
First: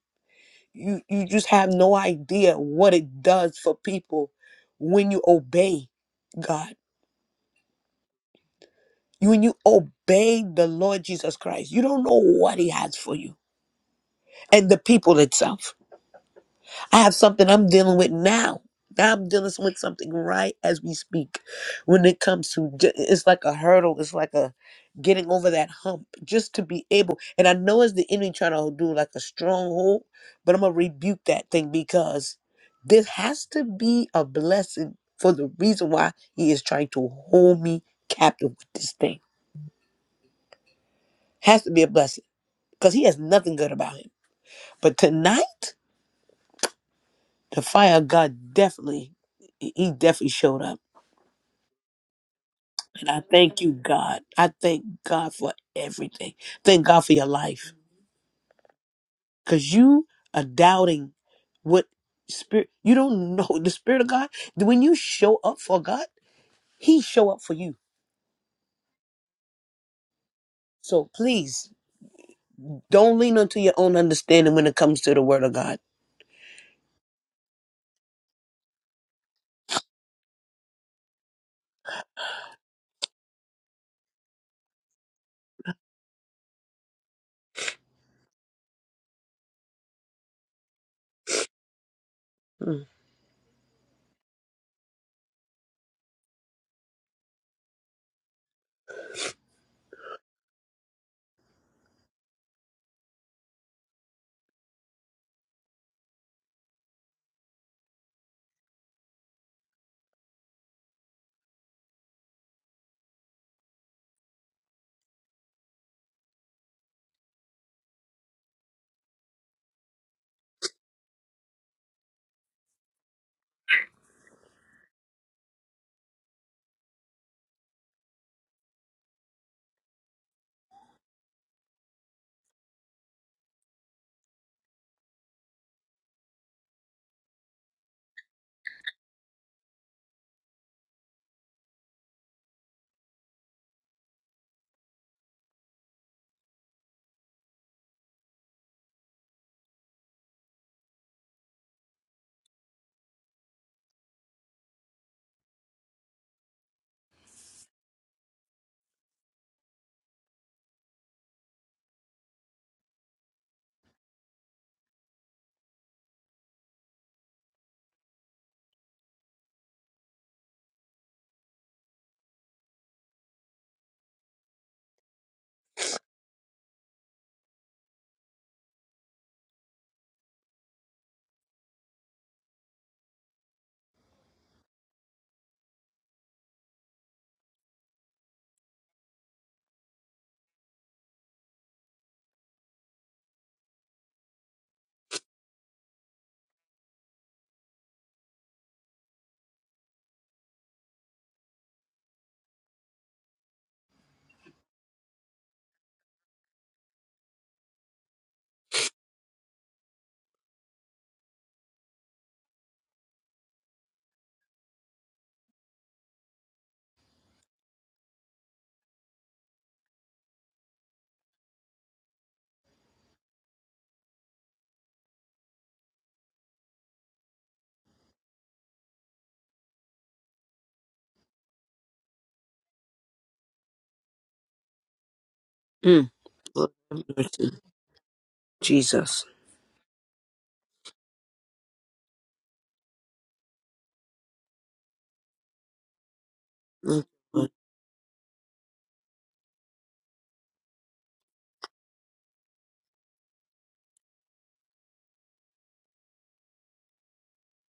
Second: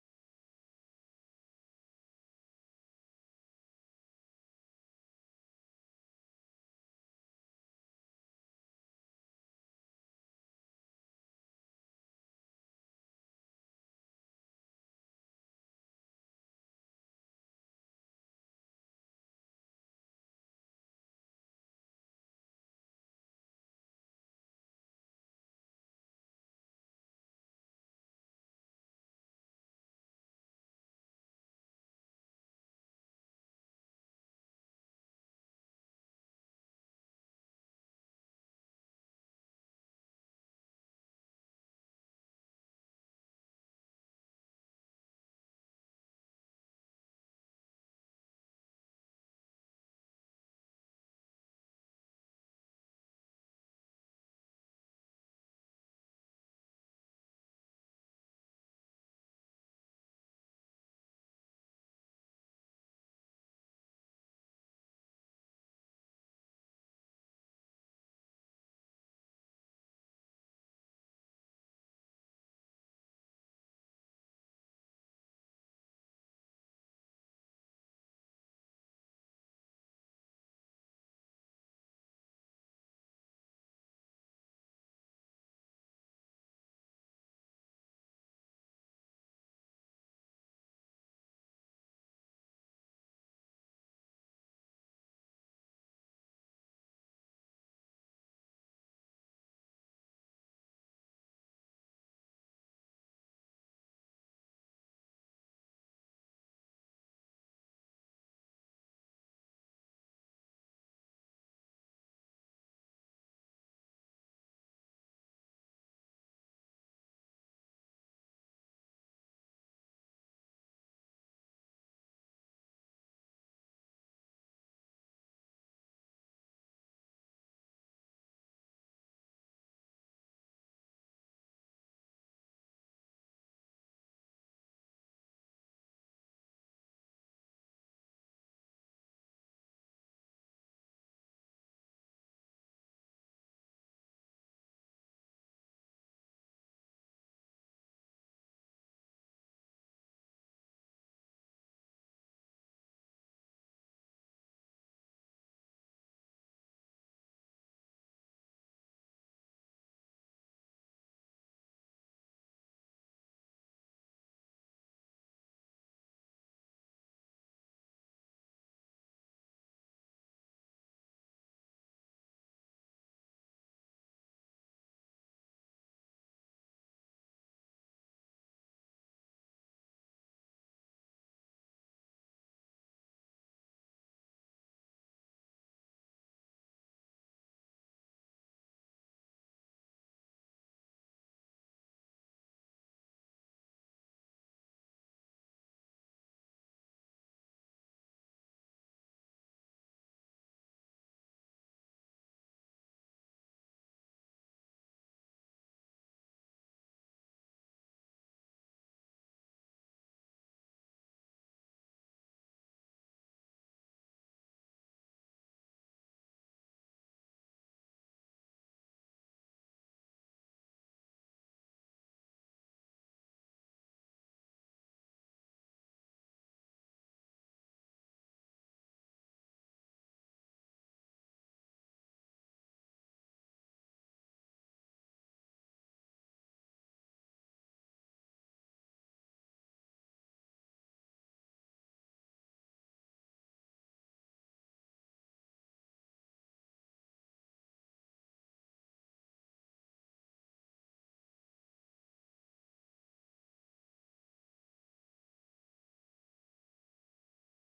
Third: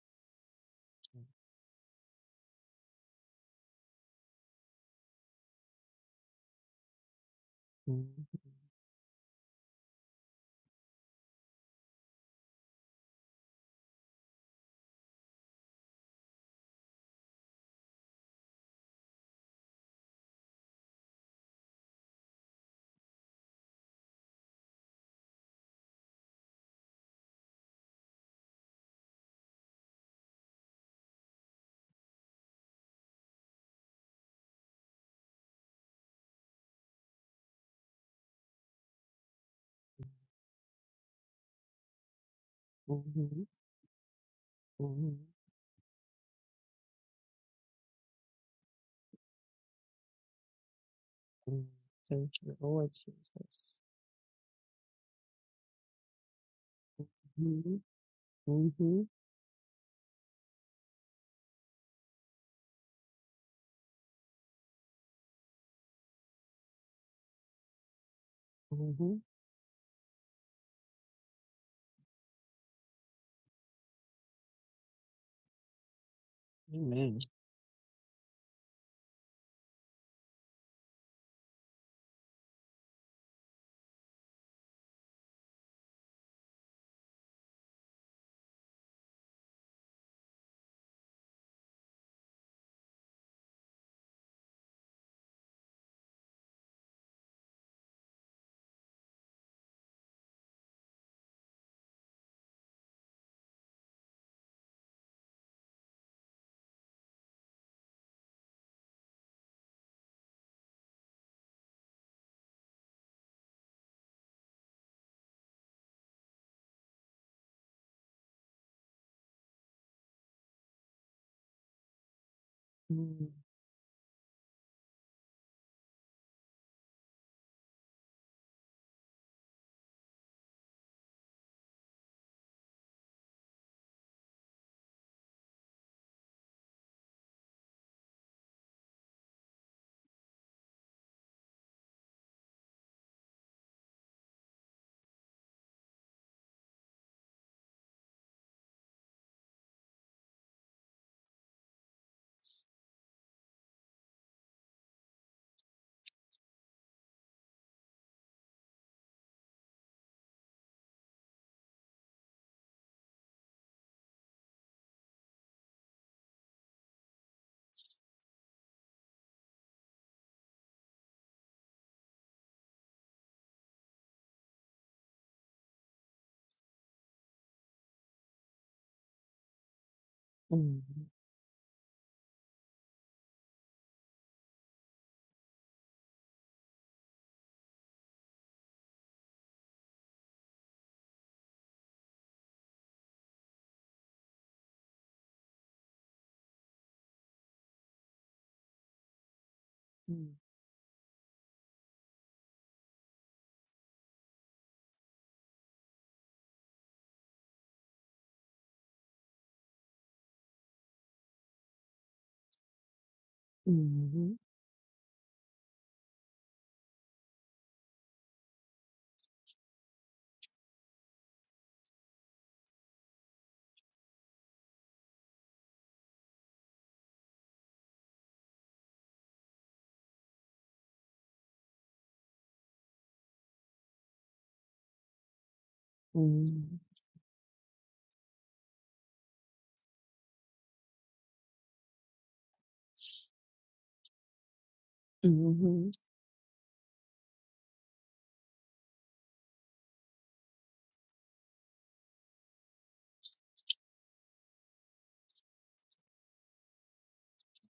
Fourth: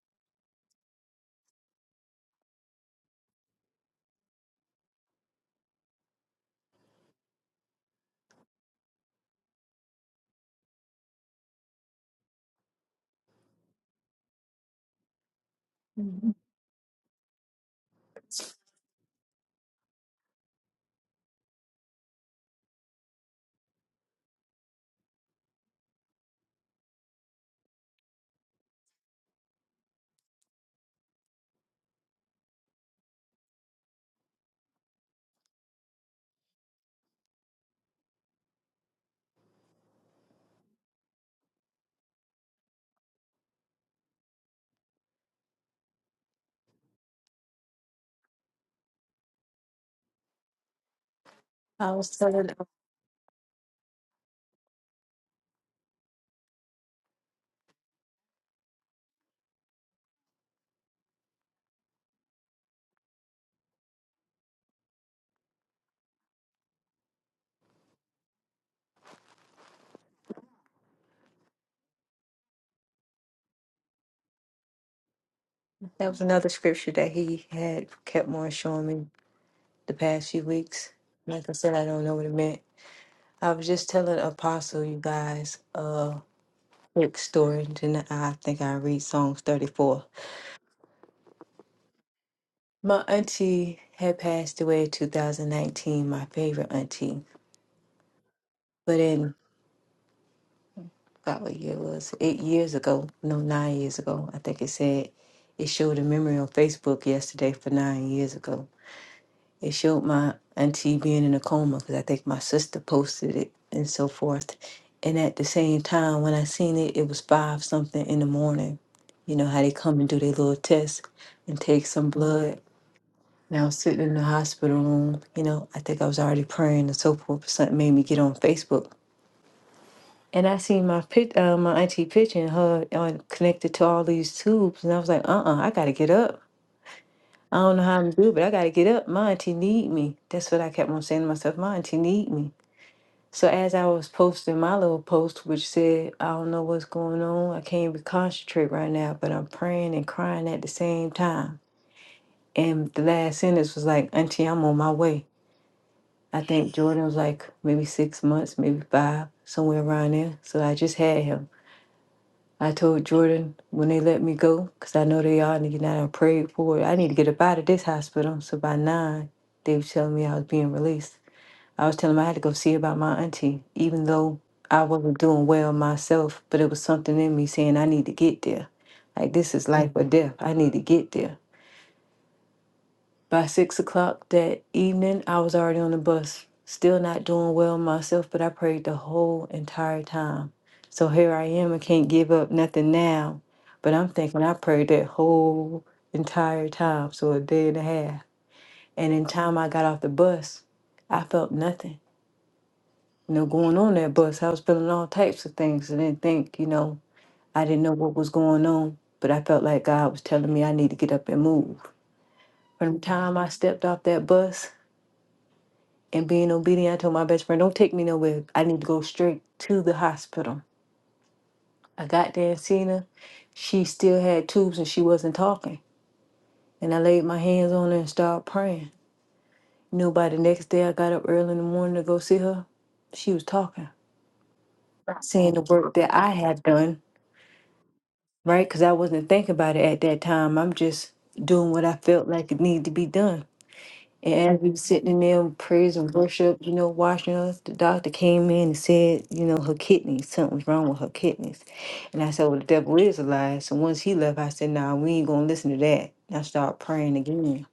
Speaker 1: You you just have no idea what it does for people when you obey God.
Speaker 2: hmm
Speaker 1: You When you obey the Lord Jesus Christ, you don't know what He has for you and the people itself.
Speaker 3: Mhm.
Speaker 1: I have something I'm dealing with now. Now I'm dealing with something right as we speak. When it comes to, ju- it's like a hurdle. It's like a getting over that hump just to be able. And I know it's the enemy trying to do like a stronghold, but I'm gonna rebuke that thing because this has to be a blessing for the reason why he is trying to hold me captive with this thing. Has to be a blessing because he has
Speaker 2: hmm
Speaker 1: nothing good about him. But
Speaker 2: hmm
Speaker 1: tonight, the fire of God definitely, he he definitely showed up
Speaker 3: I was
Speaker 2: Thank
Speaker 3: telling
Speaker 2: you,
Speaker 3: uh,
Speaker 2: Lord
Speaker 1: And I thank you,
Speaker 2: Jesus.
Speaker 1: God. I thank God for everything. Thank God for your life.
Speaker 2: hmm hmm hmm
Speaker 1: Because you are doubting what spirit, you don't know the spirit of God. When you show up for God, He show up for you. So please don't lean onto your own understanding when it comes to the word of God.
Speaker 3: that was another scripture that
Speaker 2: Amen. hmm
Speaker 3: he had kept on showing me the past few weeks. Like I said, I don't know what it meant. I was just telling Apostle, you guys. uh, quick story, then I think I read Psalms 34.
Speaker 1: Mm.
Speaker 3: My auntie had passed away in 2019, my favorite auntie. But in about what year it was eight years ago, no, nine years ago, I think it said it showed a memory on Facebook yesterday for nine years ago. It showed my auntie being in a coma because I think my sister posted it and so forth. And at the same time, when I seen it, it was five something in the morning. You know how they come and do their little test and take some blood. Now I was sitting in the hospital room, you know, I think I was already praying and so forth. Something made me get on Facebook. And I seen my pic, uh, my auntie picture and her on, connected to all these tubes. And I was like, uh-uh, I got to get up. I don't know how I'm going do, it, but I got to get up. My auntie need me. That's what I kept on saying to myself. My auntie need me. So as I was posting my little post, which said, I don't know what's going on. I can't even concentrate right now, but I'm praying and crying at the same time. And the last sentence was like, auntie, I'm on my way. I think Jordan was like maybe six months, maybe five, somewhere around there. So I just had him. I told Jordan when they let me go, because I know they all need now I prayed for it. I need to get up out of this hospital. So by nine, they was telling me I was being released. I was telling them I had to go see about my auntie, even though I wasn't doing well myself, but it was something in me saying I need to get there. Like this is life or death. I need to get there. By six o'clock that evening, I was already on the bus, still not doing well myself, but I prayed the whole entire time. So here I am, I can't give up nothing now, but I'm thinking I prayed that whole entire time, so a day and a half. And in time I got off the bus, I felt nothing, you know, going on that bus. I was feeling all types of things. I didn't think, you know, I didn't know what was going on, but I felt like God was telling me I need to get up and move. From the time I stepped off that
Speaker 2: hmm
Speaker 3: bus, and being obedient, I told my best friend, don't take me nowhere. I need to go straight to the hospital. I got there and seen her. She still had tubes and she wasn't talking. And I laid my hands on her and started praying. You know, by the next day, I got up early in the morning to go see her. She was talking, saying the work
Speaker 1: Mm.
Speaker 3: that I had
Speaker 1: Lord,
Speaker 3: done,
Speaker 1: have mercy.
Speaker 3: right? Because I
Speaker 1: Jesus.
Speaker 3: wasn't thinking about it at that time. I'm just doing what I felt like it needed to be done. And as we were sitting in there in
Speaker 2: hmm
Speaker 3: praise and worship, you know,
Speaker 1: Mm.
Speaker 3: watching
Speaker 1: Mm.
Speaker 3: us. The doctor came in and said, you know, her kidneys, something was wrong with her kidneys. And I said, well, the devil is a lie. So once he left, I said, nah, we ain't going to listen to that. And I started praying again.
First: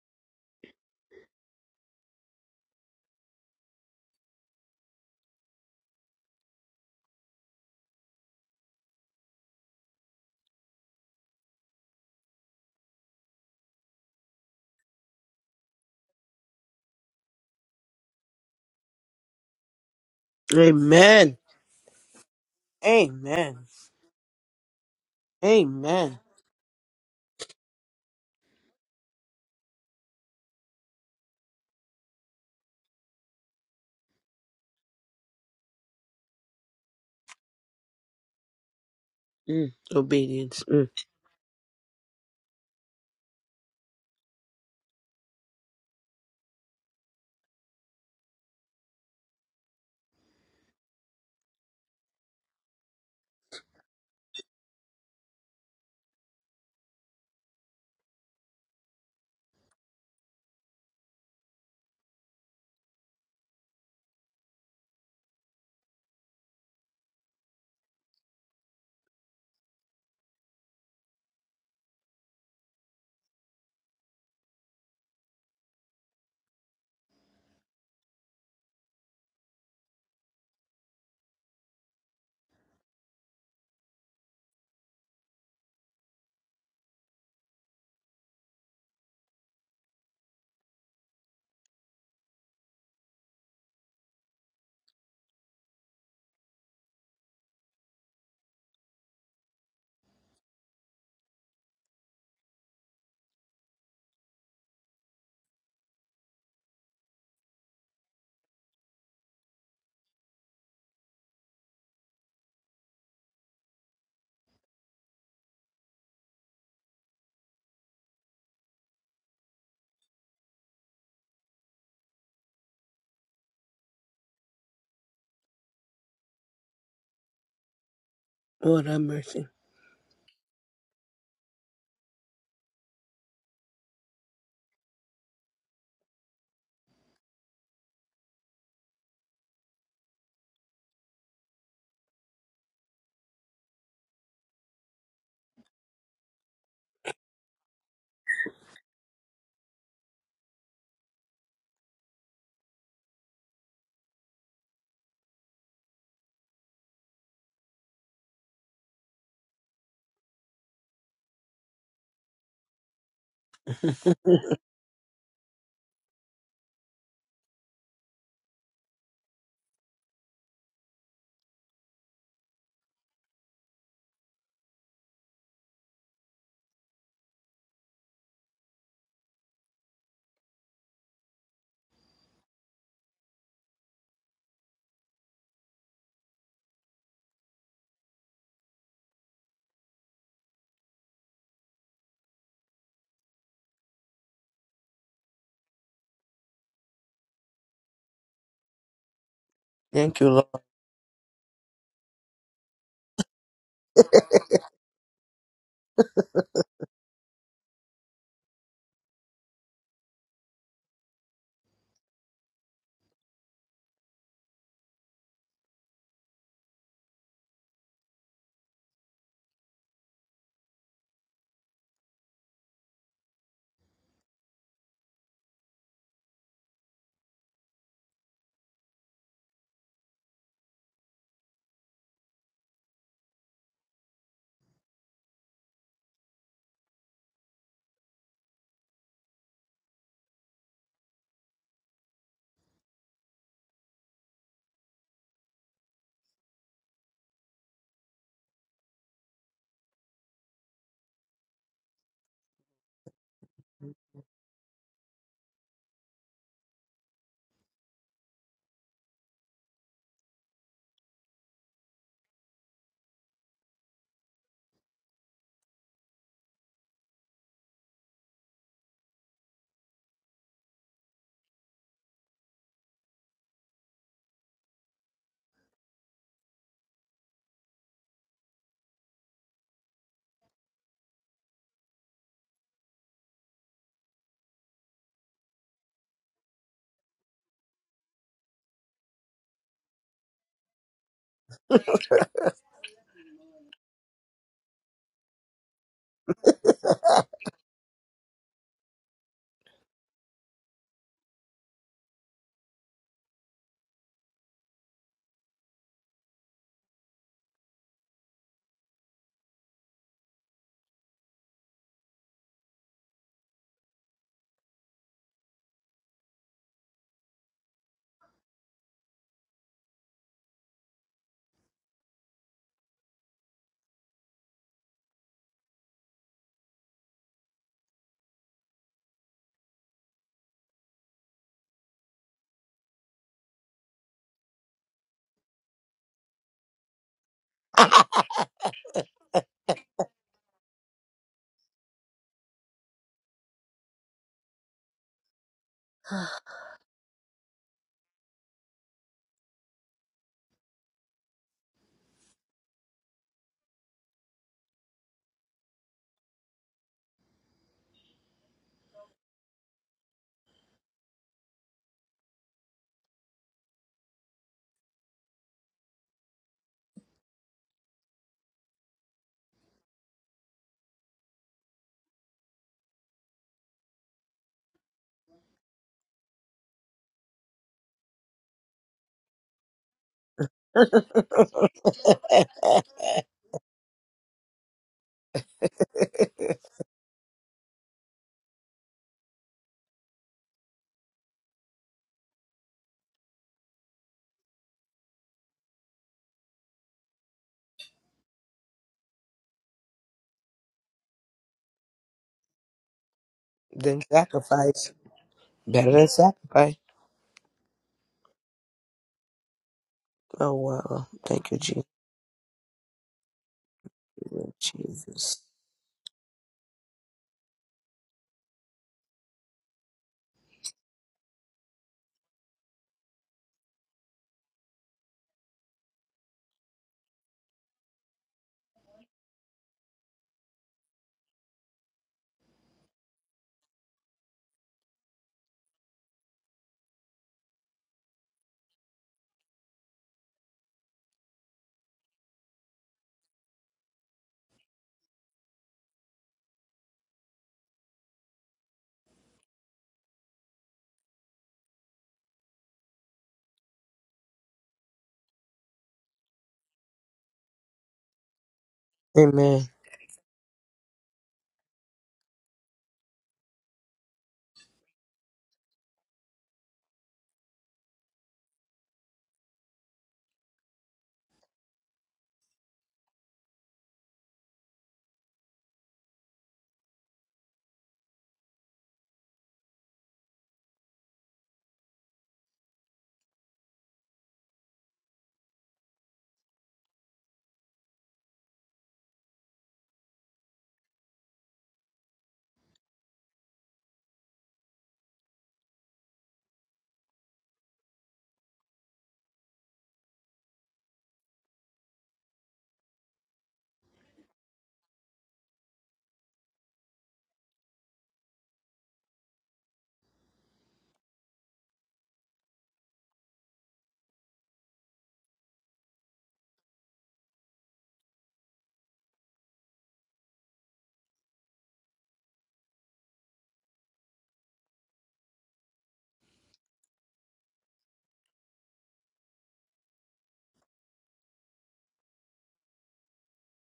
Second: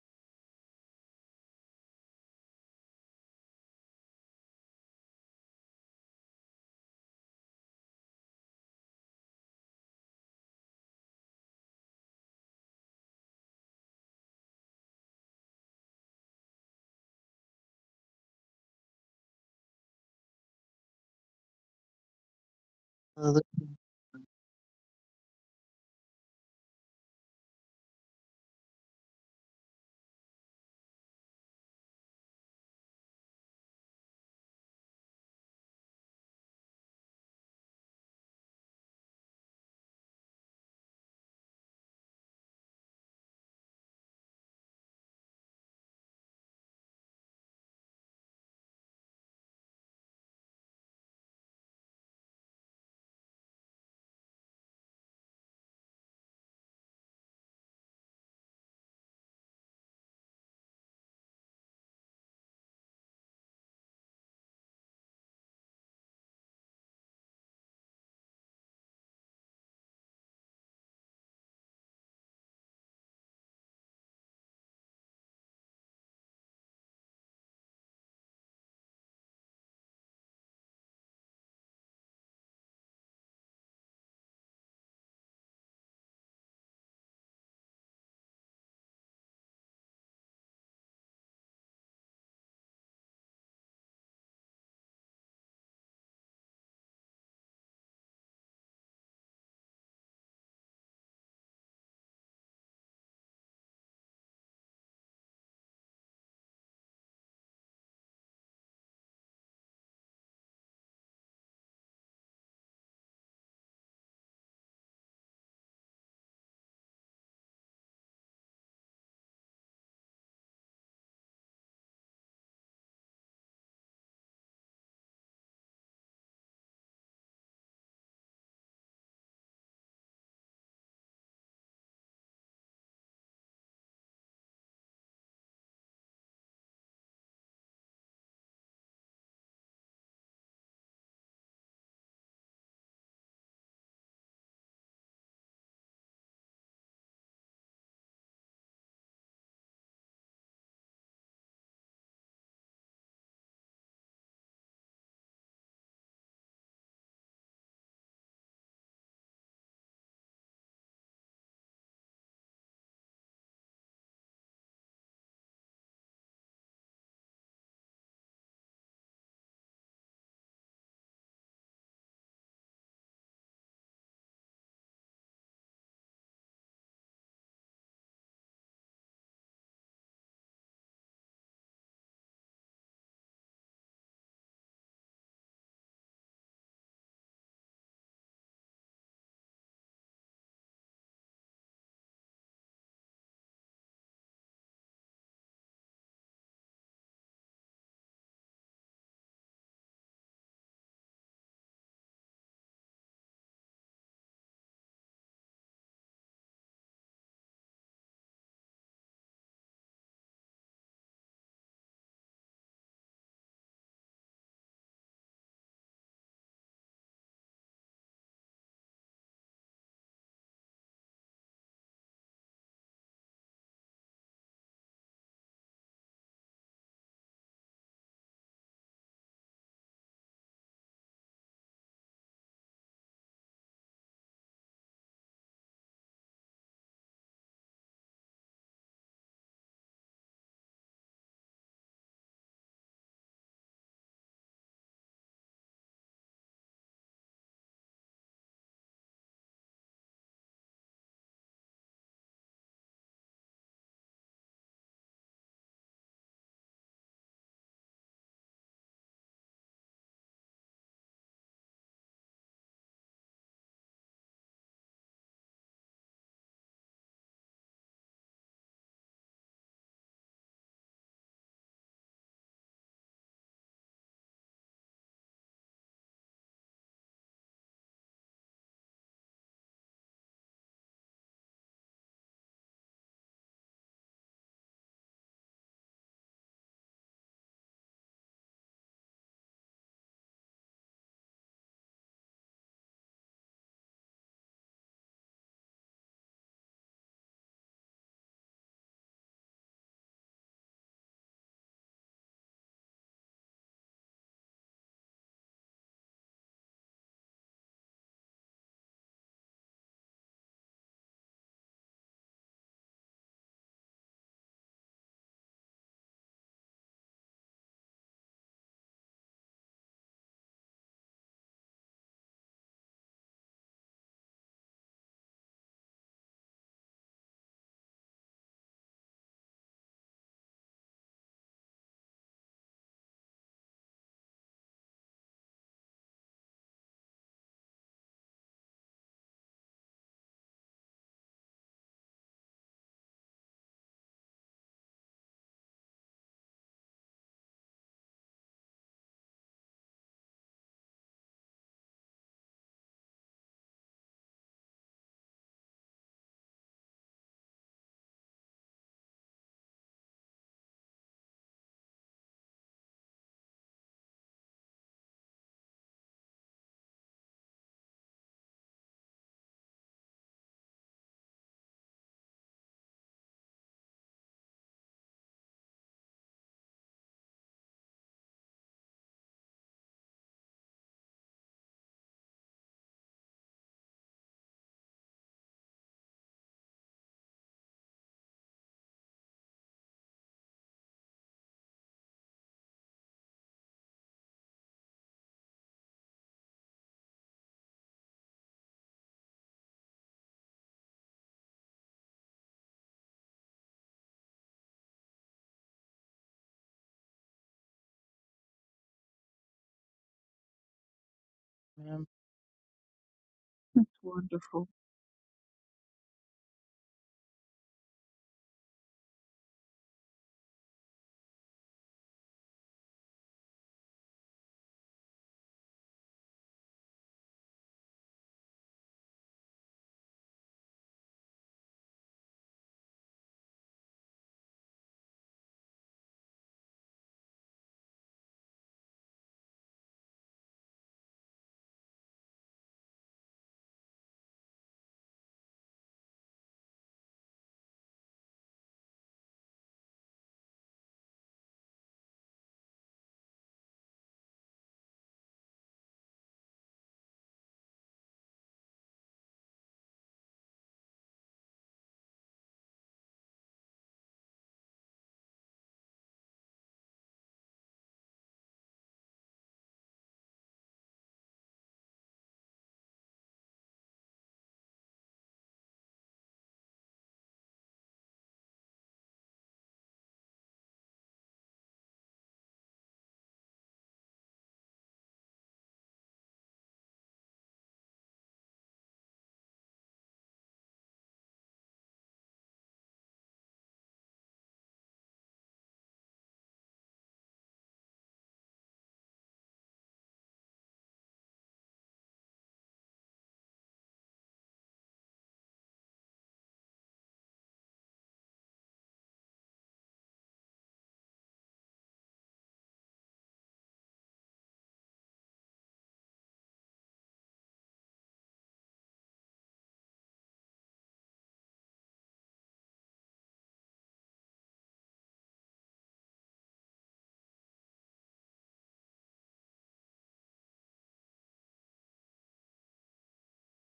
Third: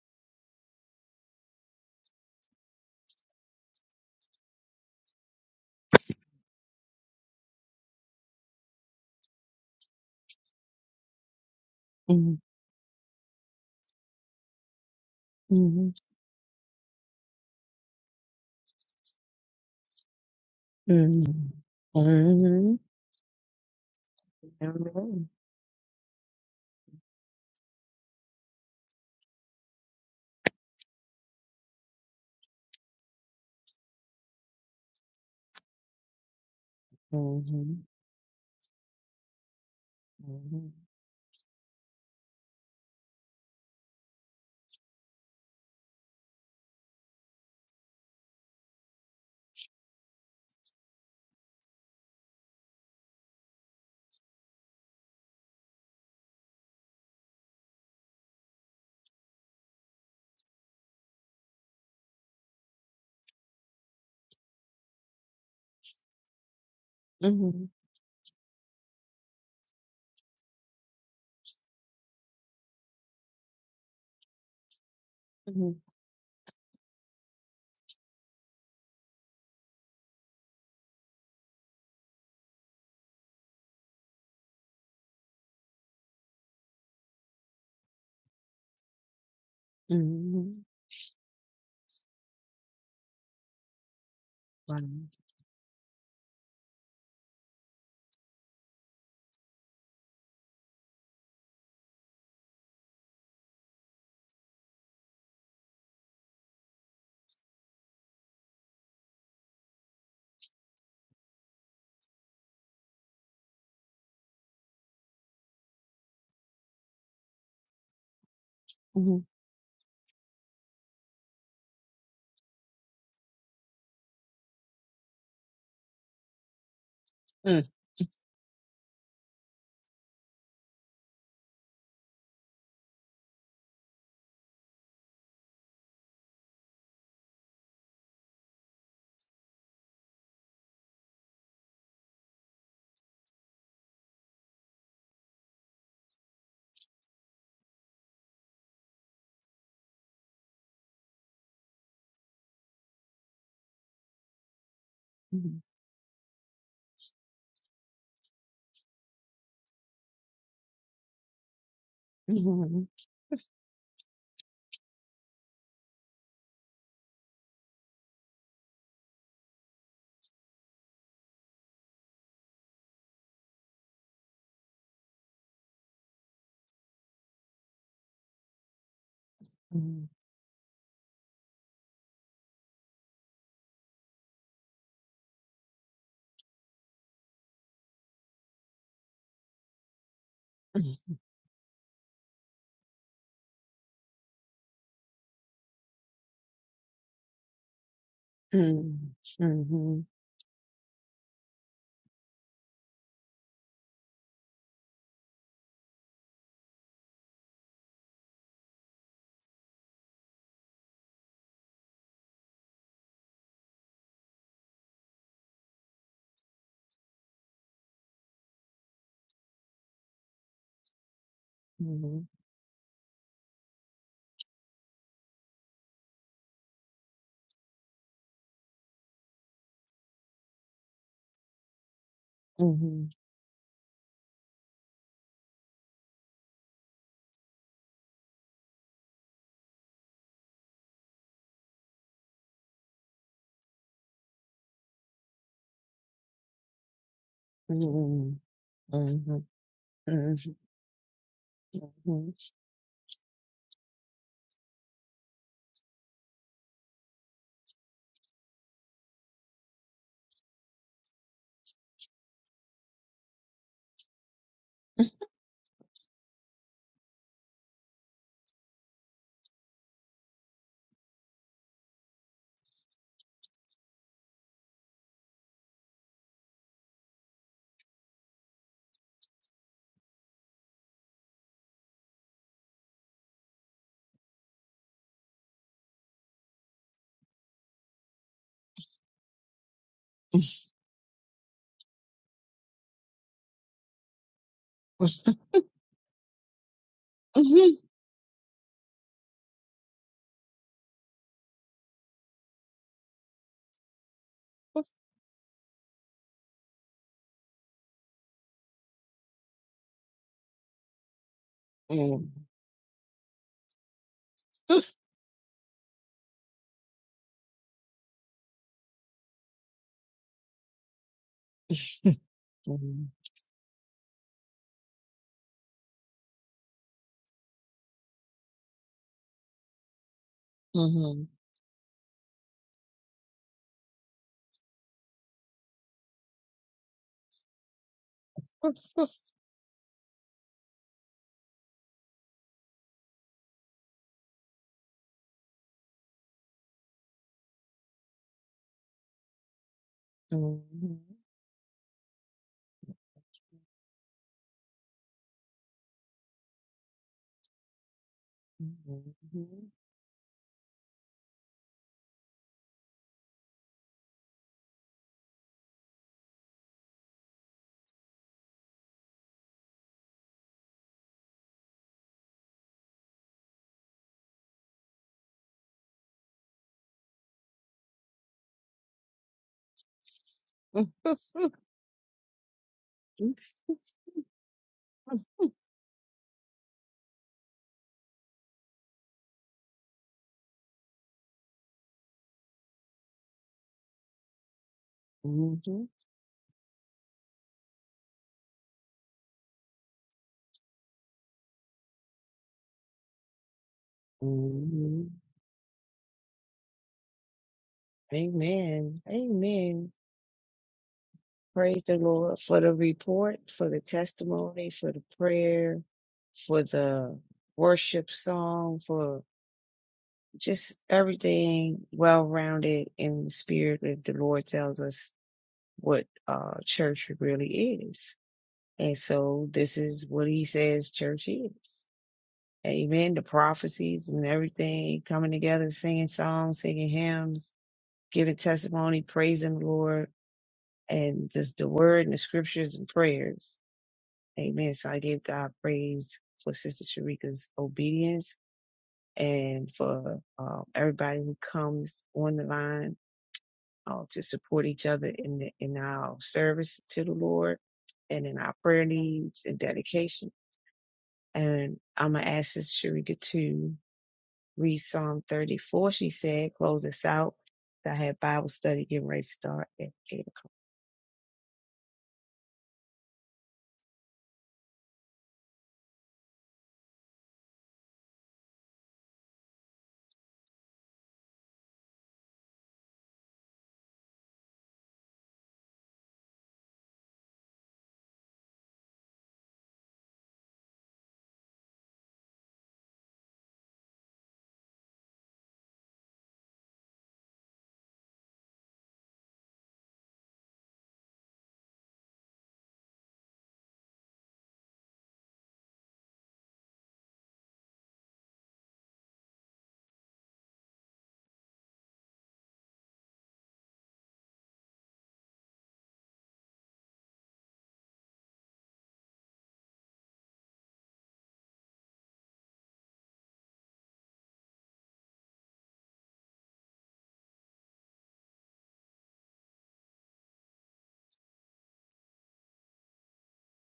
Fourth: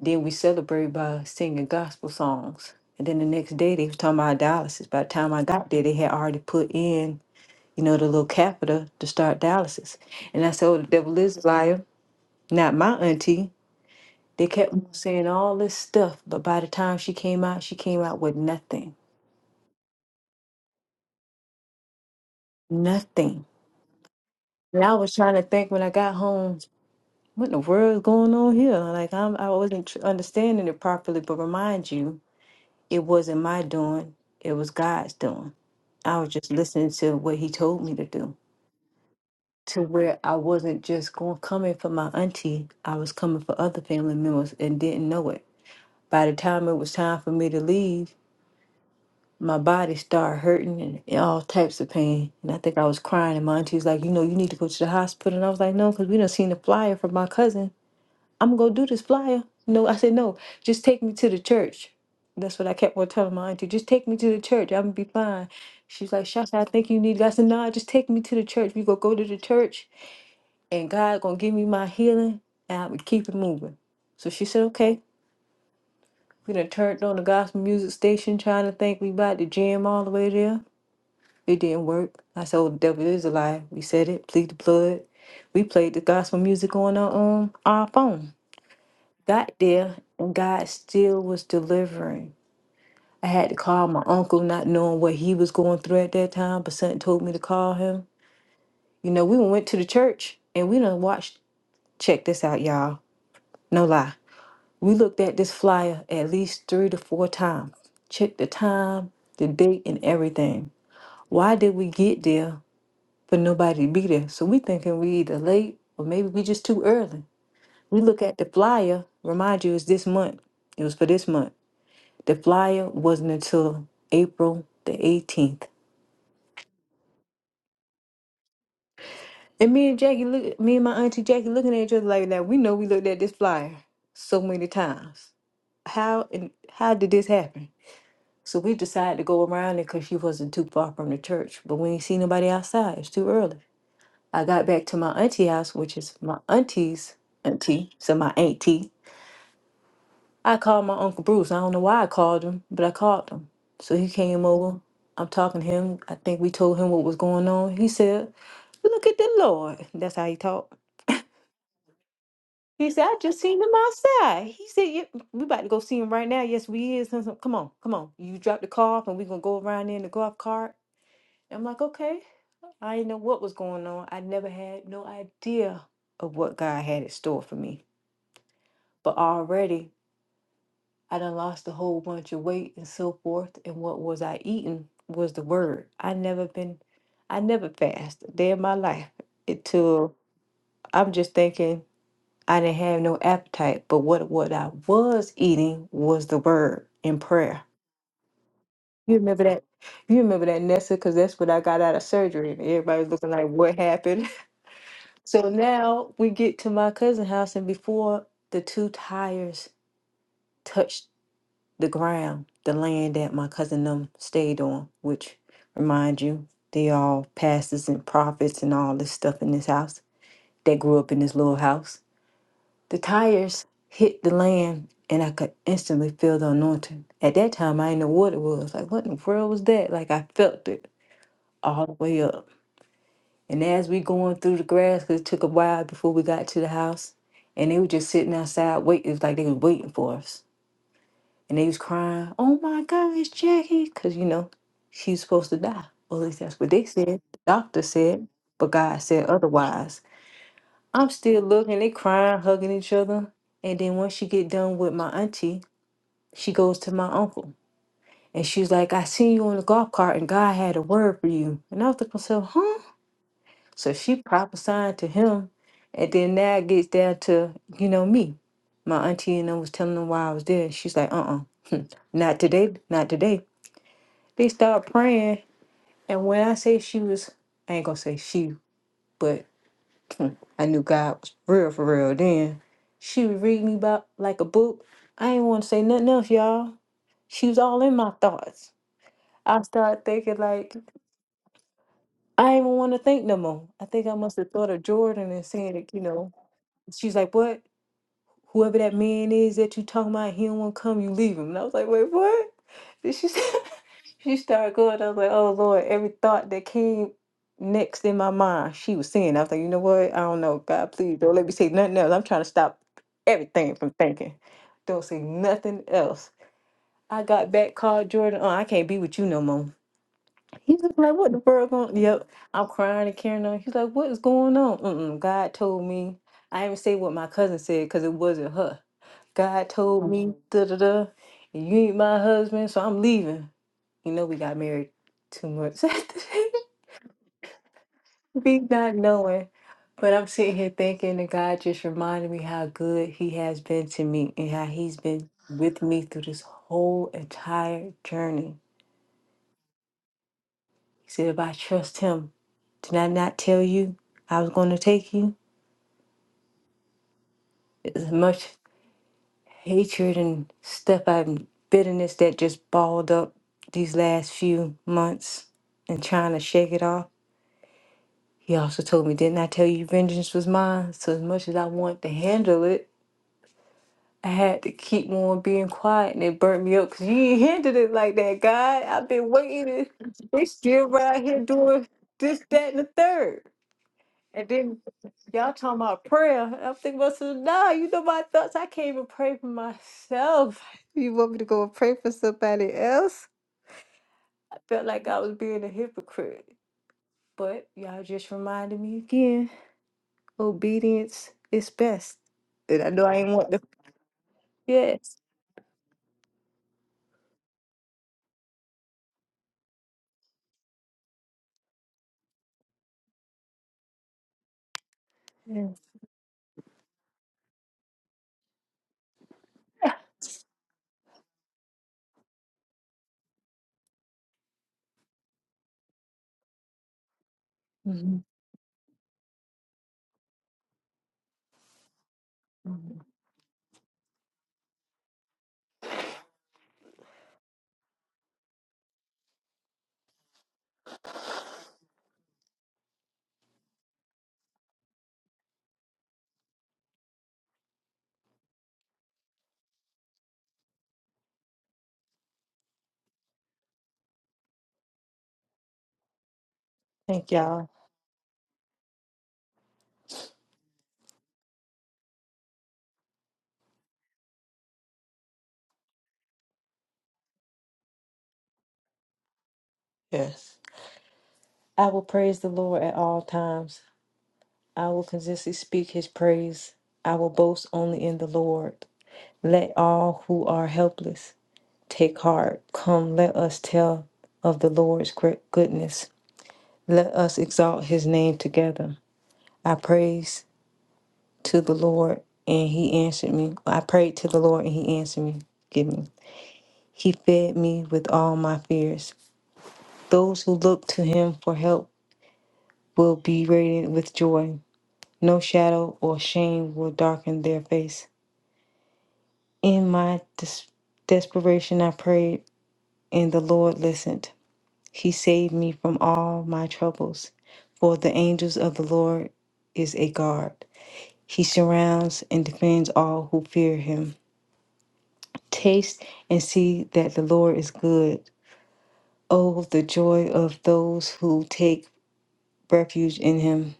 Speaker 3: Then we celebrated by singing gospel songs. And then the next day, they was talking about dialysis. By the time I got there, they had already put in, you know, the little catheter to start dialysis. And I said, oh, the devil is a liar.
Speaker 2: hmm
Speaker 3: Not my auntie. They kept on saying all this
Speaker 2: Mhm.
Speaker 3: stuff, but by the time she came out, she came out with nothing.
Speaker 1: Amen.
Speaker 2: Mhm. Mhm.
Speaker 4: Hallelujah,
Speaker 3: Nothing.
Speaker 1: Amen.
Speaker 3: And I was
Speaker 2: Amen.
Speaker 3: trying to think when I got
Speaker 1: Amen.
Speaker 3: home, what in the world is going on here? Like I'm, I wasn't tr- understanding it properly. But remind you, it wasn't my doing; it was God's doing. I was just listening to what He told
Speaker 2: Mhm.
Speaker 3: me to do.
Speaker 1: Mm.
Speaker 3: To where I
Speaker 1: Obedience.
Speaker 2: Mhm.
Speaker 3: wasn't
Speaker 1: Mm.
Speaker 3: just going coming for my auntie, I was coming for other family members and didn't know it. By the time it was time for me to leave, my body started hurting and and all types of pain. And I think I was crying. And my auntie was like, you know, you need to go to the hospital. And I was like, no, because we done seen the flyer from my cousin. I'm going to do this flyer. No, I said, no, just take me to the church. That's what I kept on telling my auntie. Just take me to the church. I'm going to be fine. She's like, Shasha, I think you need God. I said, "No,
Speaker 2: Mhm.
Speaker 3: just take me to the church. We going to go to the church and God going to give me my healing and I'm going to keep it moving. So she said, okay.
Speaker 2: Mhm.
Speaker 3: We done turned on the gospel music station trying to think we about to jam all the way there. It didn't work. I said, oh, the devil is a lie. We said it. Plead the blood. We played the gospel music on our, um, our phone. Got there, and
Speaker 2: Mhm.
Speaker 3: God still was delivering. I had to call my uncle, not
Speaker 2: Wow.
Speaker 3: knowing what he was going through at that time, but something told me to call him. You know, we went to the church, and we done watched. Check this out, y'all. No lie. We looked at this flyer at least three to four times. Checked the time, the date, and everything. Why did we get there? for nobody to be there. So we thinking we either late or maybe we just too early. We look at the flyer,
Speaker 2: Mhm.
Speaker 3: remind you it's this month. It was for this month. The flyer wasn't until April the 18th.
Speaker 1: Lord have mercy.
Speaker 3: And me and Jackie look me and my auntie Jackie looking at each other like that. We know we looked at this flyer so many times. How and how did this happen? So we decided to go around it because she wasn't too far from the church, but we ain't see nobody outside. It's too early. I got back to my auntie house, which is my auntie's auntie, so my auntie. I called my Uncle Bruce. I don't know why I called him, but I called him. So he came over. I'm talking
Speaker 2: Mhm.
Speaker 3: to him. I think we told him what was going on. He said, Look at the Lord. That's how he talked.
Speaker 2: Mhm.
Speaker 3: He said, I just seen him outside. He said, yeah, we about to go see him right now. Yes, we is. Come on, come on. You drop the car off and we gonna go around there in the golf cart. I'm like, okay. I didn't know what was going on. I never had no idea of what God had in store for me. But already
Speaker 2: Mhm.
Speaker 3: I done lost a whole bunch of weight and so forth. And what was I eating was the word. I never been, I never fasted a day of my life until I'm just thinking I didn't have no appetite. But what, what I was eating was the word in prayer. You remember that?
Speaker 2: Mhm.
Speaker 3: You
Speaker 1: Thank you,
Speaker 3: remember
Speaker 1: Lord.
Speaker 3: that, Nessa? Because that's what I got out of surgery. And everybody's looking like, what happened? So now we get to my cousin's house, and before the two tires touched the ground, the land that my cousin them stayed on, which remind you, they all pastors and prophets and all this stuff in this house that grew up in this little house.
Speaker 2: Mhm.
Speaker 3: The tires hit the land and I could instantly feel the anointing. At that time I didn't know what it was. Like what in the world was that? Like I felt it all the way up.
Speaker 2: Mhm. Mhm.
Speaker 3: And as we going through the grass, 'cause it took a while before we got to the house, and they were just sitting outside waiting, it was like they was waiting for us And they was crying, oh my gosh, Jackie, because, you know, she was supposed to die. Well, at least that's what they said. The doctor said,
Speaker 2: Mhm. Mhm. Mhm. Mhm. Mhm.
Speaker 3: but God said
Speaker 2: Mhm.
Speaker 3: otherwise. I'm still looking, they crying, hugging each other. And then once she get done with my auntie, she goes to my uncle. And she's like, I seen you on the golf cart and God had a word for you. And I was like, myself, huh? So she prophesied to him. And then now it gets down to, you know, me. My auntie and I was telling them why I was there. she's like, uh uh, not today, not today. They started praying, and when I say she was, I ain't gonna say she, but hmm, I knew God was real for real. Then she was reading me about like a book. I ain't want to say nothing else, y'all. She was all in my thoughts. I started thinking like I ain't even want to think no more. I think I must have thought of Jordan and saying it, you know. She's like, "What? Whoever that man is that you talking about, he don't want to come. You leave him." And I was like, "Wait, what?" Did she said. She started going. I was like, oh Lord, every thought that came next in my mind, she was saying. I was like, you know what? I don't know. God, please don't let me say
Speaker 2: Mhm.
Speaker 3: nothing else. I'm
Speaker 2: Mhm.
Speaker 3: trying to stop everything from thinking. Don't say nothing else. I got back, called Jordan. Oh, I can't be with you no more. He's just like, what the world going? Yep. I'm crying and carrying on. He's like, what is going on? Mm-mm, God told me. I didn't say what my cousin said because it wasn't her. God told me, da da da, you ain't my husband, so I'm leaving. You know, we got married two months after that, me not knowing. But I'm sitting here thinking that God just reminded me how good He has been to me and how He's been with me through this whole entire journey. He said, if I trust Him, did I not tell you I was going to take you? as much?" hatred and stuff and bitterness that just balled up these last few months and trying to shake it off. He also told me, Didn't I tell you vengeance was mine? So, as much as I wanted to handle it, I had to keep on being quiet and it burnt me up because you ain't handled it like that, God. I've been waiting. They still
Speaker 2: Mhm.
Speaker 3: right here doing this, that, and the third. And then y'all talking about prayer. I'm thinking about some, nah, you know my thoughts. I can't even pray for myself. You want me to go and pray for somebody else? I felt like I was
Speaker 2: Mhm.
Speaker 3: being a hypocrite. But y'all just reminded me again, obedience is best. And I know I ain't want to.
Speaker 1: than sacrifice.
Speaker 2: Mhm.
Speaker 3: Yes.
Speaker 1: Better than sacrifice.
Speaker 2: Amen. Amen.
Speaker 1: Oh wow. Thank you,
Speaker 2: Praise
Speaker 1: Jesus.
Speaker 2: the
Speaker 4: ma'am.
Speaker 2: Lord for the report, for the
Speaker 4: That's wonderful.
Speaker 2: testimony, for the
Speaker 1: Jesus.
Speaker 3: Yes.
Speaker 2: prayer, for the worship song, for just everything well rounded in the spirit that the Lord tells us what uh, church really is.
Speaker 3: Mhm.
Speaker 2: And so this is what he says church is.
Speaker 3: Mhm.
Speaker 2: Amen. The prophecies and everything coming together, singing songs, singing hymns, giving testimony, praising the Lord, and just the word and the scriptures and prayers Amen. So I give God praise for Sister Sharika's obedience and for um, everybody who comes on the line uh, to support each other in the, in our service to the
Speaker 3: Thank
Speaker 2: Lord
Speaker 3: y'all.
Speaker 2: and in our prayer needs and
Speaker 1: Amen.
Speaker 2: dedication. And I'm gonna ask Sister Sharika to read Psalm 34. She said, "Close us out." I had Bible study getting ready to start at eight
Speaker 3: Yes. I will praise the Lord at all times. I will consistently speak his praise. I will boast only in the Lord. Let all who are helpless Take heart. Come, let us tell of the Lord's great goodness. Let us exalt his name together. I praise to the Lord and he answered me. I prayed to the Lord and he answered me. Give me. He fed me with all my fears. Those who look to him for help will be radiant with joy. No shadow or shame will darken their face. In my dis- desperation, I prayed, and the Lord listened. He saved me from all my troubles, for the angels of the Lord is a guard. He surrounds and defends all who fear him. Taste and see that the Lord is good. Oh, the joy of those who take refuge in him.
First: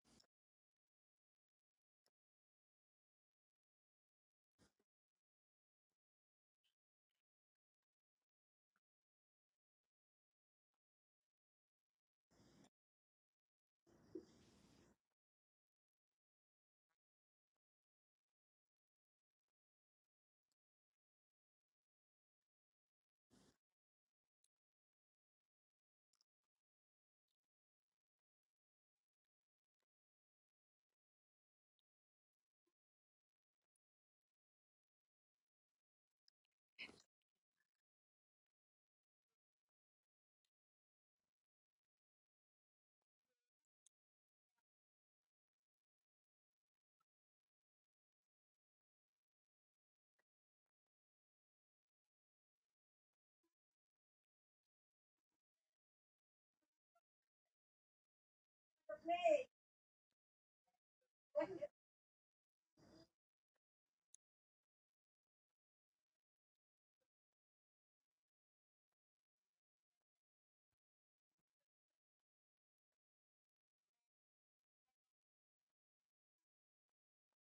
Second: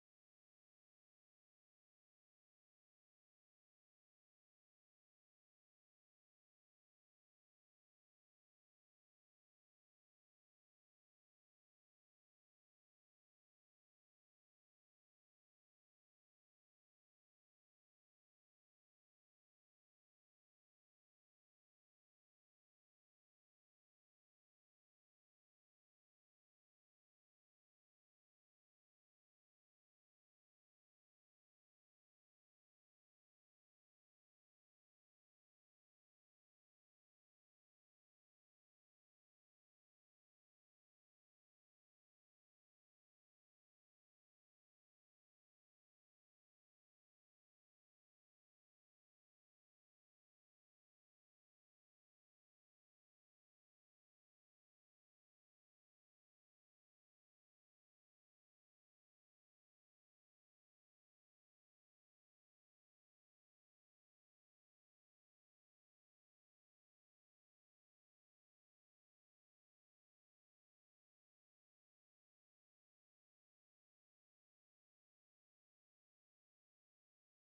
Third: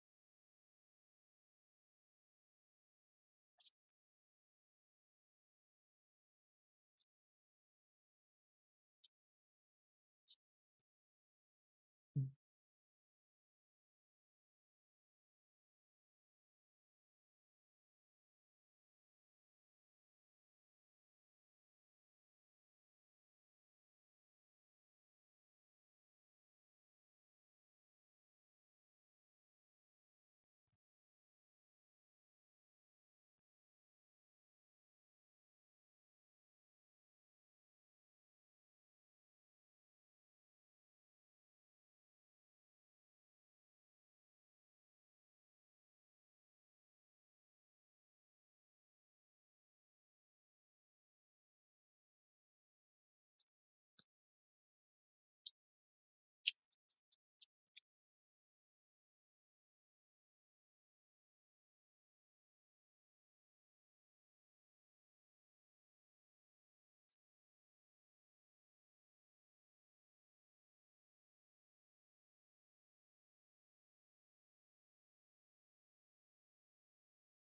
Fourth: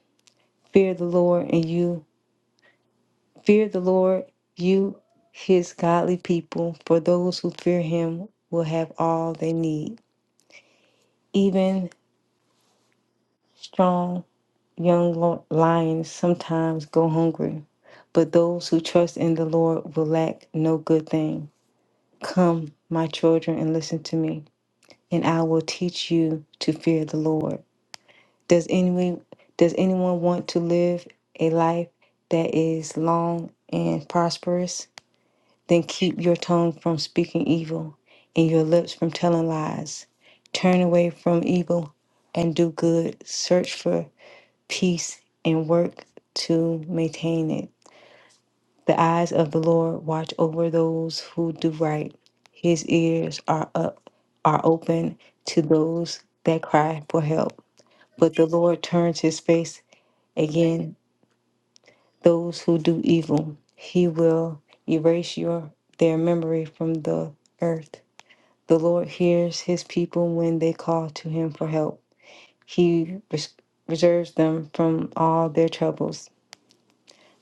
Speaker 3: Fear the Lord and you, fear the Lord, you, his godly people, for those who fear him will have all they need. Even strong Young lo- lions sometimes go hungry, but those who trust in the Lord will lack no good thing. Come, my children, and listen to me, and I will teach you to fear the Lord. Does anyone does anyone want to live a life that is long and prosperous? Then keep your tongue from speaking evil and your lips from telling lies. Turn away from evil and do good. Search for peace and work to maintain it. The eyes of the Lord watch over those who do right. His ears are up are open to those that cry for help. But the Lord turns his face again those who do evil. He will erase your their memory from the earth. The Lord hears his people when they call to him for help. He res- reserves them from all their troubles.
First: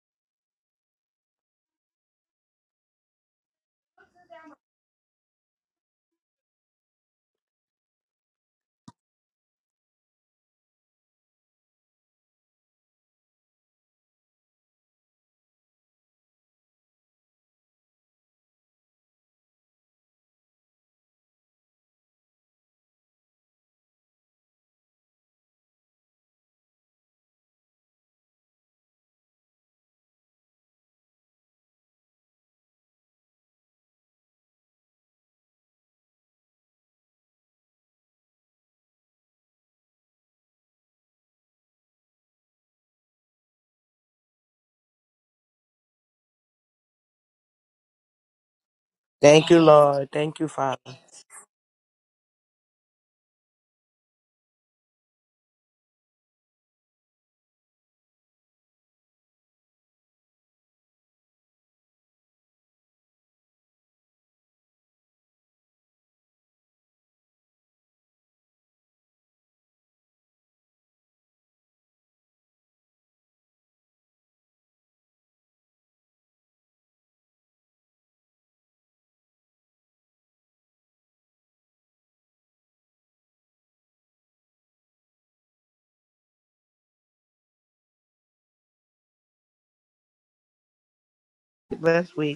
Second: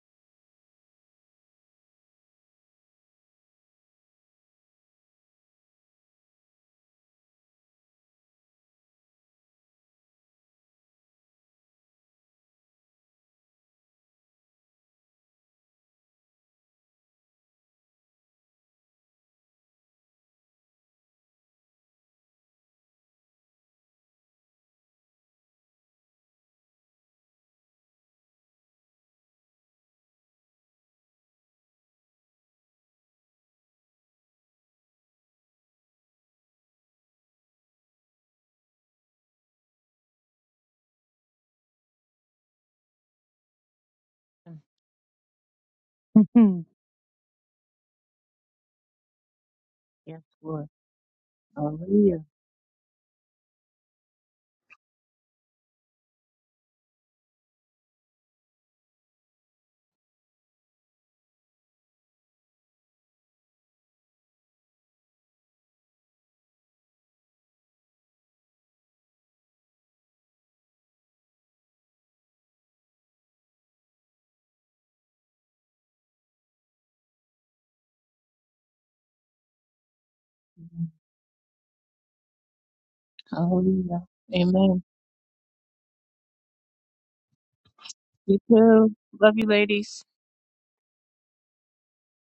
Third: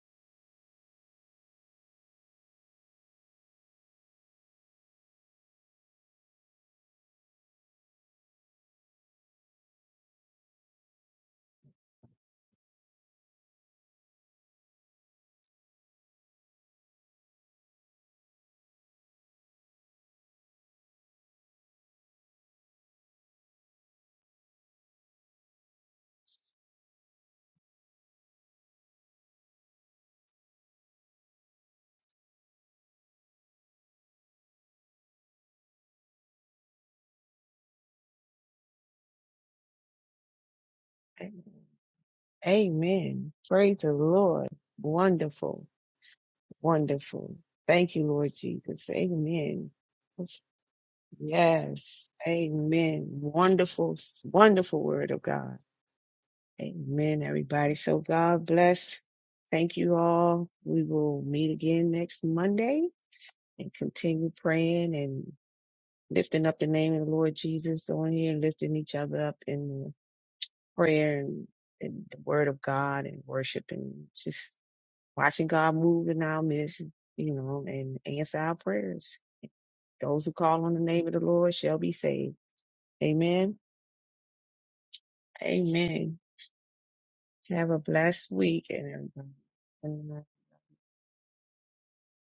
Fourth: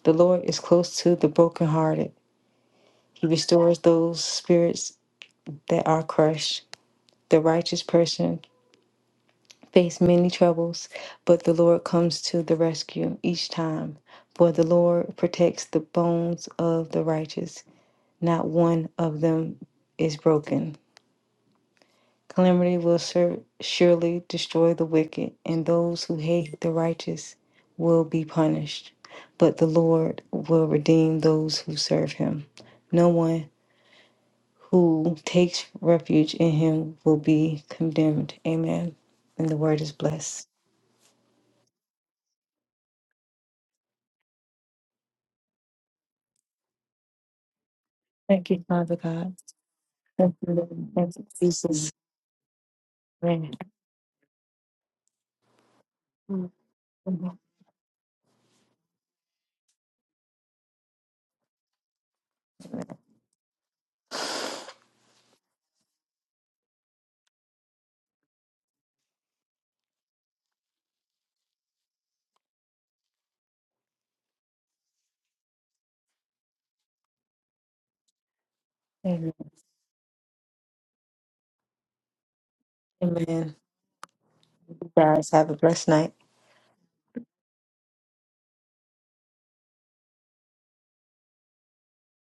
Speaker 3: The Lord is close to the brokenhearted. He restores those spirits that are crushed. The righteous person faces many troubles, but the Lord comes to the rescue each time. For the Lord protects the bones of the righteous. Not one of them is broken. Calamity will sur- surely destroy the wicked, and those who hate the righteous will be punished. But the Lord will redeem those who serve him. No one who takes refuge in him will be condemned. Amen. And the word is blessed.
Speaker 2: o'clock. Amen. Praise the Lord. Wonderful.
Speaker 4: Mhm.
Speaker 2: Wonderful. Thank you, Lord
Speaker 3: Thank you,
Speaker 2: Jesus.
Speaker 3: Father God.
Speaker 1: Thank you,
Speaker 2: Amen.
Speaker 1: Lord.
Speaker 4: yes,
Speaker 3: Thank
Speaker 1: Thank you,
Speaker 3: you,
Speaker 4: Lord.
Speaker 3: Lord.
Speaker 1: Father.
Speaker 3: Thank you, Jesus.
Speaker 2: Yes.
Speaker 4: Hallelujah.
Speaker 2: Amen.
Speaker 3: Amen.
Speaker 2: Wonderful, wonderful word of God. Amen,
Speaker 3: Amen.
Speaker 2: everybody. So God bless. Thank you all. We will meet again next Monday and continue praying and lifting up the name of the Lord Jesus on here, lifting each other up in prayer and, and the word of God and worship and just watching God move in our midst, you know, and answer our prayers. Those who call on the name of the Lord shall be saved.
Speaker 3: Amen.
Speaker 2: Amen.
Speaker 4: Hallelujah. Amen.
Speaker 3: You guys have a blessed night.
Speaker 2: Amen. Have a blessed
Speaker 4: You
Speaker 2: week and
Speaker 4: too. Love you, ladies.
Speaker 2: everything.
Speaker 1: Bless week.